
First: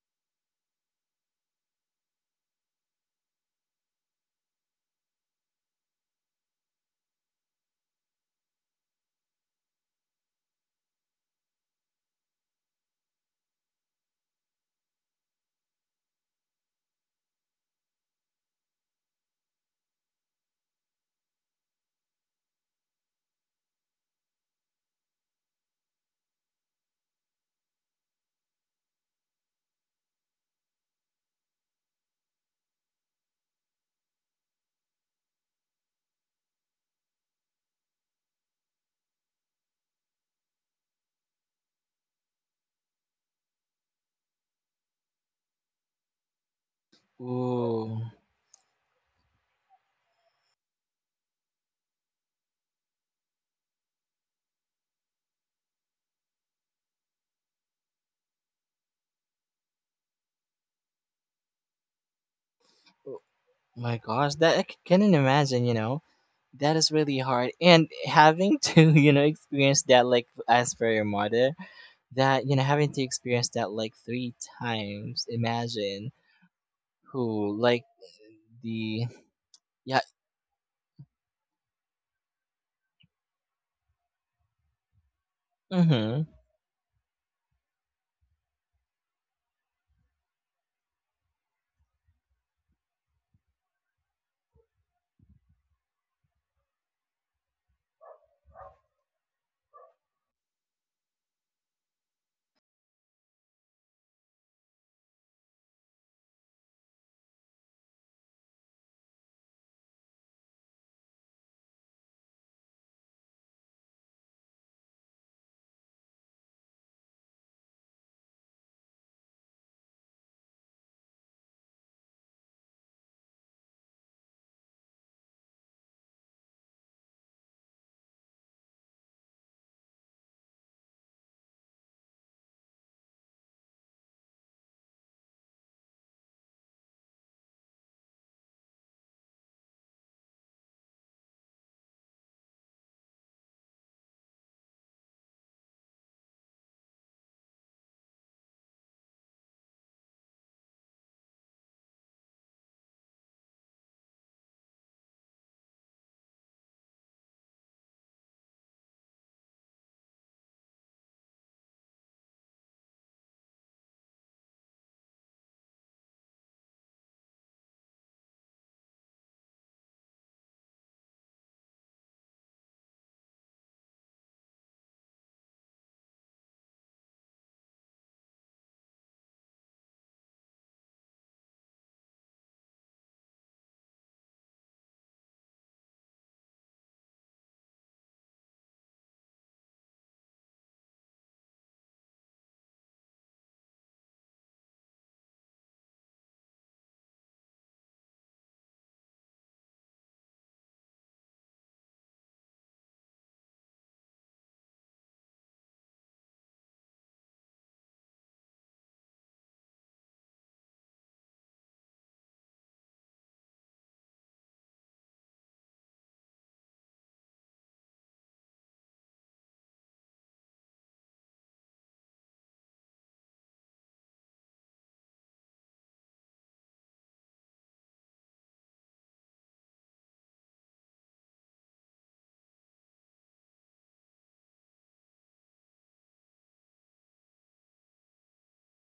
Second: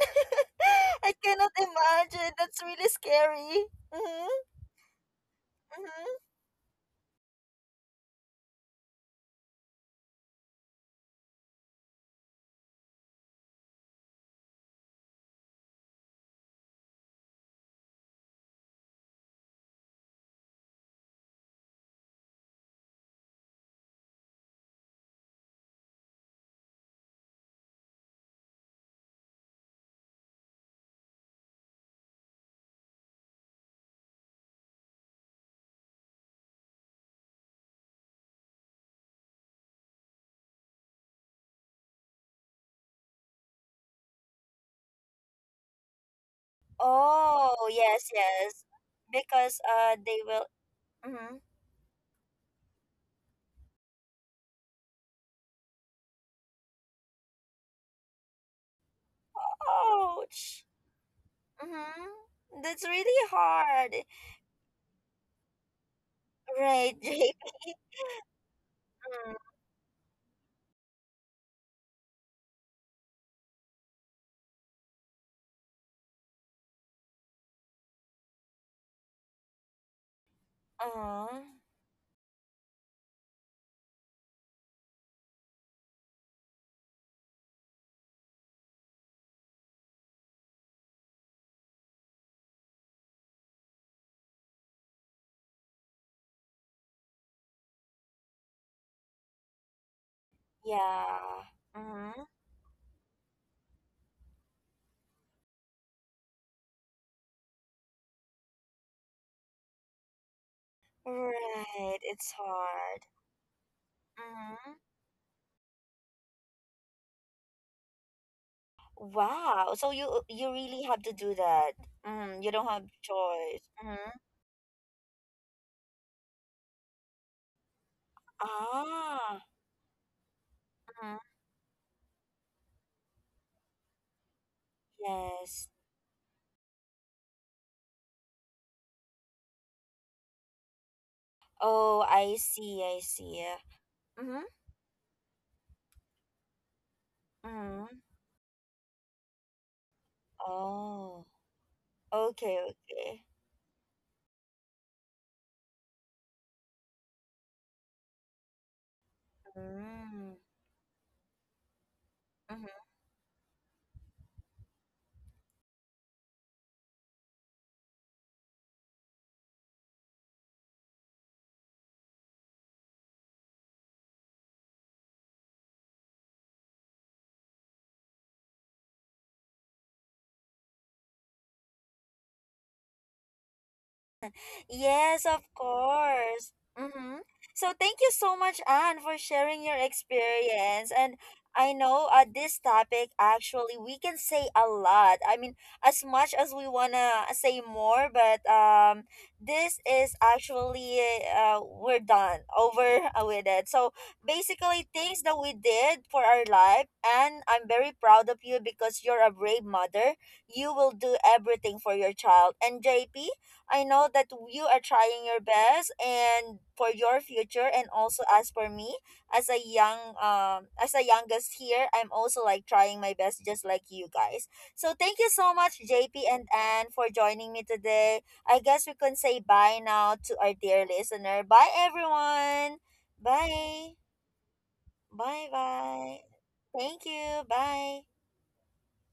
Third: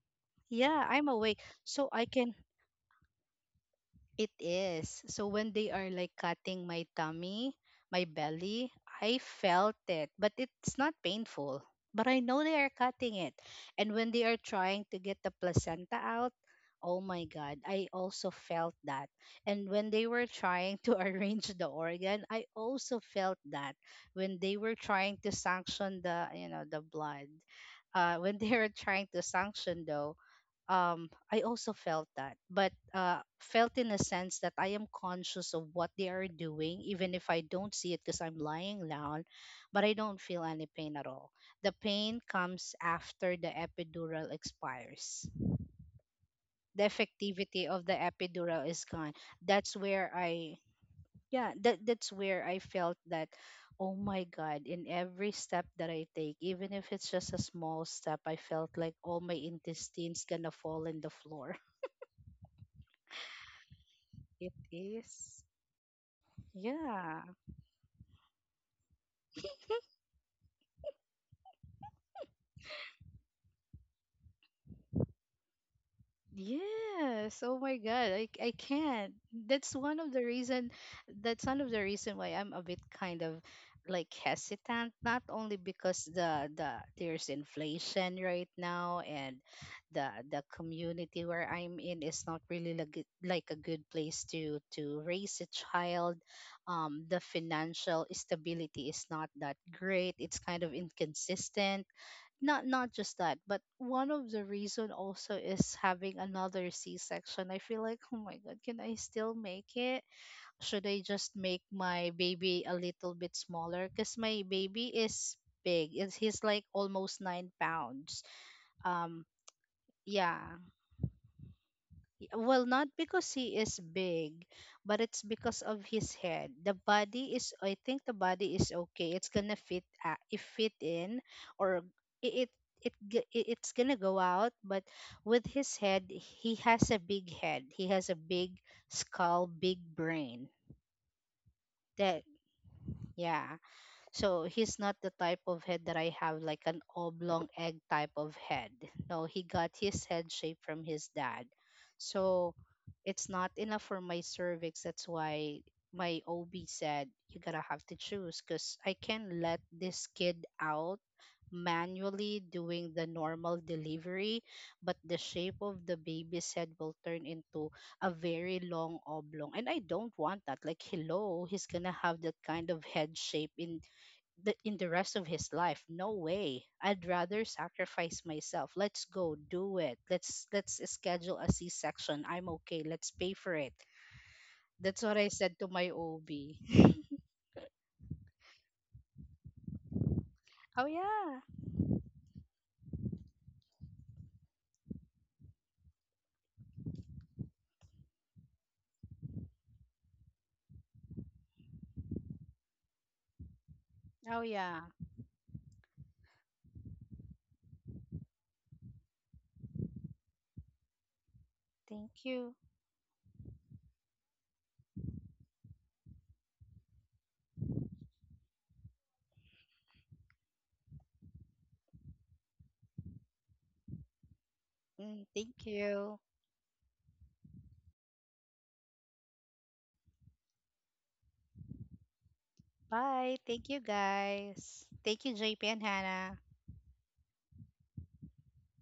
Yeah, I'm
I
awake.
cannot
So I
imagine.
can.
That's really scary. Mm-hmm.
It is. So when they are like
Mm-hmm.
cutting my tummy, my belly, I felt it, but it's not painful. But I know they are cutting it. And when they are trying to get the placenta out, oh my God, I also felt that. And when they were trying to arrange the organ, I also felt that. When they were trying to sanction the, you know, the blood, when they were trying to sanction though, I also felt that, but felt in a sense that I am conscious of what they are doing, even if I don't see it because I'm lying down, but I don't feel any pain at all. The pain comes after the epidural expires. The effectivity
Oh,
of the
Ooh.
yes,
Oh
yes.
epidural is gone.
Because
That's where
they will
I,
mm-hmm.
yeah, that's where I felt that. Oh my God, in every step that I take, even if it's just a small step, I felt like all my intestines gonna
Ouch.
fall in the floor.
Mm-hmm. That's really
my
hard.
gosh,
It
that I couldn't
is.
imagine, you know. That is
Right,
really
Yeah.
right.
hard. And having to, you know,
Mm.
experience that like as for your mother, that, you know, having to experience that like three times. Imagine
Yes.
who
Oh my
like
God. I
the
can't.
yeah,
Uh-huh.
That's one of the reason why I'm a bit kind of like hesitant, not only because
mhm.
there's inflation right now and the community where I'm in is not really like a good place to raise a child. The financial stability is not that great. It's kind of
Yeah.
inconsistent,
Mm-hmm.
not not just that but one of the reason also is having another C-section. I feel like, oh my god, can I still make it? Should I just make
Right.
my
It's
baby a
hard.
little bit smaller because my
Mm-hmm.
baby is big, it's he's like almost 9 pounds, um,
Wow. So you
yeah.
you really have to do that. Mm, you
Well,
don't have
not because he
choice.
is
Mm-hmm.
big, but it's because of his head. The body is, I think the body is okay. It's
Ah.
gonna fit, it fit
Mm-hmm.
in, or it, it it's gonna go out. But with
Yes.
his head, he has a big head. He has a big skull, big brain.
Oh,
That
I see. I see.
Yeah. So
Mm-hmm.
he's not the type of head that I have, like an oblong egg
Mm-hmm.
type of head. No, he got his head shape from his
Oh.
dad. So
Okay. Okay.
it's not enough for my cervix. That's why my OB said, you gotta have to choose because I can let this
Mm.
kid out manually
Mm-hmm.
doing the normal delivery, but the shape of the baby's head will turn into a very long oblong. And I don't want that. Like, hello, he's gonna have that kind of head shape in in the rest of his life. No way. I'd rather sacrifice myself. Let's go do it. Let's schedule a C-section. I'm okay. Let's pay for it. That's what
Yes,
I
of
said to my
course.
OB.
Mm-hmm. So thank you so much, Anne, for sharing your
Oh
experience. And
yeah.
I know this topic actually we can say a lot. I mean, as much as we wanna say more, but this is actually we're done over with it. So
Oh yeah.
basically, things that we did for our life, and I'm very proud of you because you're a brave mother. You will do everything for your
Thank you.
child. And JP, I know that you are trying your best and for your future, and also as for me as a young as a youngest here, I'm also like trying my best just like you guys. So thank
Mm,
you
thank
so much
you.
JP and Anne for joining me today. I guess we can say bye now to our dear listener. Bye everyone.
Bye. Thank you
Bye.
guys. Thank you
Bye
JP and
bye.
Hannah.
Thank you. Bye.